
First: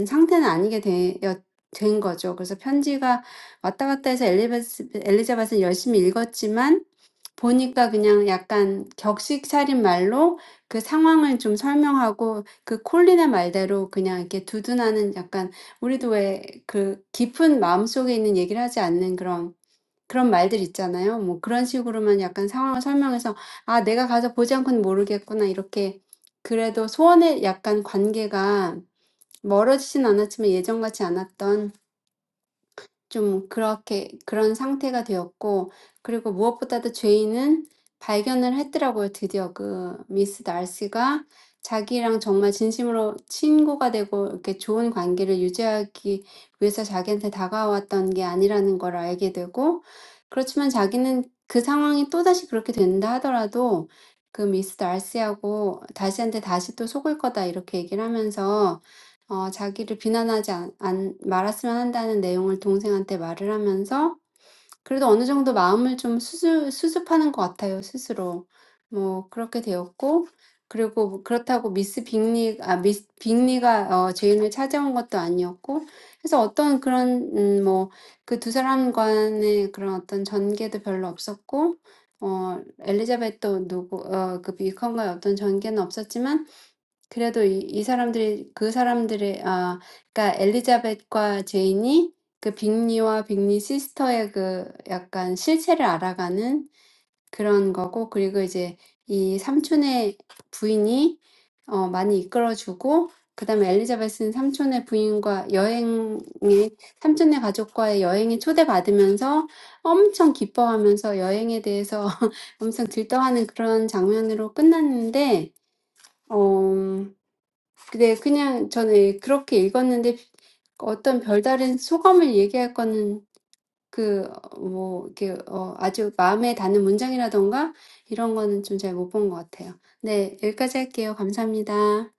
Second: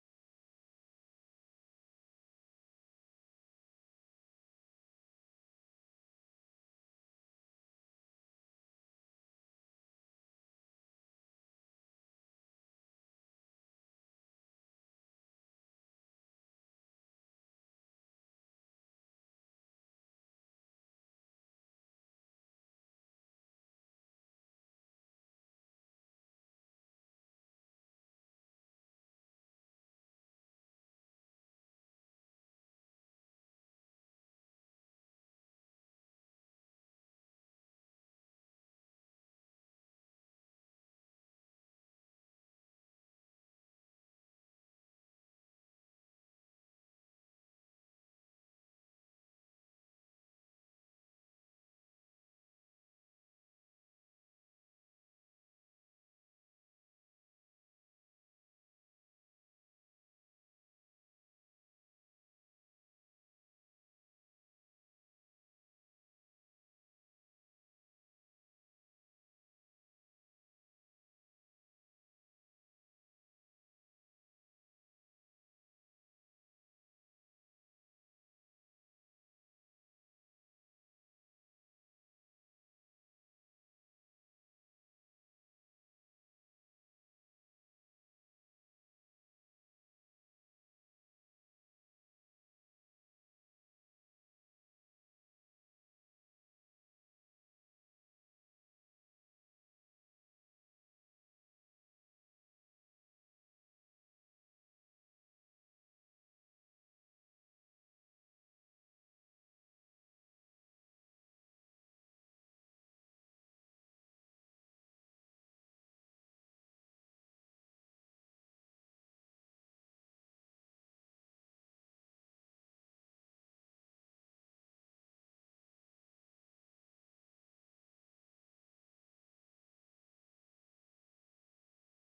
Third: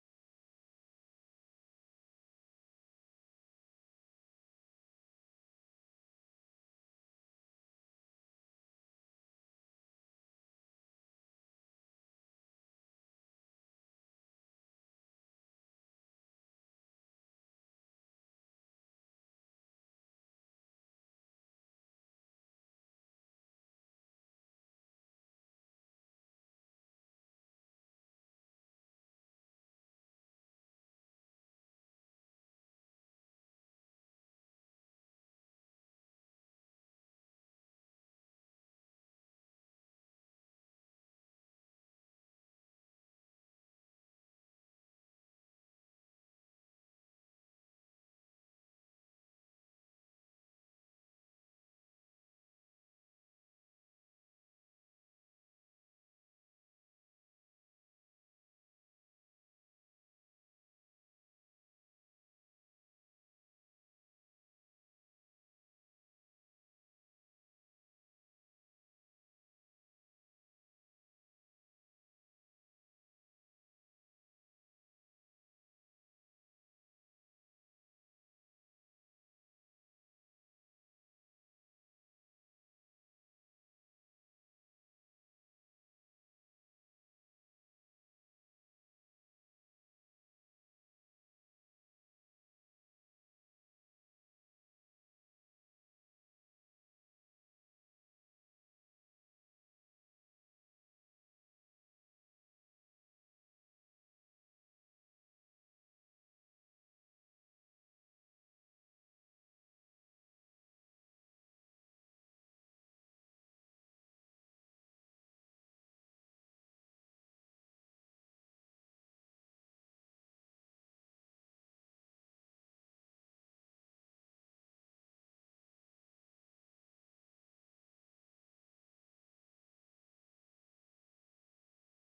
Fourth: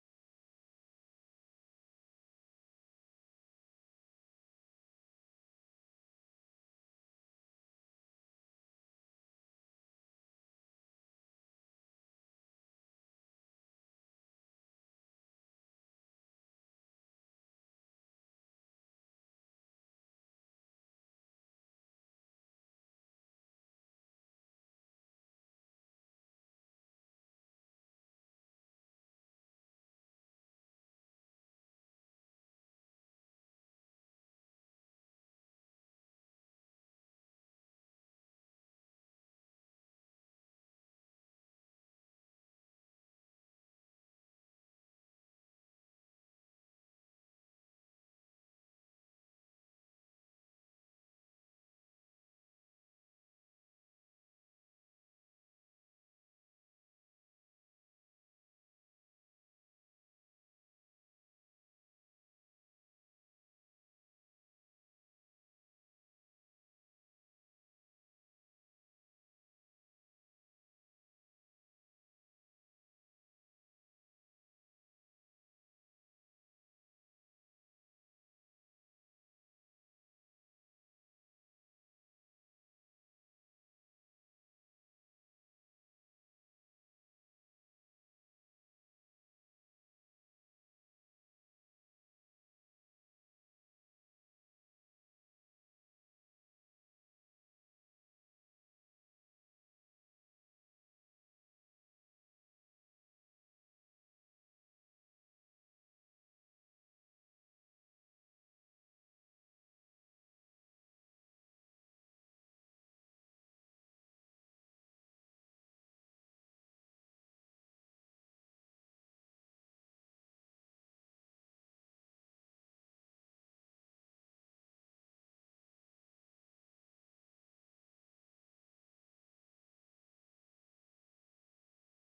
[SPEAKER 2] 음, 상태는 아니게 되었 된 거죠. 그래서 편지가 왔다 갔다 해서 엘리자벳, 엘리자벳은 열심히 읽었지만 보니까 그냥 약간 격식 차린 말로 그 상황을 좀 설명하고 그 콜린의 말대로 그냥 이렇게 두둔하는 약간 우리도 왜그 깊은 마음속에 있는 얘기를 하지 않는 그런 그런 말들 있잖아요. 뭐 그런 식으로만 약간 상황을 설명해서 아, 내가 가서 보지 않고는 모르겠구나. 이렇게 그래도 소원의 약간 관계가 멀어지진 않았지만 예전같이 않았던 좀 그렇게 그런 상태가 되었고 그리고 무엇보다도 죄인은 발견을 했더라고요. 드디어 그 미스 날씨가 자기랑 정말 진심으로 친구가 되고 이렇게 좋은 관계를 유지하기 위해서 자기한테 다가왔던 게 아니라는 걸 알게 되고 그렇지만 자기는 그 상황이 또다시 그렇게 된다 하더라도 그 미스 날씨하고 다시한테 다시 또 속을 거다 이렇게 얘기를 하면서 어, 자기를 비난하지 않, 안, 말았으면 한다는 내용을 동생한테 말을 하면서 그래도 어느 정도 마음을 좀 수습, 수습하는 것 같아요, 스스로. 뭐, 그렇게 되었고, 그리고 뭐 그렇다고 미스 빅리, 아, 미스 빅리가 어, 제인을 찾아온 것도 아니었고, 그래서 어떤 그런, 음, 뭐, 그 두 사람 간의 그런 어떤 전개도 별로 없었고, 어, 엘리자벳도 누구, 어, 그 비컨과의 어떤 전개는 없었지만, 그래도 이, 이 사람들이 그 사람들의 아 그러니까 엘리자벳과 제인이 그 빅리와 빅리 시스터의 그 약간 실체를 알아가는 그런 거고 그리고 이제 이 삼촌의 부인이 어 많이 이끌어주고 그다음에 엘리자벳은 삼촌의 부인과 여행에 삼촌의 가족과의 여행에 초대받으면서 엄청 기뻐하면서 여행에 대해서 엄청 들떠하는 그런 장면으로 끝났는데 어. 근데 그냥 저는 그렇게 읽었는데 어떤 별다른 소감을 얘기할 거는 그, 어, 뭐, 이렇게, 어, 아주 마음에 닿는 문장이라던가 이런 거는 좀잘못본것 같아요. 네, 여기까지 할게요. 감사합니다.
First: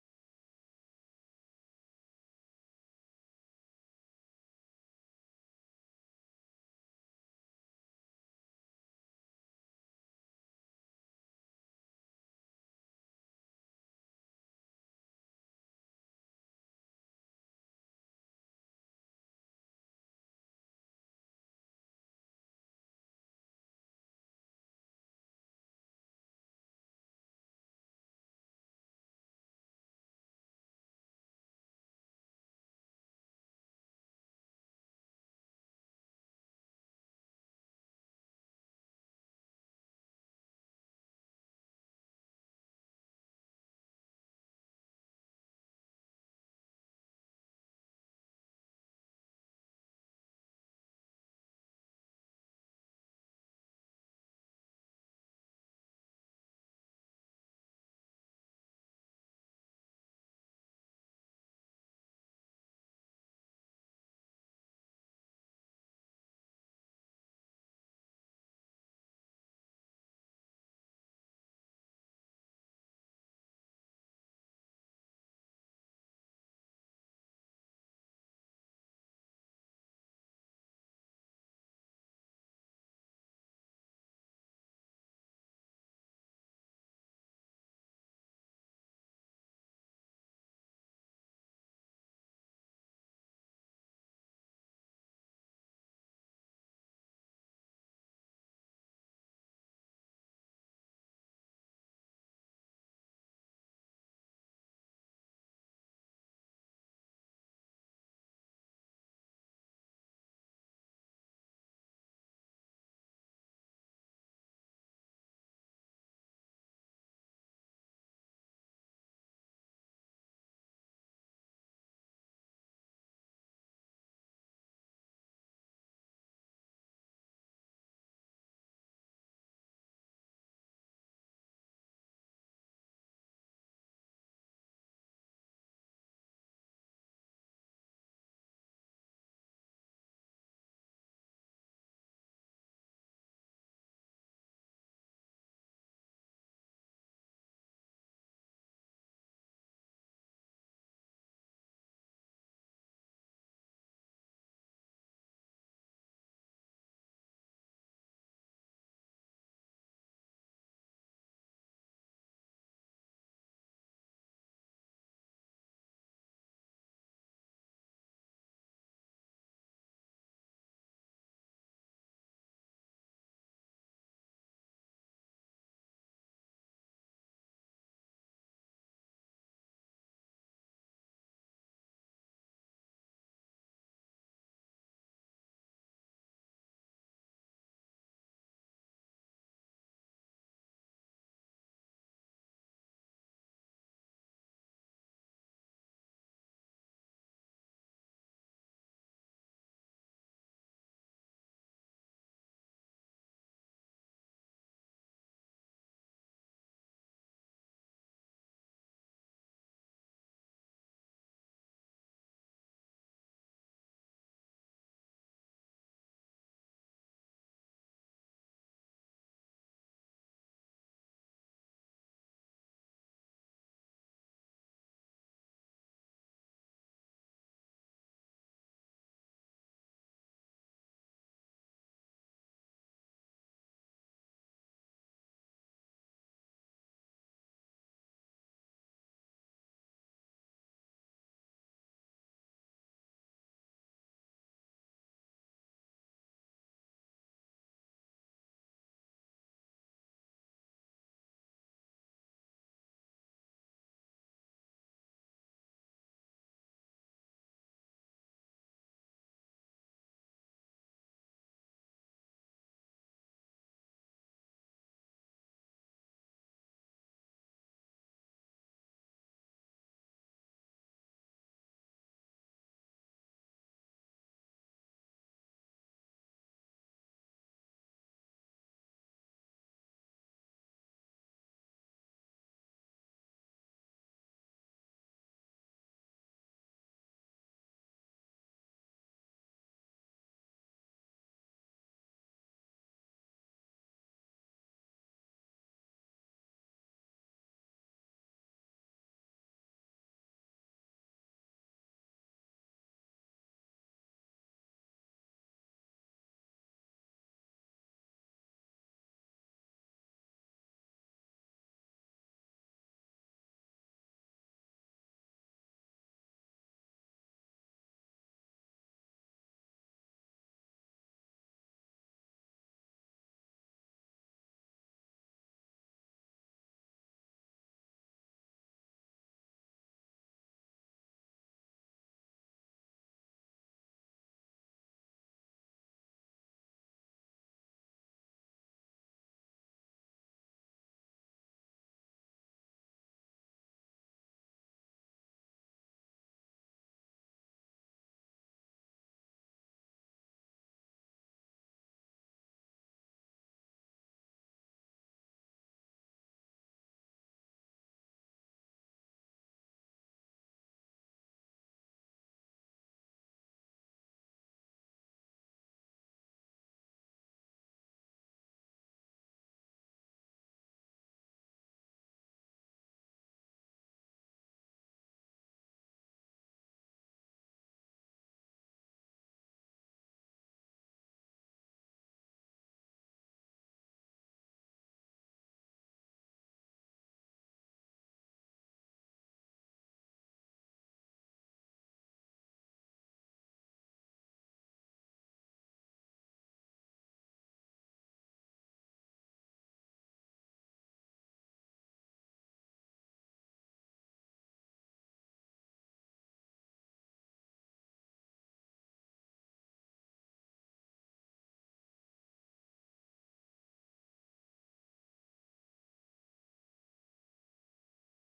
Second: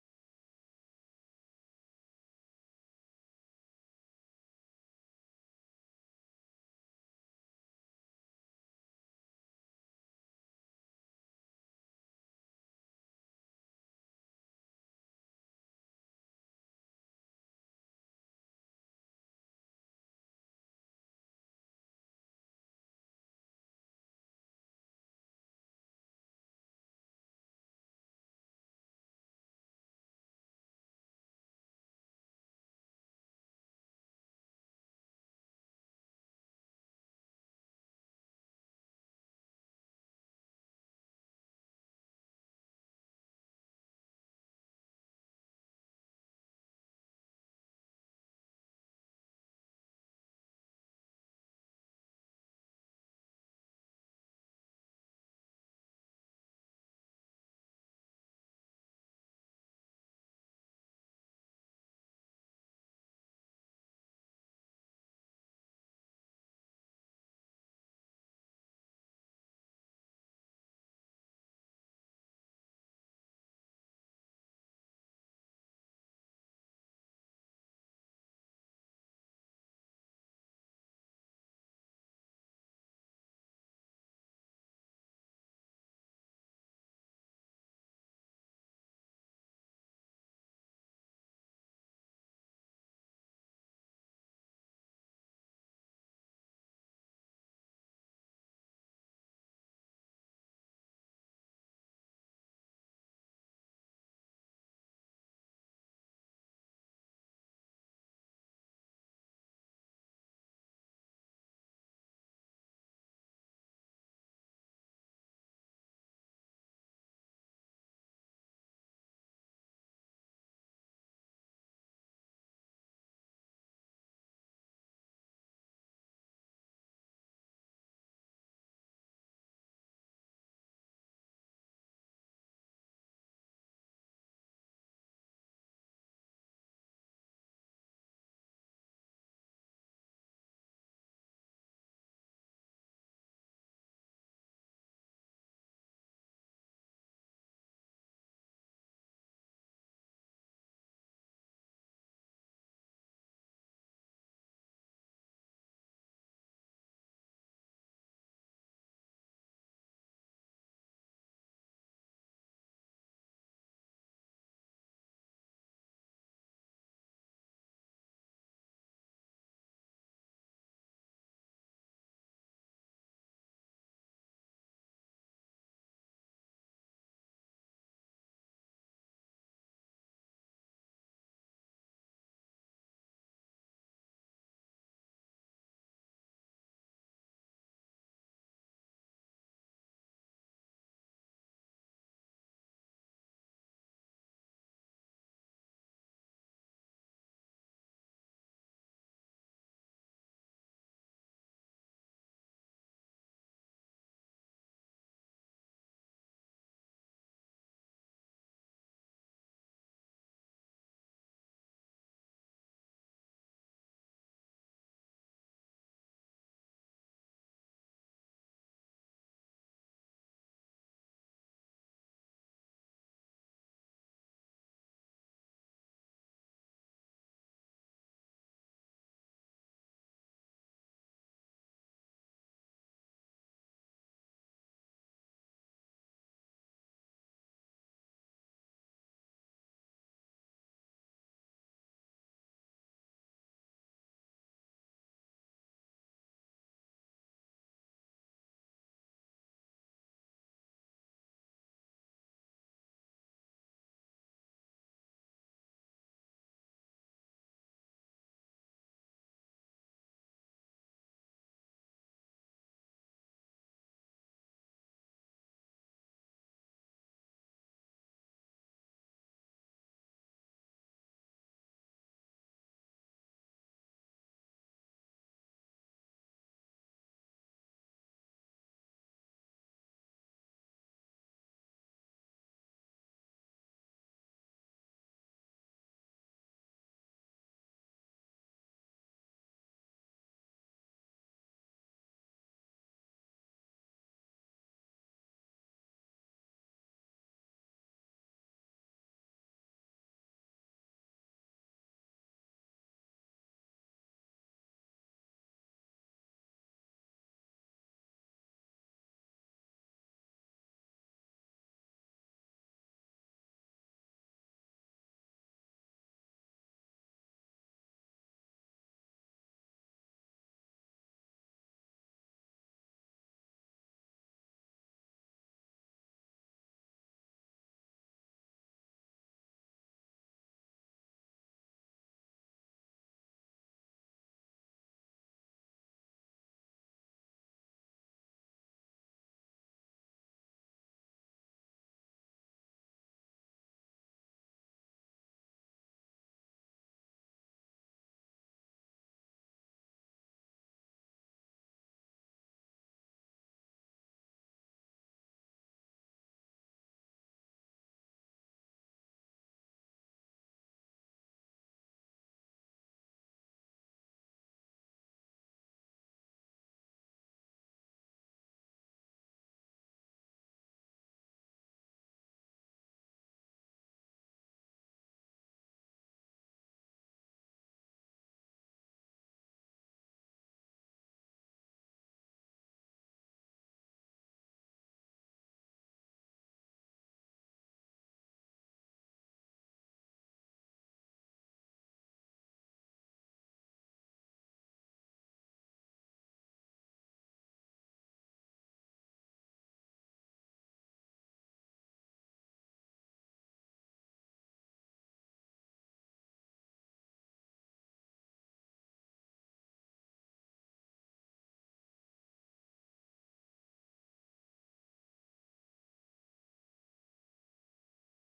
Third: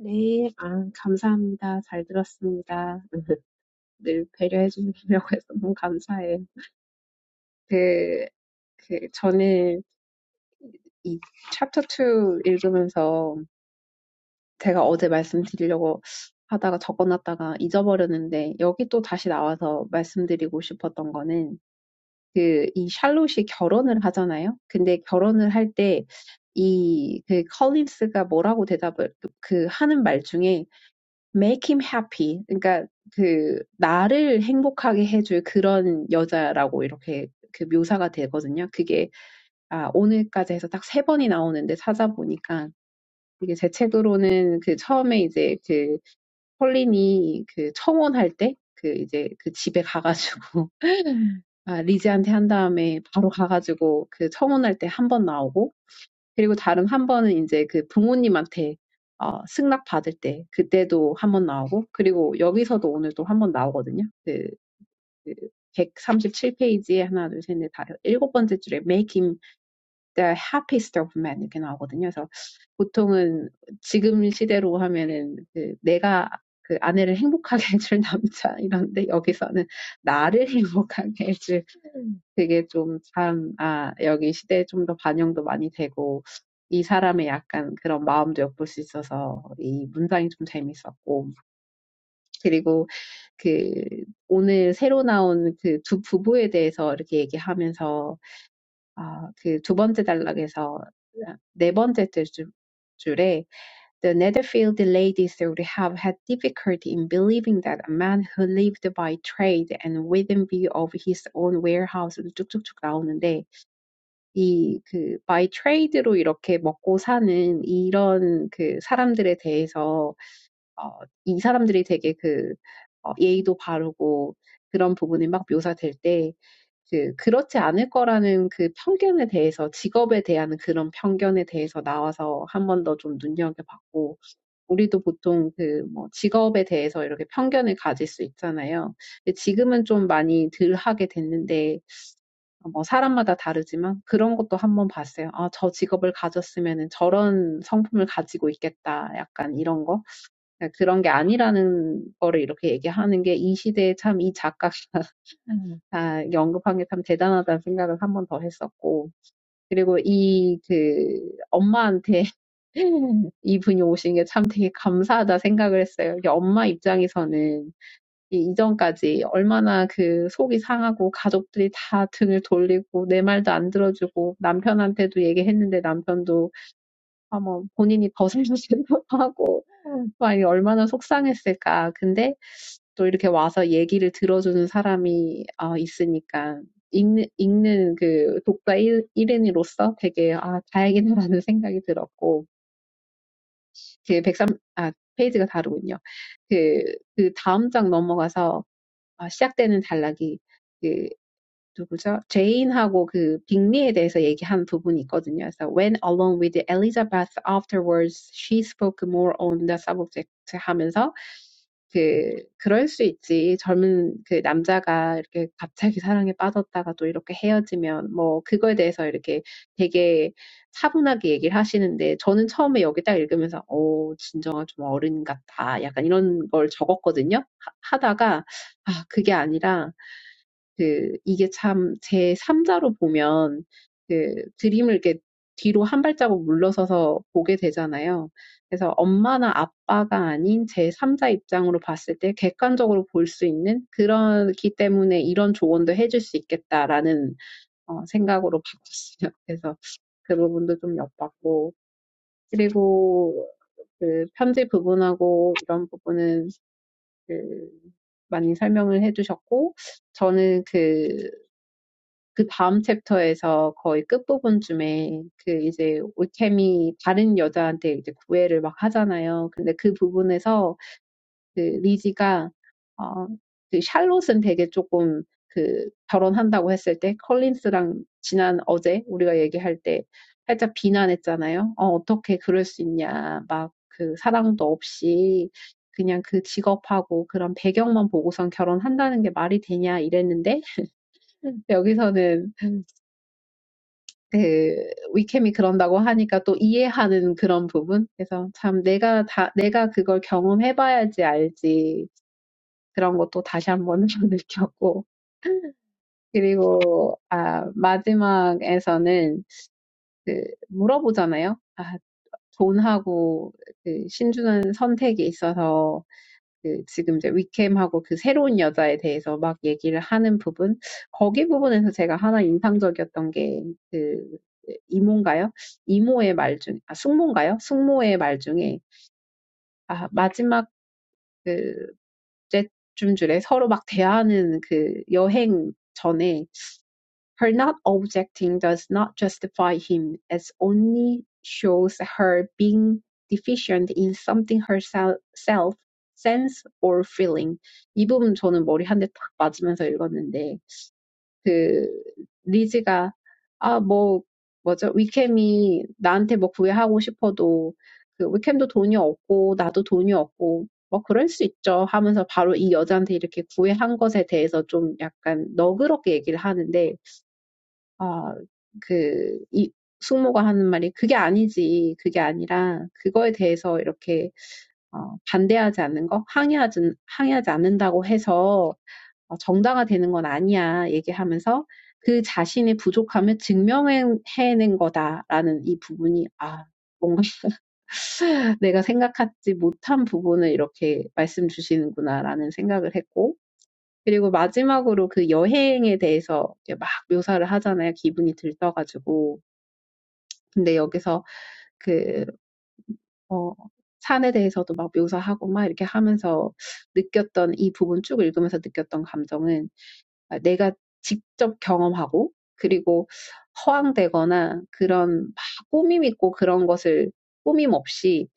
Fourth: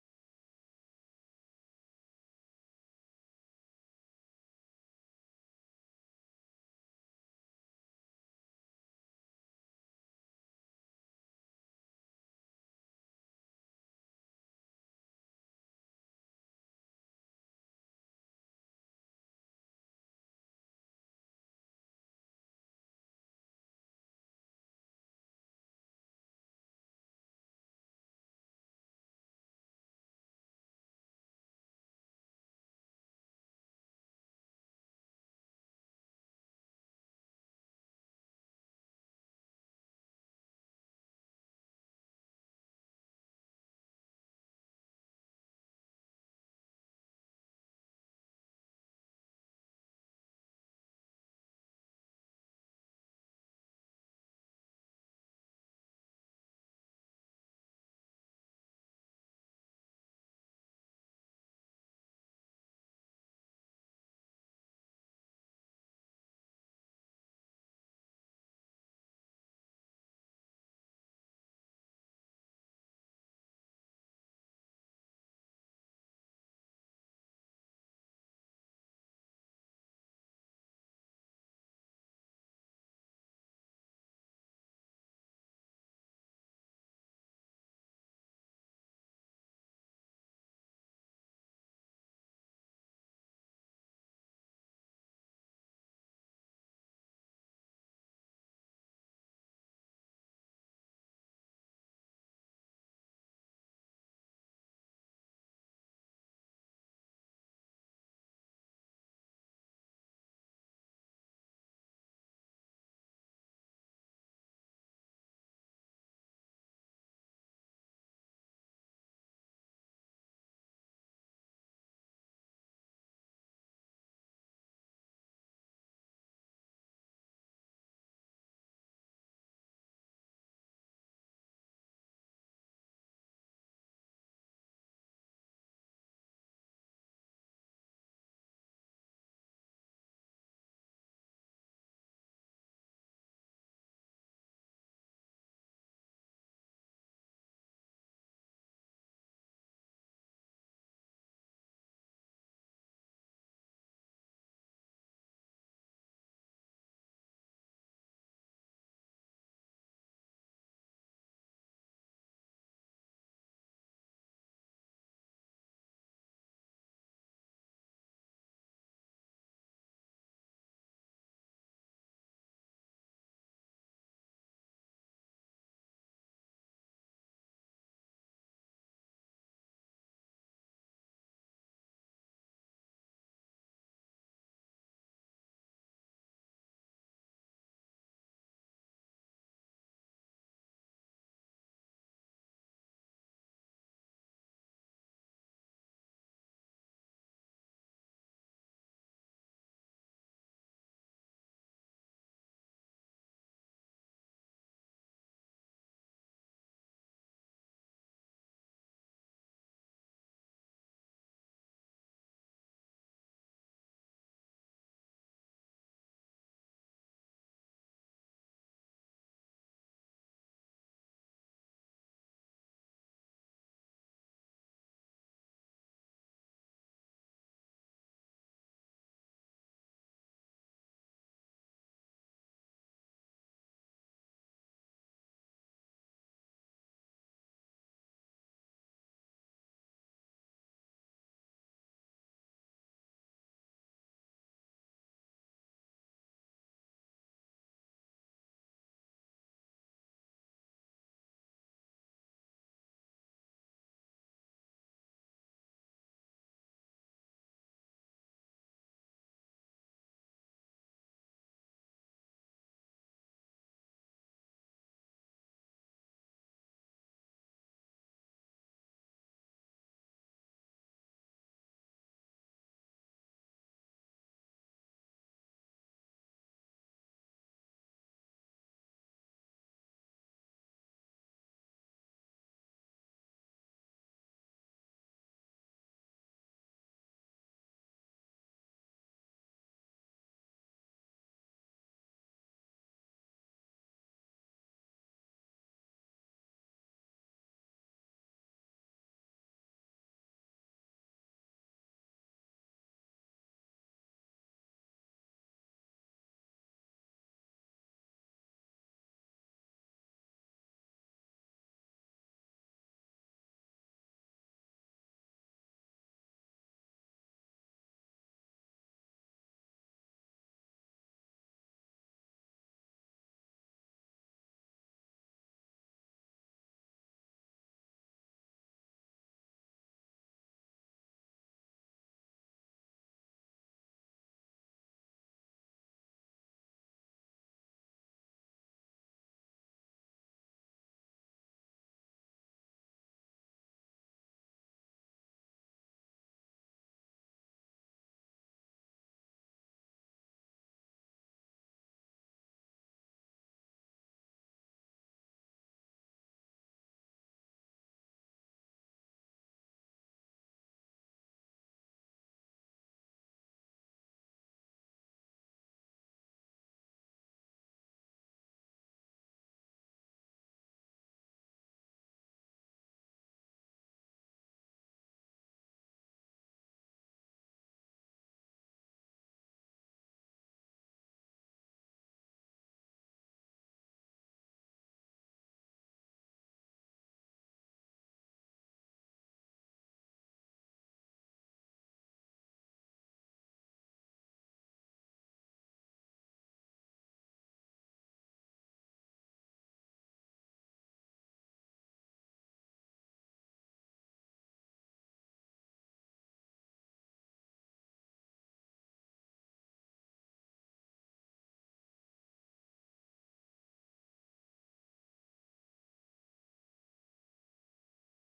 [SPEAKER 3] 네, 아, 감사합니다. 잘 들었습니다. 늘 배려해 주시려고 해서 너무 감사해요. 그, 그, 저는 이 챕터 2 읽으면서 제가 어제 말씀드리려고 하다가 적어놨다가 잊어버렸는데 여기 또 다시 나와서 말씀드리고 싶었던 거는 그 이 샬롯이 결혼을 하잖아요. 근데 결혼을 할 때 이, 그, 컬린스가 뭐라고 대답을, 그, 하는 말 중에, make him happy. 그러니까, 그, 나를 행복하게 해줄 그런 여자라고 이렇게 그 묘사가 되거든요. 그게, 아, 오늘까지 해서 딱 세 번이 나오는데 찾아보니까, 이게 제 책으로는 그 처음에 이제 그 폴린이 그 청혼할 때그 이제 그 집에 가가지고 아, 리지한테 한 다음에 바로 가가지고 그 청혼할 때 한 번 나오고 그리고 다른 한 번은 이제 그 부모님한테 어, 승낙 받을 때 그때도 한 번 나오고 그리고 여기서도 오늘 또 한 번 나오거든요. 그 그 137페이지에 하나, 둘, 셋, 넷, 다섯, 일곱 번째 줄에 make him the happiest of men 이렇게 나오거든요. 그래서 보통은 지금 시대로 하면은 그 내가 그 아내를 행복하게 해줄 남자 이런데 여기서는 나를 행복하게 해줄 되게 좀 참, 아, 여기 시대에 좀더 반영도 많이 되고 이 사람의 약간 그런 마음도 엿볼 수 있어서 이 문장이 좀 재밌었고 그리고 그 오늘 새로 나온 그두 부부에 대해서 이렇게 얘기하면서 아, 그두 번째 단락에서 아, 네 번째 줄- 줄- 에 The Netherfield ladies would have had difficulty in believing that a man who lived by trade and within view of his own warehouse 쭉쭉쭉 나오는데 이 그 by trade로 이렇게 먹고 사는 이런 그 사람들에 대해서 어, 이 사람들이 되게 그 어, 예의도 바르고 그런 부분이 막 묘사될 때, 그, 그렇지 않을 거라는 그 편견에 대해서, 직업에 대한 그런 편견에 대해서 나와서 한번 더 좀 눈여겨봤고, 우리도 보통 그, 뭐, 직업에 대해서 이렇게 편견을 가질 수 있잖아요. 근데 지금은 좀 많이 덜 하게 됐는데, 뭐, 사람마다 다르지만 그런 것도 한번 봤어요. 아, 저 직업을 가졌으면은 저런 성품을 가지고 있겠다. 약간 이런 거. 그런게 아니라는 거를 이렇게 얘기하는 게 이 시대에 참 이 작가가 아, 언급한 게 참 대단하다는 생각을 한번더 했었고. 그리고 이, 그, 엄마한테 이분이 오신 게 참 되게 감사하다 생각을 했어요. 이게 엄마 입장에서는 이 이전까지 얼마나 그 속이 상하고 가족들이 다 등을 돌리고 내 말도 안 들어주고 남편한테도 얘기했는데 남편도 아, 뭐 본인이 더 살려주기도 하고 아니 얼마나 속상했을까. 근데 또 이렇게 와서 얘기를 들어주는 사람이 어, 있으니까 읽는, 읽는 그 독자 1, 인으로서 되게 아, 다행이다라는 생각이 들었고 그1 3 아, 페이지가 다르군요. 그, 그 다음 장 넘어가서 아, 시작되는 단락이 그, 누구죠? 제인하고 그 빅리에 대해서 얘기한 부분이 있거든요. 그래서 when alone with Elizabeth afterwards, she spoke more on the subject 하면서 그 그럴 수 있지. 젊은 그 남자가 이렇게 갑자기 사랑에 빠졌다가 또 이렇게 헤어지면 뭐 그거에 대해서 이렇게 되게 차분하게 얘기를 하시는데 저는 처음에 여기 딱 읽으면서 어 진정한 좀 어른 같다. 약간 이런 걸 적었거든요. 하, 하다가 아 그게 아니라 그 이게 참 제 3자로 보면 그 드림을 이렇게 뒤로 한 발자국 물러서서 보게 되잖아요. 그래서 엄마나 아빠가 아닌 제 3자 입장으로 봤을 때 객관적으로 볼 수 있는 그렇기 때문에 이런 조언도 해줄 수 있겠다라는 어, 생각으로 바꿨어요. 그래서 그 부분도 좀 엿봤고 그리고 그 편지 부분하고 이런 부분은 그 많이 설명을 해주셨고 저는 그 그 다음 챕터에서 거의 끝부분쯤에 그 이제 올케미 다른 여자한테 이제 구애를 막 하잖아요. 근데 그 부분에서 그 리지가 어, 그 샬롯은 되게 조금 그 결혼한다고 했을 때 컬린스랑 지난 어제 우리가 얘기할 때 살짝 비난했잖아요. 어, 어떻게 그럴 수 있냐. 막 그 사랑도 없이 그냥 그 직업하고 그런 배경만 보고선 결혼한다는 게 말이 되냐 이랬는데 여기서는 그 위캠이 그런다고 하니까 또 이해하는 그런 부분. 그래서 참 내가 다 내가 그걸 경험해봐야지 알지. 그런 것도 다시 한 번 느꼈고. 그리고 아 마지막에서는 그 물어보잖아요. 아 돈하고 그 신주는 선택이 있어서 그 지금 이제 위캠하고 그 새로운 여자에 대해서 막 얘기를 하는 부분, 거기 부분에서 제가 하나 인상적이었던 게 그 이모인가요? 이모의 말 중, 아, 숙모인가요? 숙모의 말 중에, 아, 마지막 그셋 줌줄에 서로 막 대하는 그 여행 전에 Her not objecting does not justify him, as only shows her being deficient in something herself, sense or feeling. 이 부분 저는 머리 한 대 탁 맞으면서 읽었는데, 그, 리즈가, 아, 뭐, 뭐죠? 위캠이 나한테 뭐 구애하고 싶어도, 그, 위캠도 돈이 없고, 나도 돈이 없고, 뭐, 그럴 수 있죠. 하면서 바로 이 여자한테 이렇게 구애한 것에 대해서 좀 약간 너그럽게 얘기를 하는데, 어, 그, 이, 숙모가 하는 말이 그게 아니지. 그게 아니라 그거에 대해서 이렇게 어, 반대하지 않는 거, 항의하지, 항의하지 않는다고 해서 어, 정당화되는 건 아니야 얘기하면서 그 자신의 부족함을 증명해낸 거다라는 이 부분이, 아, 뭔가 내가 생각하지 못한 부분을 이렇게 말씀 주시는구나라는 생각을 했고, 그리고 마지막으로 그 여행에 대해서 이렇게 막 묘사를 하잖아요. 기분이 들떠가지고. 근데 여기서 그, 어, 산에 대해서도 막 묘사하고 막 이렇게 하면서 느꼈던 이 부분 쭉 읽으면서 느꼈던 감정은 아, 내가 직접 경험하고 그리고 허황되거나 그런 막 꾸밈 있고 그런 것을 꾸밈 없이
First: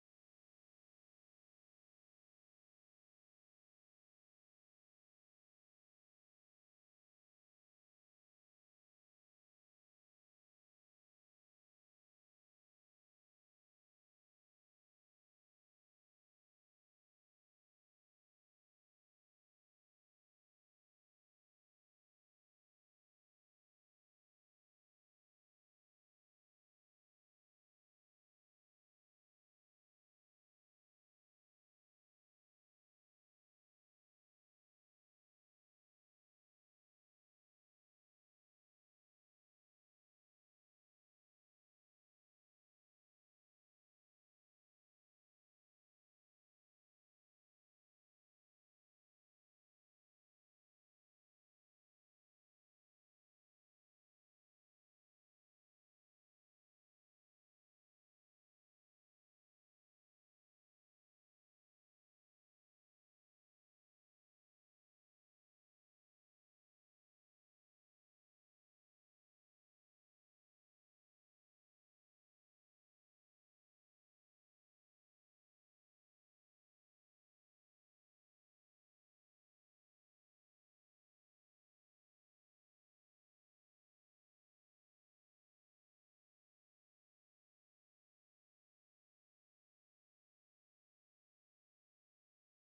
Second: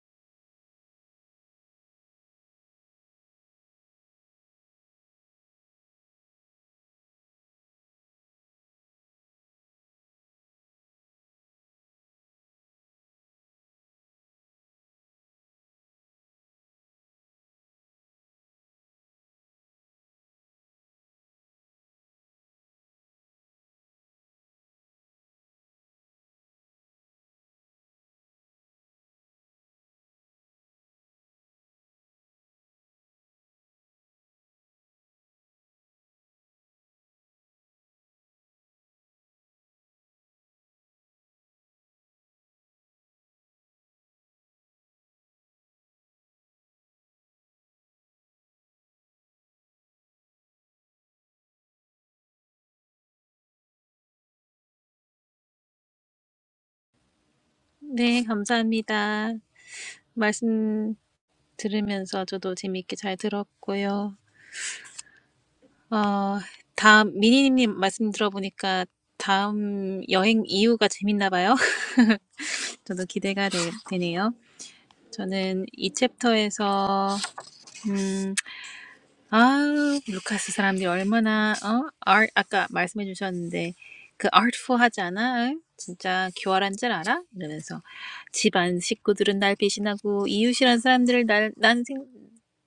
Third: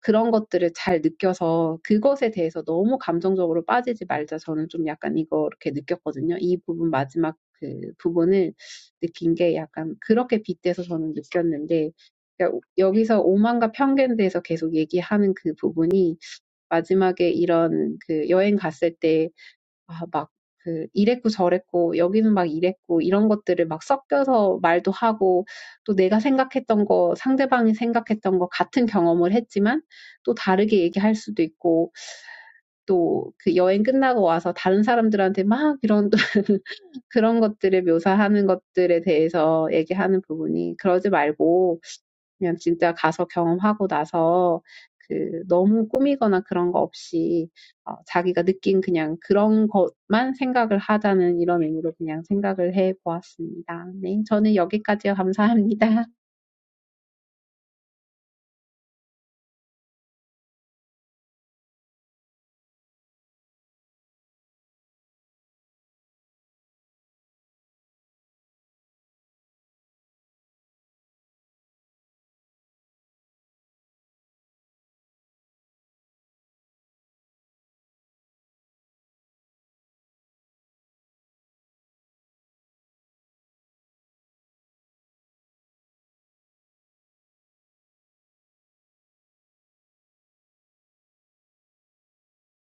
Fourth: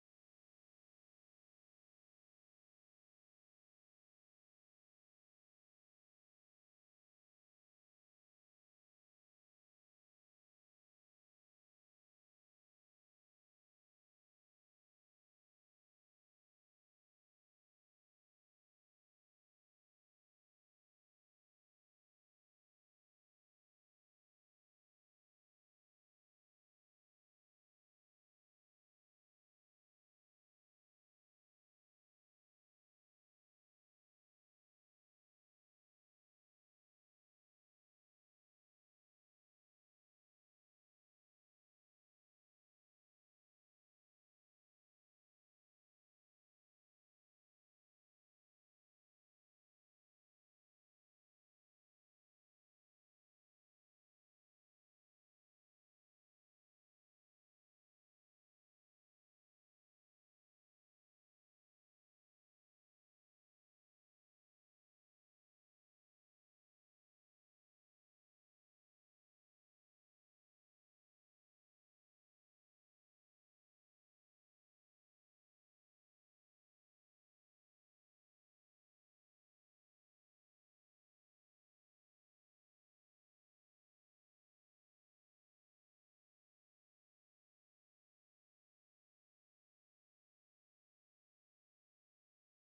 [SPEAKER 3] 그런 것들을 잘 느껴서 그것에 대해서 너무 감정적으로 빠지지 말자. 저는 좀 약간 이거 이렇게 느꼈거든요. 이 부분 마지막 그 부분을 느낀 게 약간 그렇게 빗대서 저는 느꼈는데 그러니까 여기서 오만과 편견에 대해서 계속 얘기하는 그 부분이 마지막에 이런 그 여행 갔을 때 아, 막, 그, 이랬고 저랬고, 여기는 막 이랬고, 이런 것들을 막 섞여서 말도 하고, 또 내가 생각했던 거, 상대방이 생각했던 거 같은 경험을 했지만, 또 다르게 얘기할 수도 있고, 또 그 여행 끝나고 와서 다른 사람들한테 막 이런, 그런 것들을 묘사하는 것들에 대해서 얘기하는 부분이, 그러지 말고, 그냥 진짜 가서 경험하고 나서 그 너무 꾸미거나 그런 거 없이 어, 자기가 느낀 그냥 그런 것만 생각을 하자는 이런 의미로 그냥 생각을 해 보았습니다. 네, 저는 여기까지요. 감사합니다.
[SPEAKER 1] 네, 감사합니다. 말씀 들으면서 저도 재미있게 잘 들었고요. 어, 다음, 미니님 말씀 들어보니까 다음 여행 이유가 재밌나 봐요. 저도 기대가 되, 되네요. 저는 이 챕터에서, 음. 아, 루카스 사람들이 얼마나 어? art 아까 말씀해 주셨는데 그 artful 하지 않아? 응? 진짜 교활한 줄 알아? 이러면서 집안 식구들은 날 배신하고 이웃이란 사람들을 날, 난 생,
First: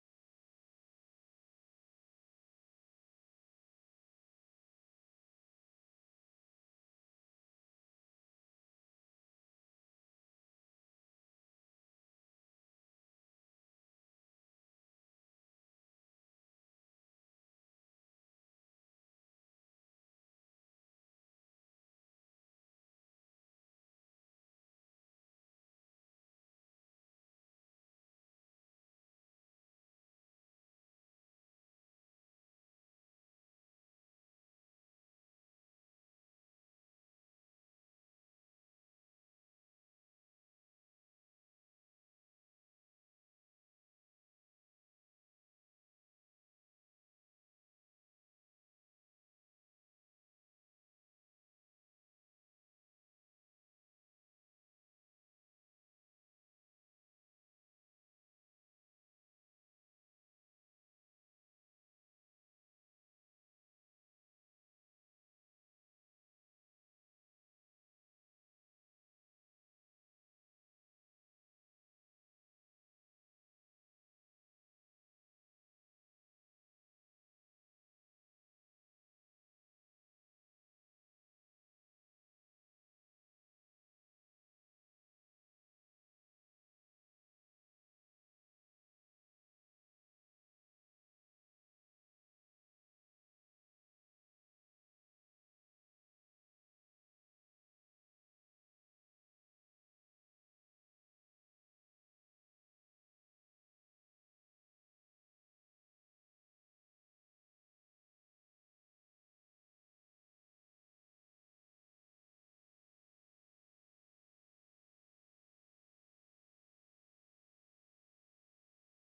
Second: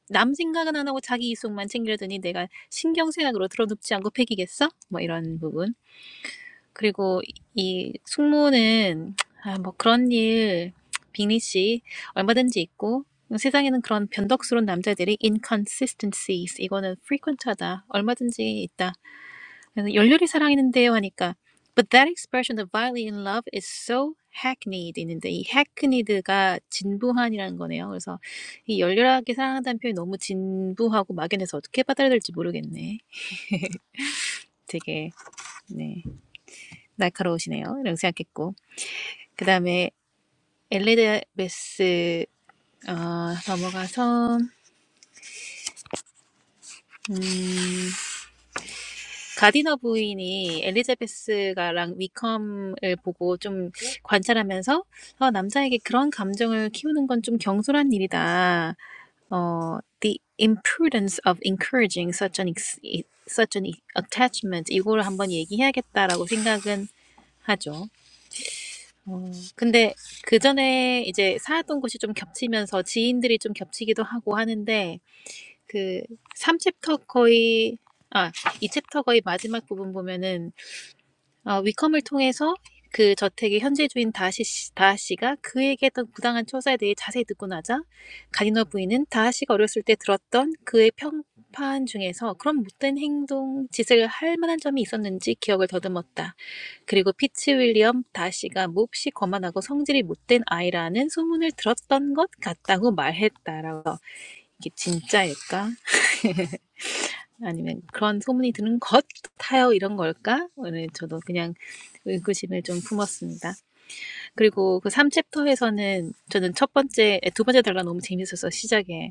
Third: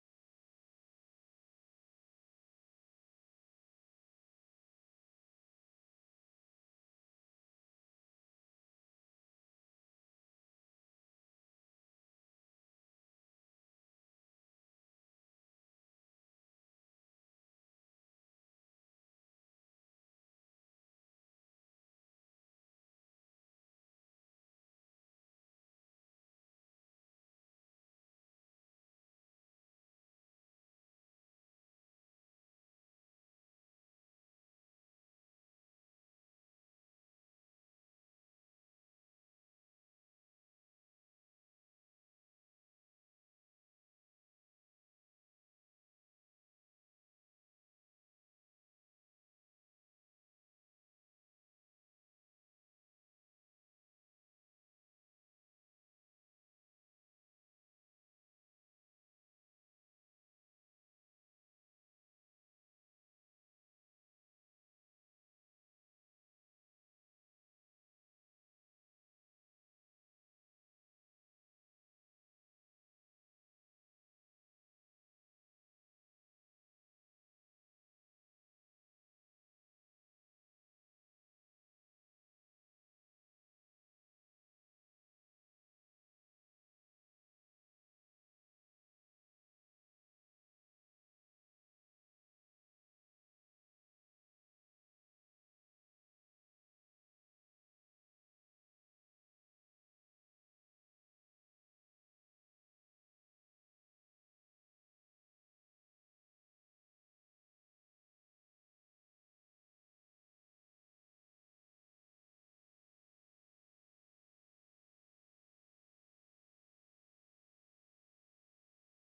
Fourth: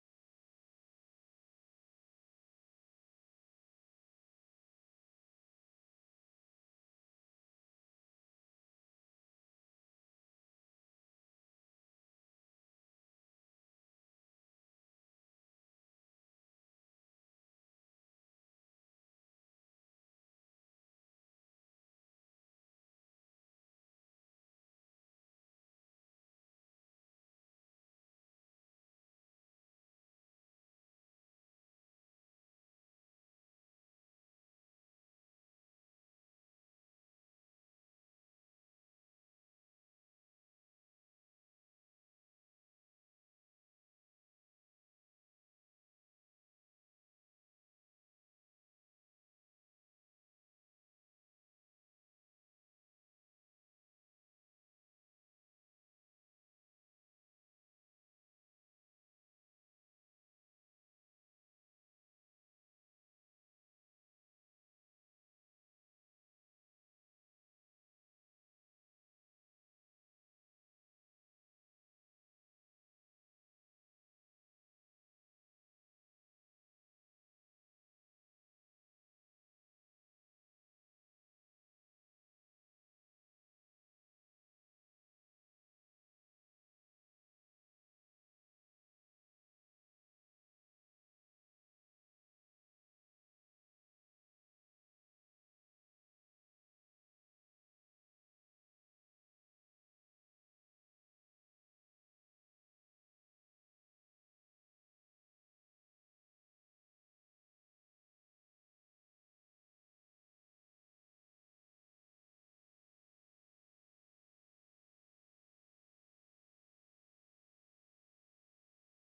[SPEAKER 1] 남 생각은 안 하고 자기 이속만 챙기려더니 내가 신경쇠약으로 들어눕지 않고 패기겠어? 뭐 이런 부분. 그리고 이 숙모는 아, 뭐 그런 일 빅리 씨 얼마든지 있고 세상에는 그런 변덕스러운 남자들이 inconsistencies 이거는 frequent하다 얼마든지 있다 그래서 열렬히 사랑했는데요 하니까 but that expression of violently in love is so hackneyed 있는데 이 hackneyed가 진부한이라는 거네요 그래서 이 열렬하게 사랑한다는 표현이 너무 진부하고 막연해서 어떻게 받아들일지 모르겠네 되게 네 날카로우시네요 이렇게 생각했고 그 다음에 엘리자베스 어, 넘어가서 음, 가디너 부인이 엘리자베스가랑 위컴을 보고 좀 관찰하면서 어, 남자에게 그런 감정을 키우는 건 좀 경솔한 일이다. 어, the imprudence of encouraging such an ex- such an attachment 이거를 한번 얘기해야겠다라고 생각은 하죠. 어, 근데 그 전에 이제 살았던 곳이 좀 겹치면서 지인들이 좀 겹치기도 하고 하는데 그 삼 챕터 거의 아, 이 챕터 거의 마지막 부분 보면은 어, 위컴을 통해서 그 저택의 현재 주인 다하시, 다하씨가 그에게 했던 부당한 처사에 대해 자세히 듣고 나자 가디너 부인은 다하씨가 어렸을 때 들었던 그의 평판 중에서 그런 못된 행동, 짓을 할 만한 점이 있었는지 기억을 더듬었다. 그리고 피치 윌리엄 다하씨가 몹시 거만하고 성질이 못된 아이라는 소문을 들었던 것 같다고 말했다라고 이게 진짜일까? 아니면 그런 소문이 드는 것 같아요. 이런 걸까? 오늘 저도 그냥 의구심을 좀 품었습니다. 그리고 그 삼 챕터에서는 저는 첫 번째, 두 번째 달라 너무 재밌었어 시작에.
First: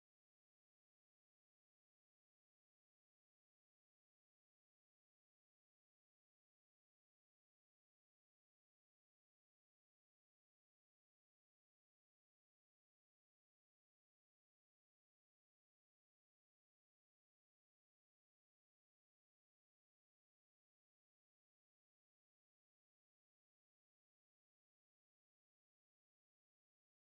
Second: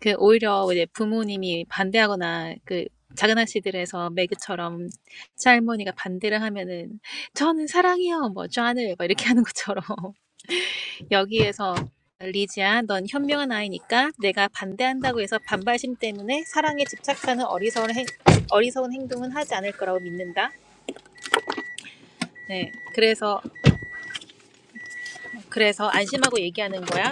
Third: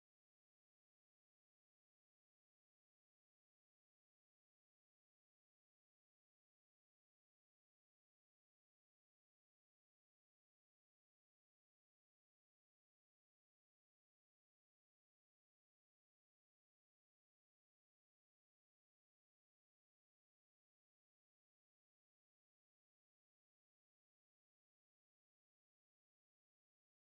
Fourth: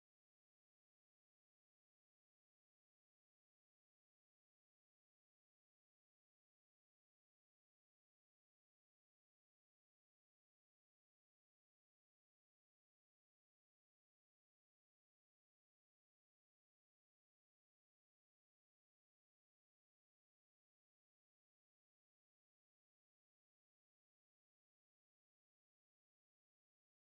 [SPEAKER 1] 그 오히려 이제 부모님이 반대하거나 그 작은 아씨들에서 매그처럼 할머니가 반대를 하면은 저는 사랑해요. 뭐, 쟈을 막 이렇게 하는 것처럼 여기에서 리지아, 넌 현명한 아이니까 내가 반대한다고 해서 반발심 때문에 사랑에 집착하는 어리석은, 행, 어리석은 행동은 하지 않을 거라고 믿는다. 네, 그래서 그래서 안심하고 얘기하는 거야.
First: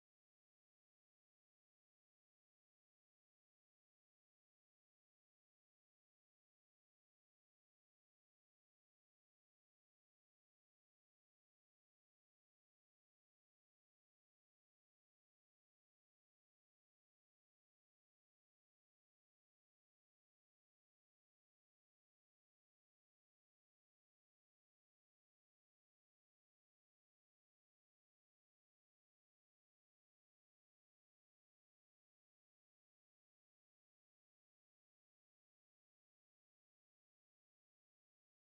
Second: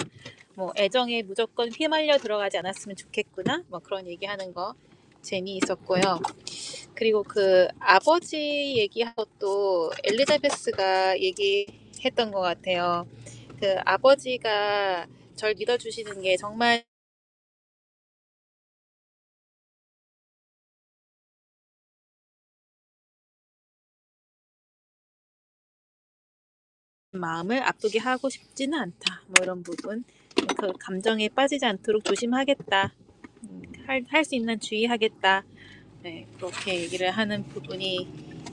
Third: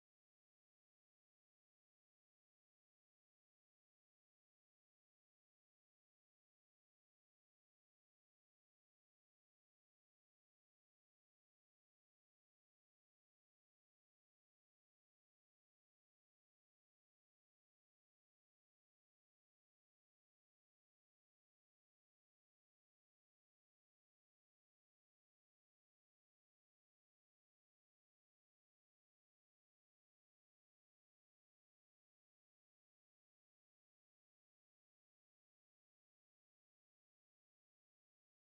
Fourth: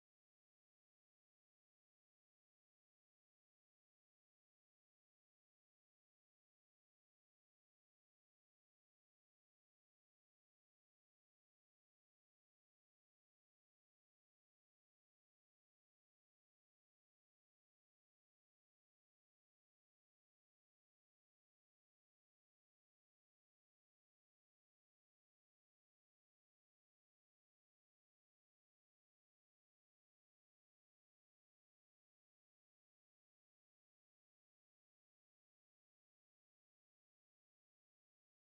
[SPEAKER 1] 뭐 애정에 무조건 휘말려 들어가지 않았으면 좋겠구나. 뭐 그런 얘기하는 거 재미있었고요. 그리고 그 아버지 얘기하고 또 엘리자베스가 얘기했던 것 같아요. 그 아버지가 절 믿어주시는 게 정말 마음을 아프게 하고 싶지는 않다. 뭐 이런 부분. 그 감정에 빠지지 않도록 조심하겠다. 할 할 수 있는 주의하겠다. 네, 그렇게 얘기를 하는 부분이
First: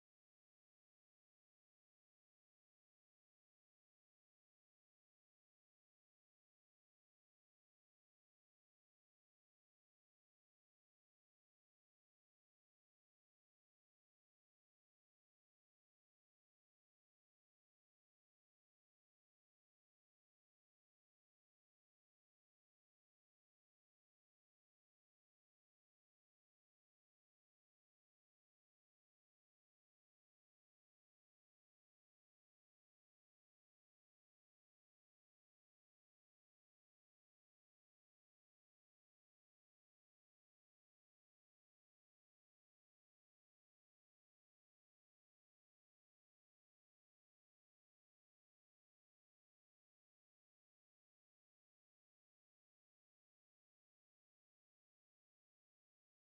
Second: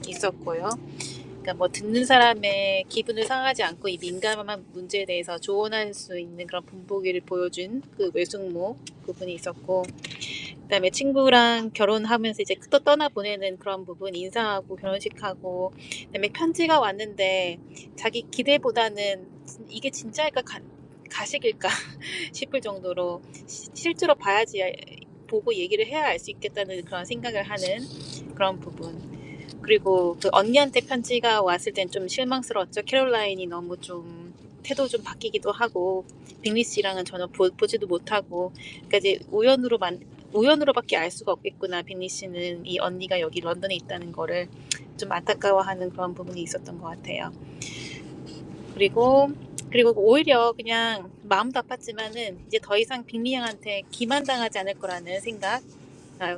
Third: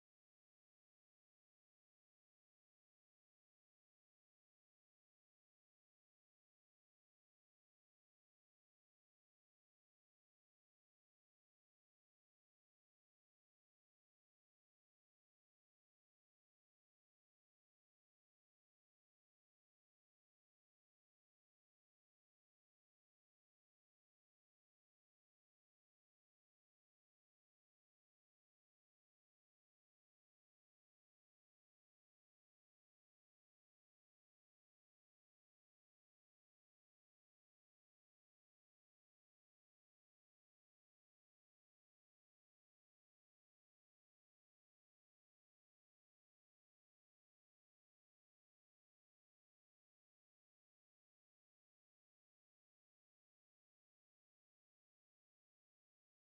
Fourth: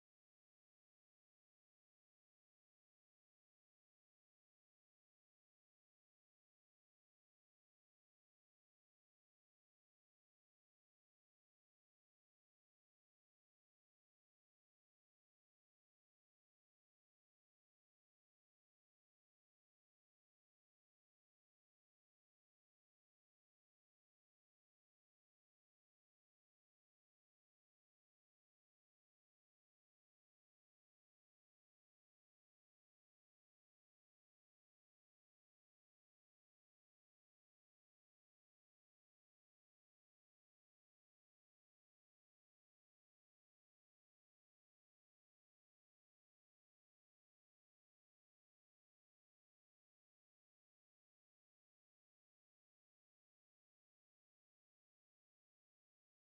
[SPEAKER 1] 있었고요. 그러니까 뭐 듣는 사람의 기분을 상하지 않고 이 민감한 문제에 대해서 조언할 수 있는 그런 본보기를 보여준 그 외숙모 부분이 있었고 그다음에 친구랑 결혼하면서 이제 또 떠나보내는 그런 부분 인사하고 결혼식하고 그다음에 편지가 왔는데 자기 기대보다는 이게 진짜일까 가, 가식일까 싶을 정도로 시, 실제로 봐야지 보고 얘기를 해야 알 수 있겠다는 그런 생각을 하는 그런 부분 그리고 그 언니한테 편지가 왔을 땐 좀 실망스러웠죠. 캐롤라인이 너무 좀 태도 좀 바뀌기도 하고 빅리 씨랑은 전혀 보, 보지도 못하고 그러니까 이제 우연으로만 우연으로밖에 알 수가 없겠구나. 빅리 씨는 이 언니가 여기 런던에 있다는 거를 좀 안타까워하는 그런 부분이 있었던 것 같아요. 그리고 그리고 오히려 그냥 마음도 아팠지만은 이제 더 이상 빅리 양한테 기만당하지 않을 거라는 생각. 아,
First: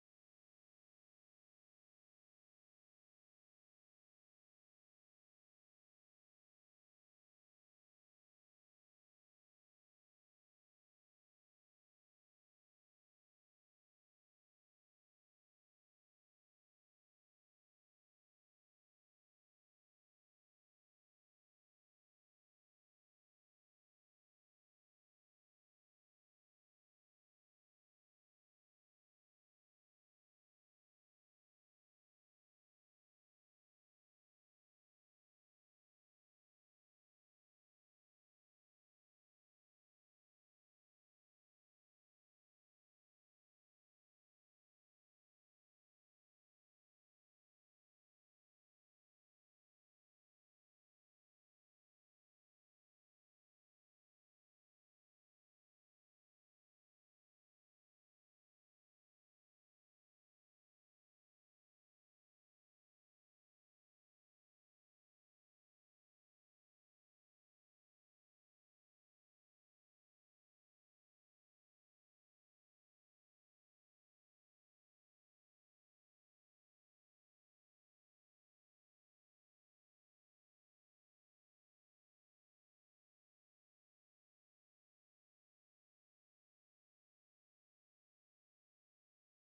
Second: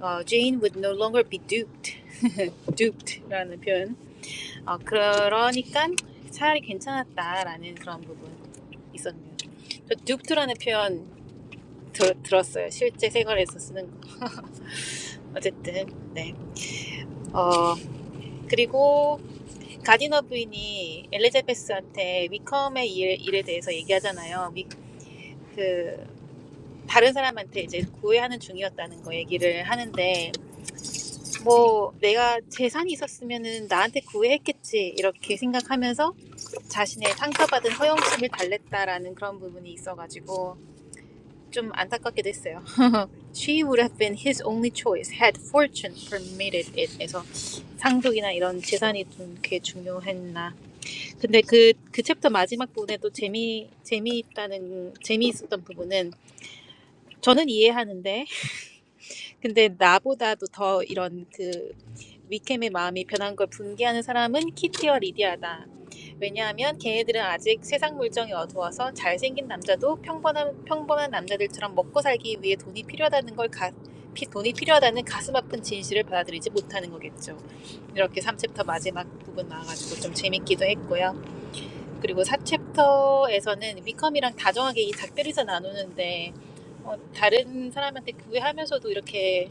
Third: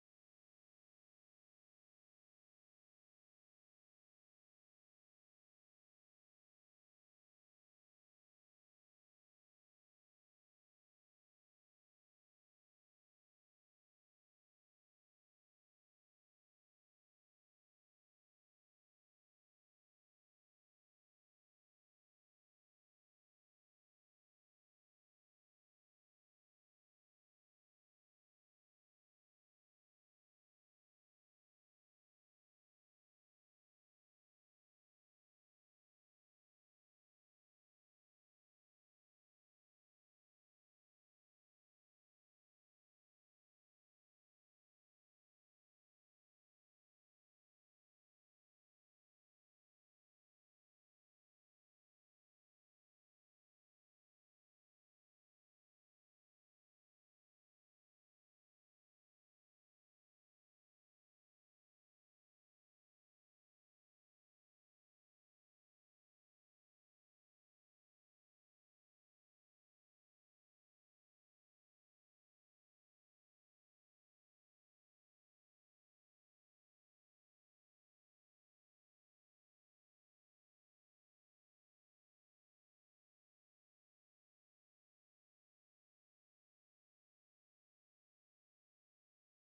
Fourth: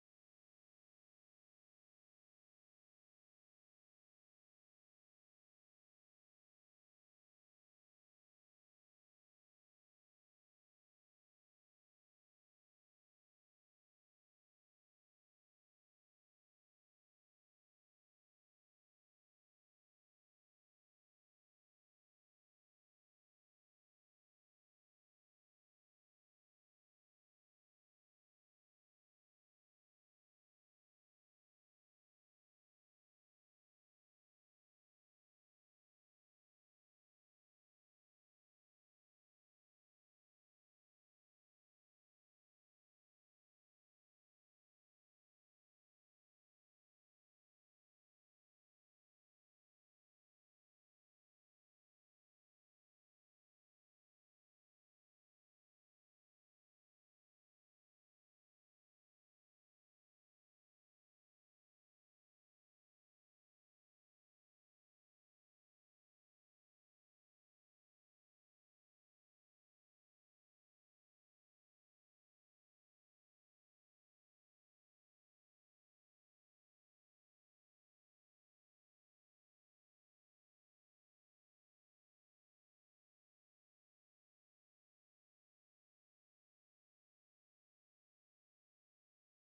[SPEAKER 1] 어, Jane would no longer be duped, duped라는 표현. 어, 그러니까 차라리 괜찮았다라는 그런 부분 있었네요. 저 눕트라는 표현 들, 들었어요. 실제 생활에서 쓰는 거. 어쨌든 네. 어 그리고 가디너 부인이 엘리자베스한테 위컴의 일, 일에 대해서 얘기하잖아요. 위, 그 다른 사람한테 이제 구애하는 중이었다는 거 얘기를 하는데 뭐 내가 재산이 있었으면은 나한테 구애했겠지 이렇게 생각하면서 자신의 상처받은 허영심을 달랬다라는 그런 부분이 있어가지고 좀 안타깝게 됐어요. She would have been his only choice had fortune permitted it. 에서 상속이나 이런 재산이 좀 그게 중요했나. 근데 그, 그 챕터 마지막 부분에도 재미, 재미있다는, 재미있었던 부분은 저는 이해하는데 근데 나보다도 더 이런 그 위캠의 마음이 변한 걸 분개하는 사람은 키티와 리디아다. 왜냐하면 걔네들은 아직 세상 물정이 어두워서 잘생긴 남자도 평범한, 평범한 남자들처럼 먹고 살기 위해 돈이 필요하다는 걸 가, 피, 돈이 필요하다는 가슴 아픈 진실을 받아들이지 못하는 거겠죠. 이렇게 3챕터 마지막 부분 나와가지고 좀 재밌기도 했고요. 그리고 사 챕터에서는 위컴이랑 다정하게 이 작별에서 나누는데 어, 다른 사람한테 구애하면서도 이렇게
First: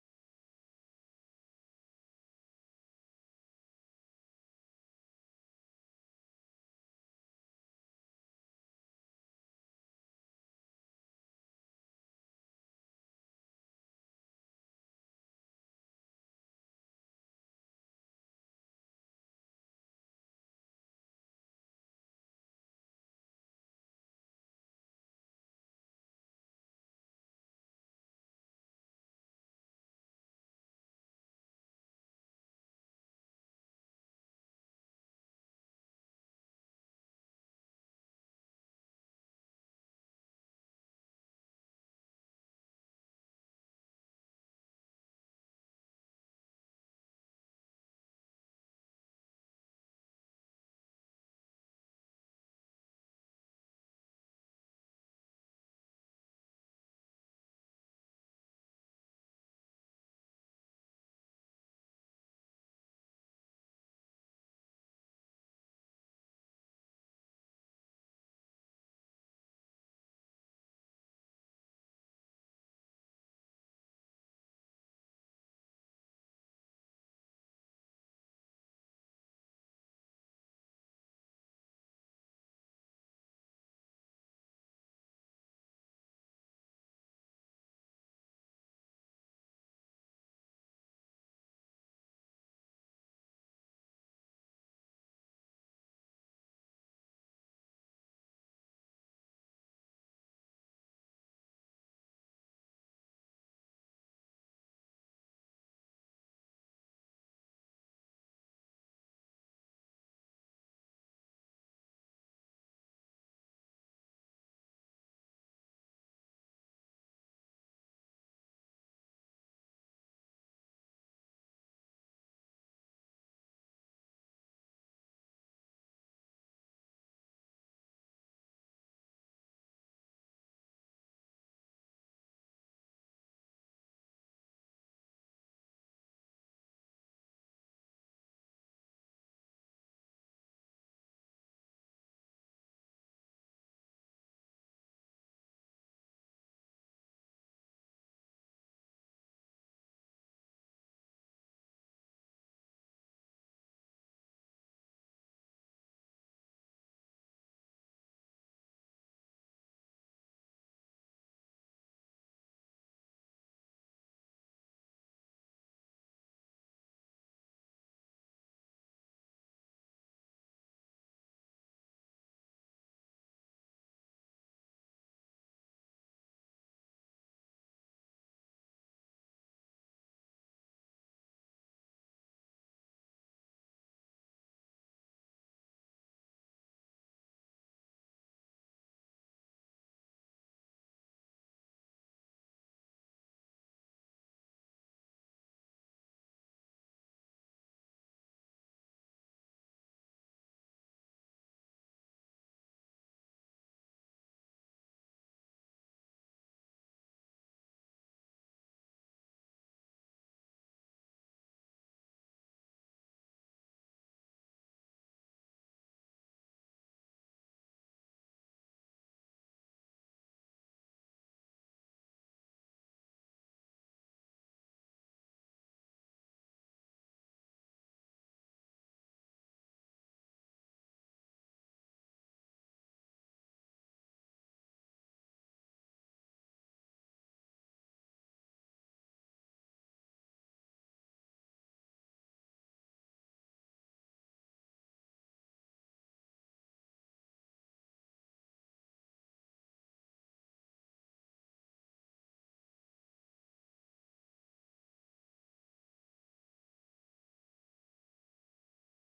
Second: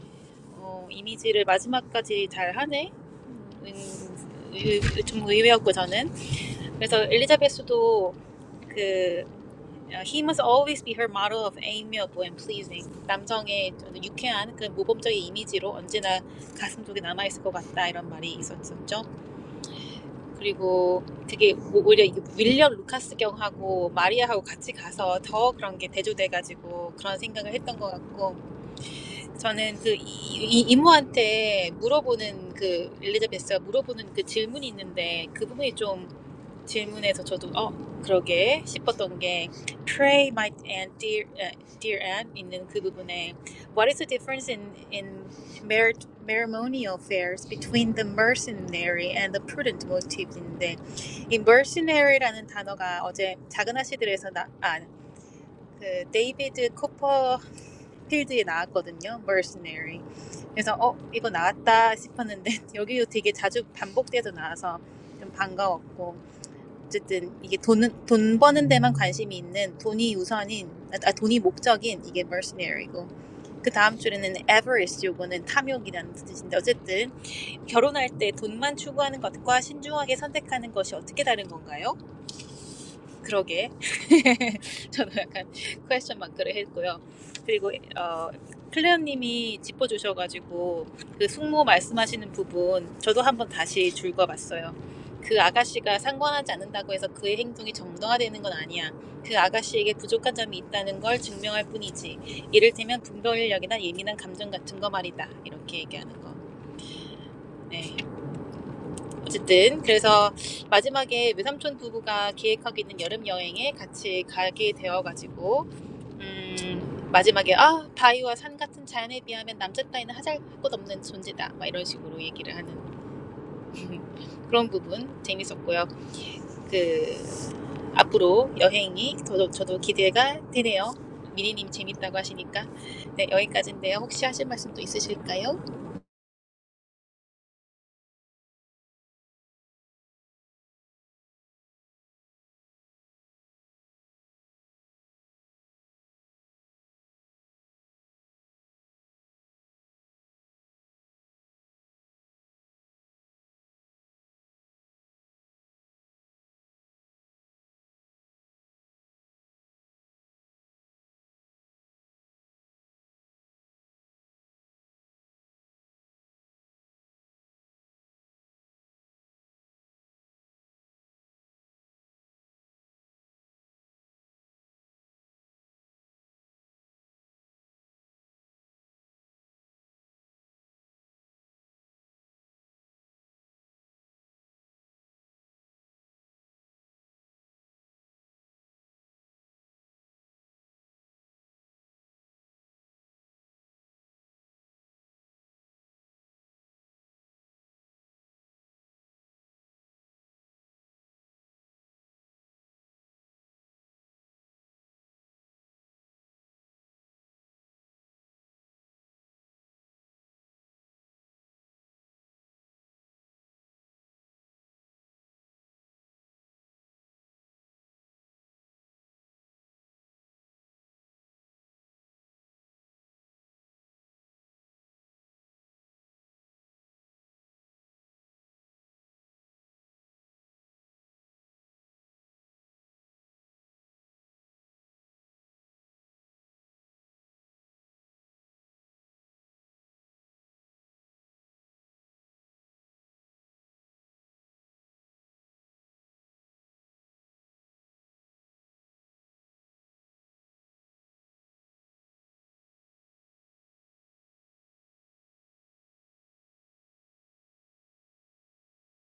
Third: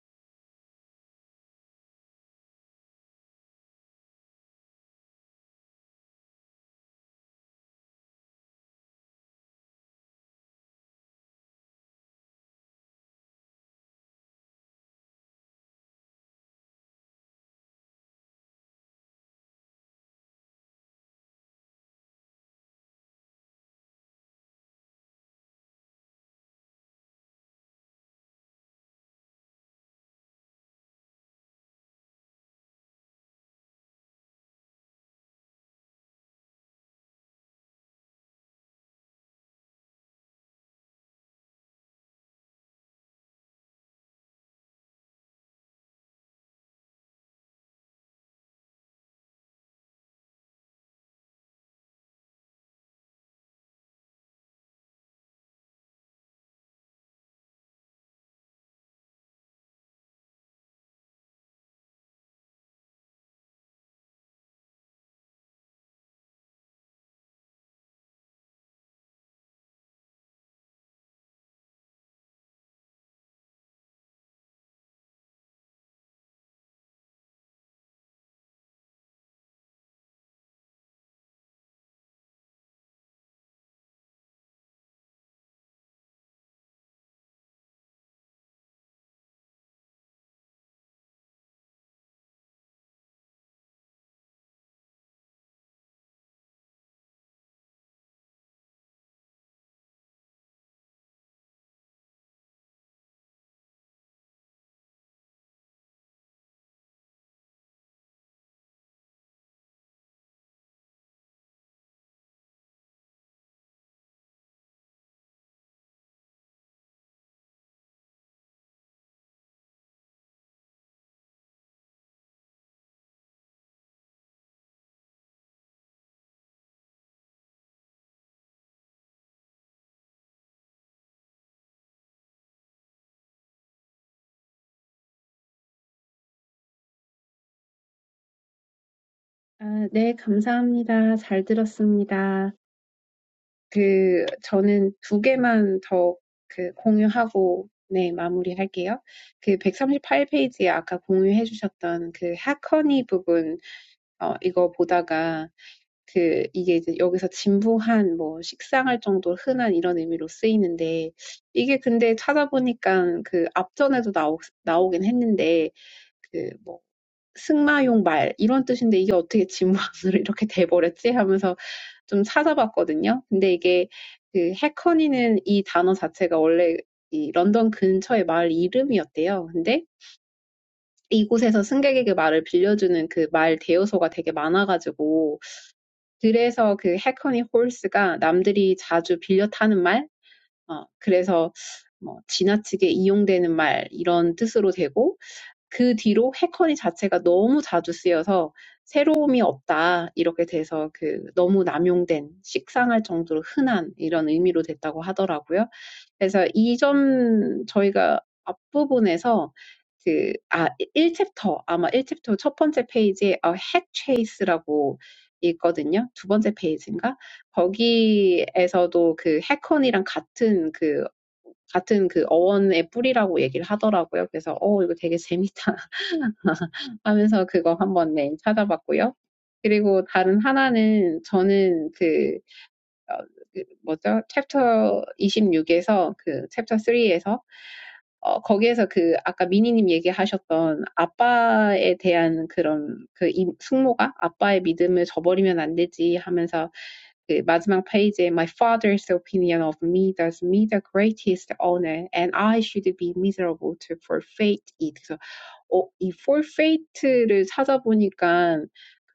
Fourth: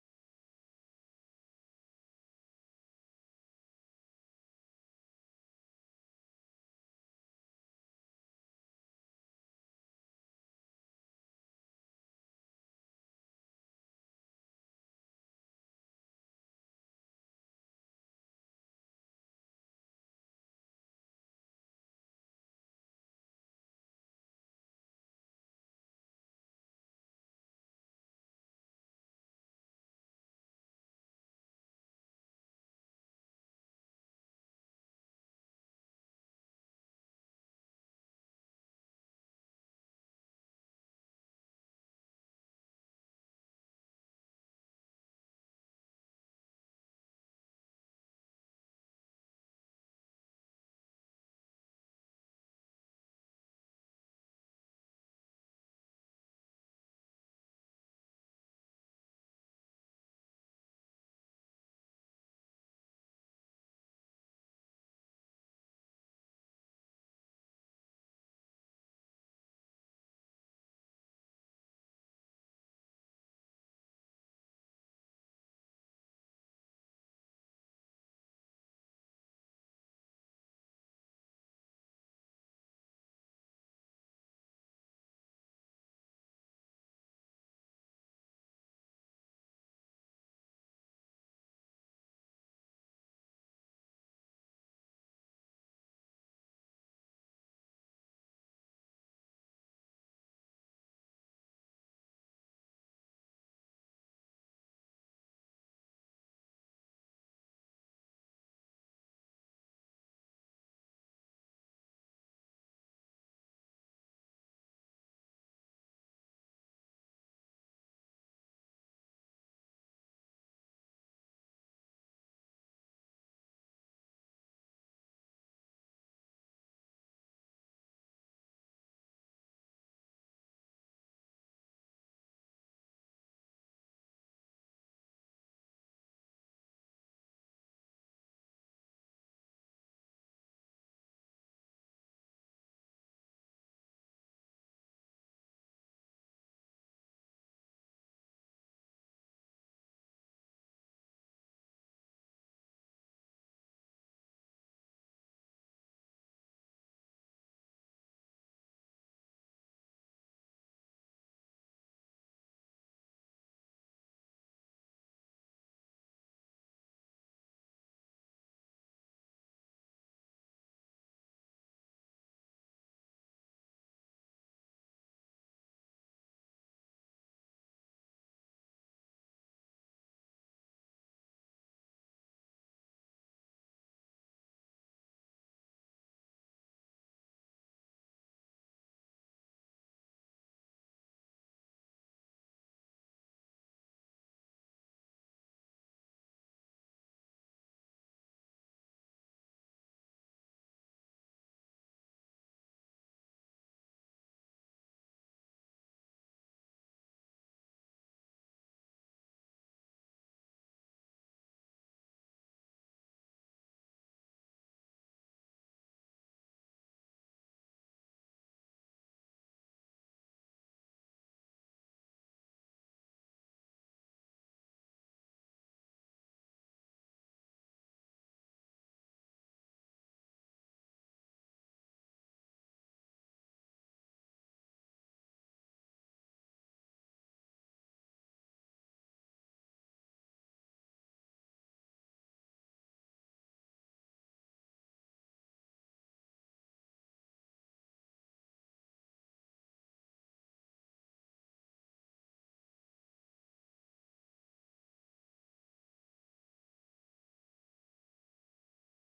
[SPEAKER 1] 어, 이미지를 마지막까지 잘 하네? 음, 의- 의- 좀 의외였고 저는 그래서 엘리자베스도 그 어, He must always be her model of amiable and pleasing. 남성의 좀 유쾌한 그 모범적인 이미지로 언제나 가슴 속에 남아 있을 것 같다 이런 말이 있었죠. 그리고 되게 오히려 윌리엄 루카스 경하고 마리아하고 같이 가서 더 그런 게 대조돼가지고 그런 생각을 했던 것 같고 저는 그 이, 이 이모한테 물어보는 그 엘리자베스가 물어보는 그 질문이 있는데 그 부분이 좀 질문에서 저도 어 그러게 싶었던 게 pray my aunt dear uh, dear aunt 있는 그 부분에 what is the difference in in mer- Merrimonial fairs between the mercenary and the prudent motives 인데 이 mercenary라는 단어가 어제 작은 아씨들에서 나아그 데이비드 코퍼필드에 나왔거든요 mercenary 그래서 어 이거 나왔다 싶었는데 여기도 되게 자주 반복돼서 나와서 좀 반가웠고 어쨌든 이게 돈돈 버는 데만 관심이 있는 돈이 우선인 아, 아, 돈이 목적인 이게 mercenary고 그 다음 줄에는 avarice 요거는 탐욕이라는 뜻인데 어쨌든 결혼할 때 돈만 추구하는 것과 신중하게 선택하는 것이 어떻게 다른 건가요? 그러게 저도 약간 퀘스천 마크를 했고요. 그리고 어, 클레어님이 짚어주셔가지고 그 숙모 말씀하시는 부분 저도 한번 다시 줄거봤어요. 그 아가씨가 상관하지 않는다고 해서 그의 행동이 정당화되는 건 아니야. 그 아가씨에게 부족한 점이 있다는 걸 증명할 뿐이지. 이를테면 분별력이나 예민한 감정 같은 거 말이다. 이렇게 얘기하는 거. 네. 어쨌든 그래서 마지막에 외삼촌 부부가 기획하고 있는 여름 여행에 같이 가게 되어가지고 음, 마지막에 아 바위와 산 같은 자연에 비하면 남자 따위는 하잘 것 없는 존재다 막 이런 식으로 얘기를 하는 그런 부분 재밌었고요. 그 앞으로 여행이 저도 저도 기대가 되네요. 미리님 재밌다고 하시니까 네 여기까지인데요. 혹시 하실 말씀도 있으실까요?
[SPEAKER 3] 아, 네, 감사합니다. 잘 들었습니다. 그 저는 두 개만 더그 공유하고 네, 마무리할게요. 그 138 페이지에 아까 공유해 주셨던 그 하커니 부분 어 이거 보다가 그 이게 이제 여기서 진부한 뭐 식상할 정도로 흔한 이런 의미로 쓰이는데 이게 근데 찾아보니까 그 앞전에도 나오, 나오긴 했는데 그뭐 승마용 말 이런 뜻인데 이게 어떻게 진문으로 이렇게 돼버렸지? 하면서 좀 찾아봤거든요. 근데 이게 그 해커니는 이 단어 자체가 원래 이 런던 근처의 마을 이름이었대요. 근데 이곳에서 승객에게 말을 빌려주는 그 말 대여소가 되게 많아가지고 그래서 그 해커니 홀스가 남들이 자주 빌려 타는 말, 어, 그래서 뭐 지나치게 이용되는 말 이런 뜻으로 되고 그 뒤로 해커리 자체가 너무 자주 쓰여서 새로움이 없다. 이렇게 돼서 그 너무 남용된, 식상할 정도로 흔한 이런 의미로 됐다고 하더라고요. 그래서 이 점 저희가 앞부분에서 그, 아, 1챕터, 아마 1챕터 첫 번째 페이지에 어, 핵체이스라고 있거든요. 두 번째 페이지인가? 거기에서도 그 해컨이랑 같은 그 같은 그 어원의 뿌리라고 얘기를 하더라고요. 그래서 어 이거 되게 재밌다. 하면서 그거 한번 네, 찾아봤고요. 그리고 다른 하나는 저는 그, 어, 그 뭐죠? 챕터 26에서 그 챕터 3에서 어, 거기에서 그 아까 미니님 얘기하셨던 아빠에 대한 그런 그 인- 숙모가 아빠의 믿음을 저버리면 안 되지 하면서 그 마지막 페이지에 My father's opinion of me does me the greatest honor and I should be miserable to forfeit it. 그래서 어, 이 forfeit를 찾아보니까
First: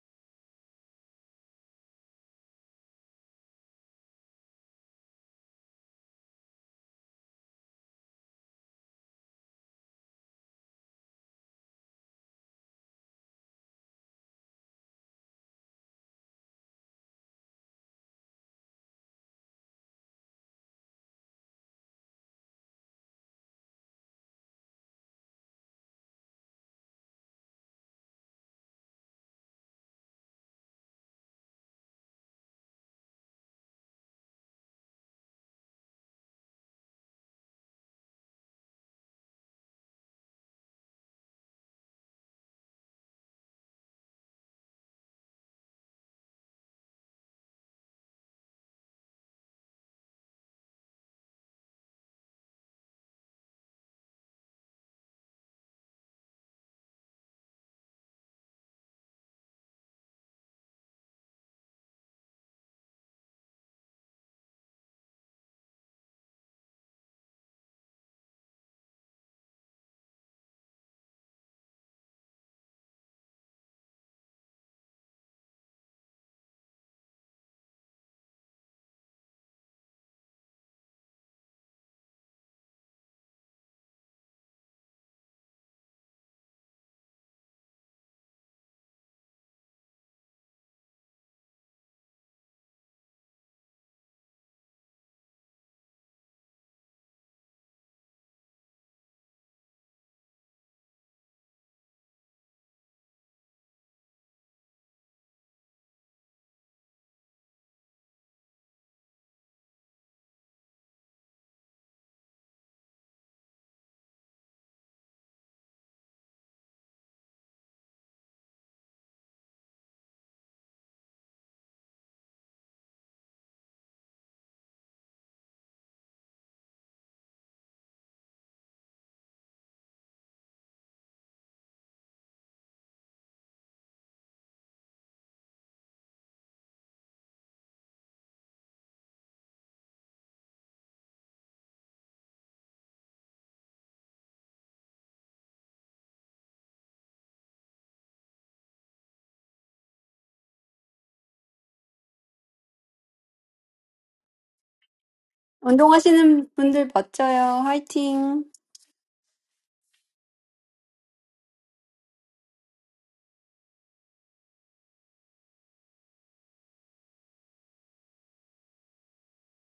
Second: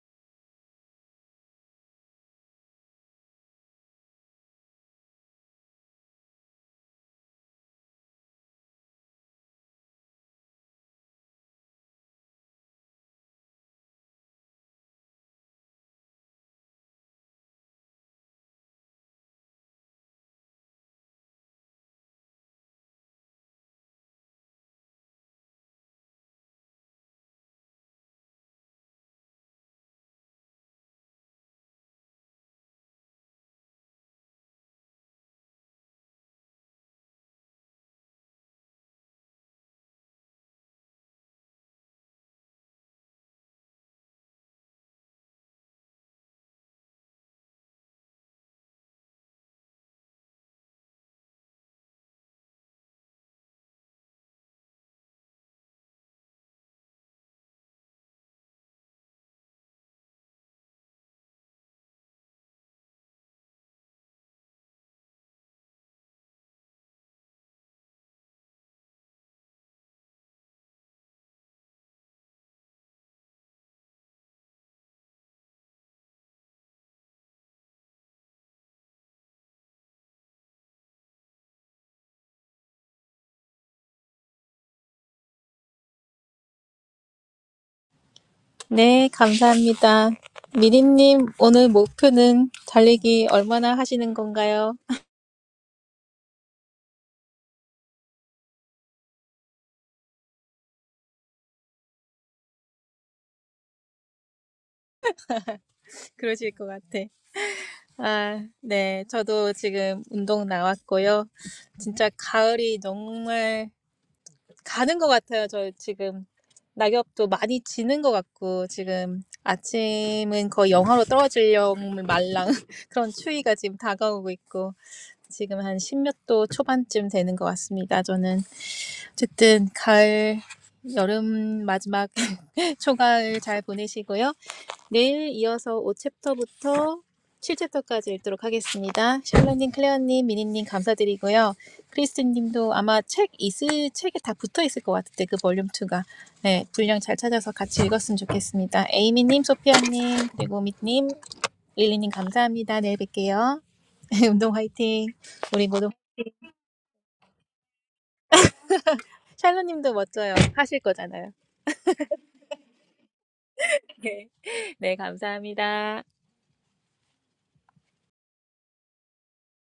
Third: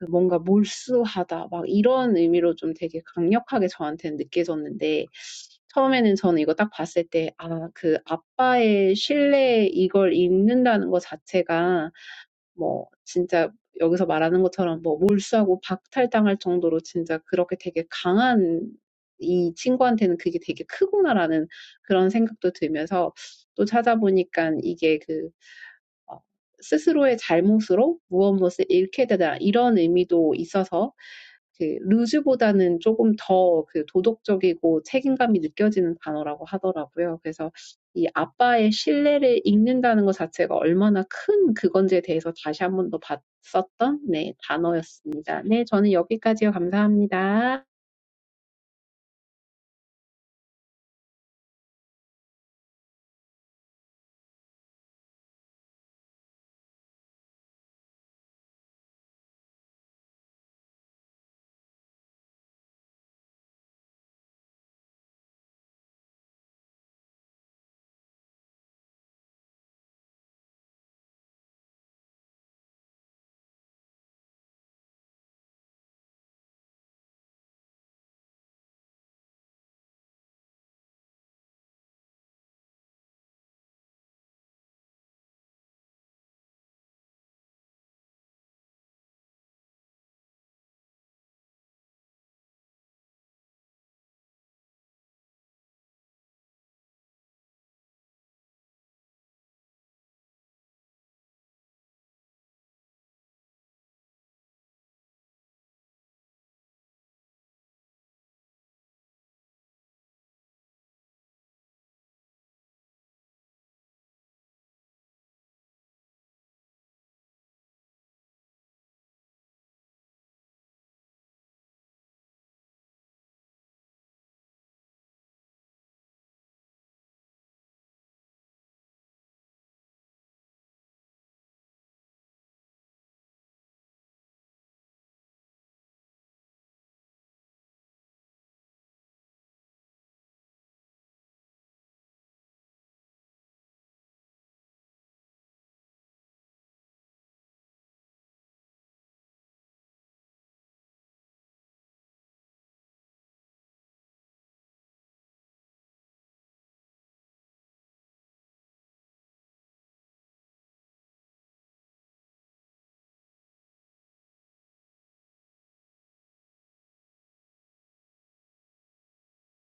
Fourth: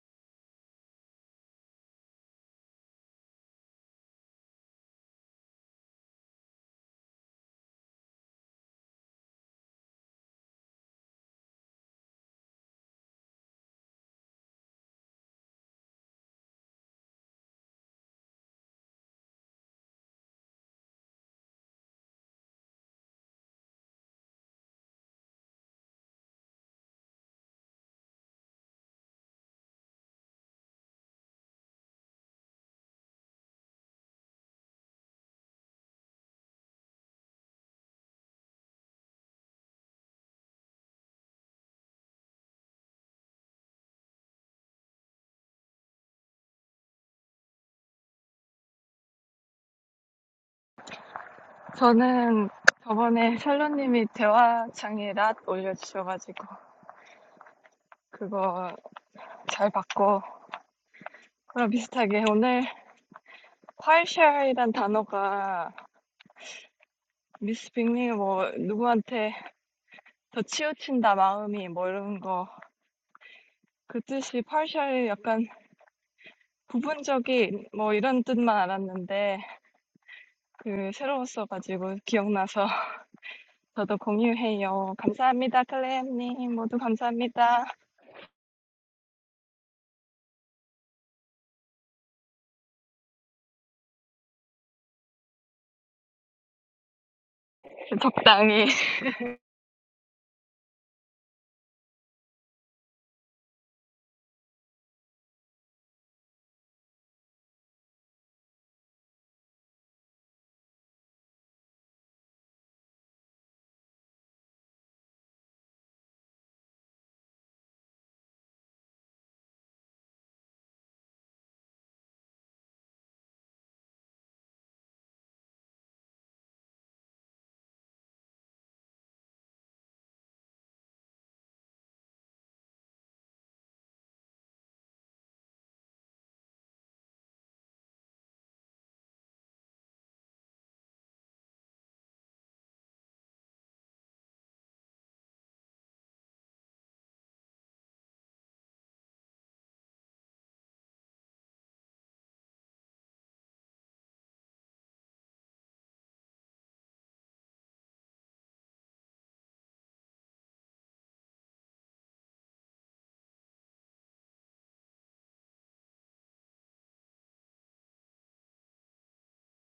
[SPEAKER 3] 뭔가 몰수하다 막 이런 의미로 좀 되게 강력하게 저한테는 느껴졌는데 처음에는 저는 이거 딱 봤을 때 아, 그 아빠의 신뢰 이걸 읽는다는 것 자체가 뭐 진짜 여기서 말하는 것처럼 뭐 몰수하고 박탈당할 정도로 진짜 그렇게 되게 강한 이 친구한테는 그게 되게 크구나라는 그런 생각도 들면서 또 찾아보니까 이게 그 어, 스스로의 잘못으로 무엇 무엇을 잃게 되다 이런 의미도 있어서 그 루즈보다는 조금 더 그 도덕적이고 책임감이 느껴지는 단어라고 하더라고요. 그래서 이 아빠의 신뢰를 잃는다는 것 자체가 얼마나 큰 그건지에 대해서 다시 한 번더 봤었던 네, 단어였습니다. 네, 저는 여기까지요. 감사합니다.
[SPEAKER 4] 저는 저번에 샬롯님이 대화창에 랏 올려주셔가지고 그거 잘 봤고 그랑 비슷하게 오늘 콰이샤이란 단어가 미스 빅리 뭐 누구한테 더 치우친다 마음이 뭐 이런 거 그 뜻이 콰이샤이 약간 부분적인 뭐 이런 뜻만 알았는데 그 새로웠어가지고 기억나서 저도 공유해요. 감사합니다 클레임님 모두 감사합니다.
[SPEAKER 1] 네, 감사합니다. 미리님, 오늘 목표는 달리기 얼마나 하시는 건가요?
[SPEAKER 4] 적당히
[SPEAKER 1] 그러실 것 같아. 아, 네, 저도 지금 운동 나왔고요. 진짜 가을이 정말 가는 것 같아요. 저 지금 낙엽도 많이 지는 것 같고, 지금 아침은 거의 영하로 떨어지려 말랑 그런 추위가 지금 다가오고 있고, 지금 한 십몇 도 초반쯤 되는 것 같습니다. 저는 어쨌든 가을, 여름 마지막 초가을 잘 보내시고요. 내일 이어서 5챕터부터 7챕터까지 읽도록 하겠습니다. 샬롯님, 클레어님, 미니님 감사드리고요. 크리스틴님도 아마 책 있을 책에 다 붙어 있을 것 같은데 그 볼륨 2가 네 분량 잘 찾아서 같이 읽었으면 좋겠습니다. 에이미님, 소피아님, 그리고 미님, 릴리님 감사합니다. 내일 뵐게요. 운동 화이팅. 우리 모두
[SPEAKER 2] 운동하시는 분들 멋져요. 화이팅!
[SPEAKER 1] 샬롯님도 멋져요. 하실 거잖아요. 네 감사합니다.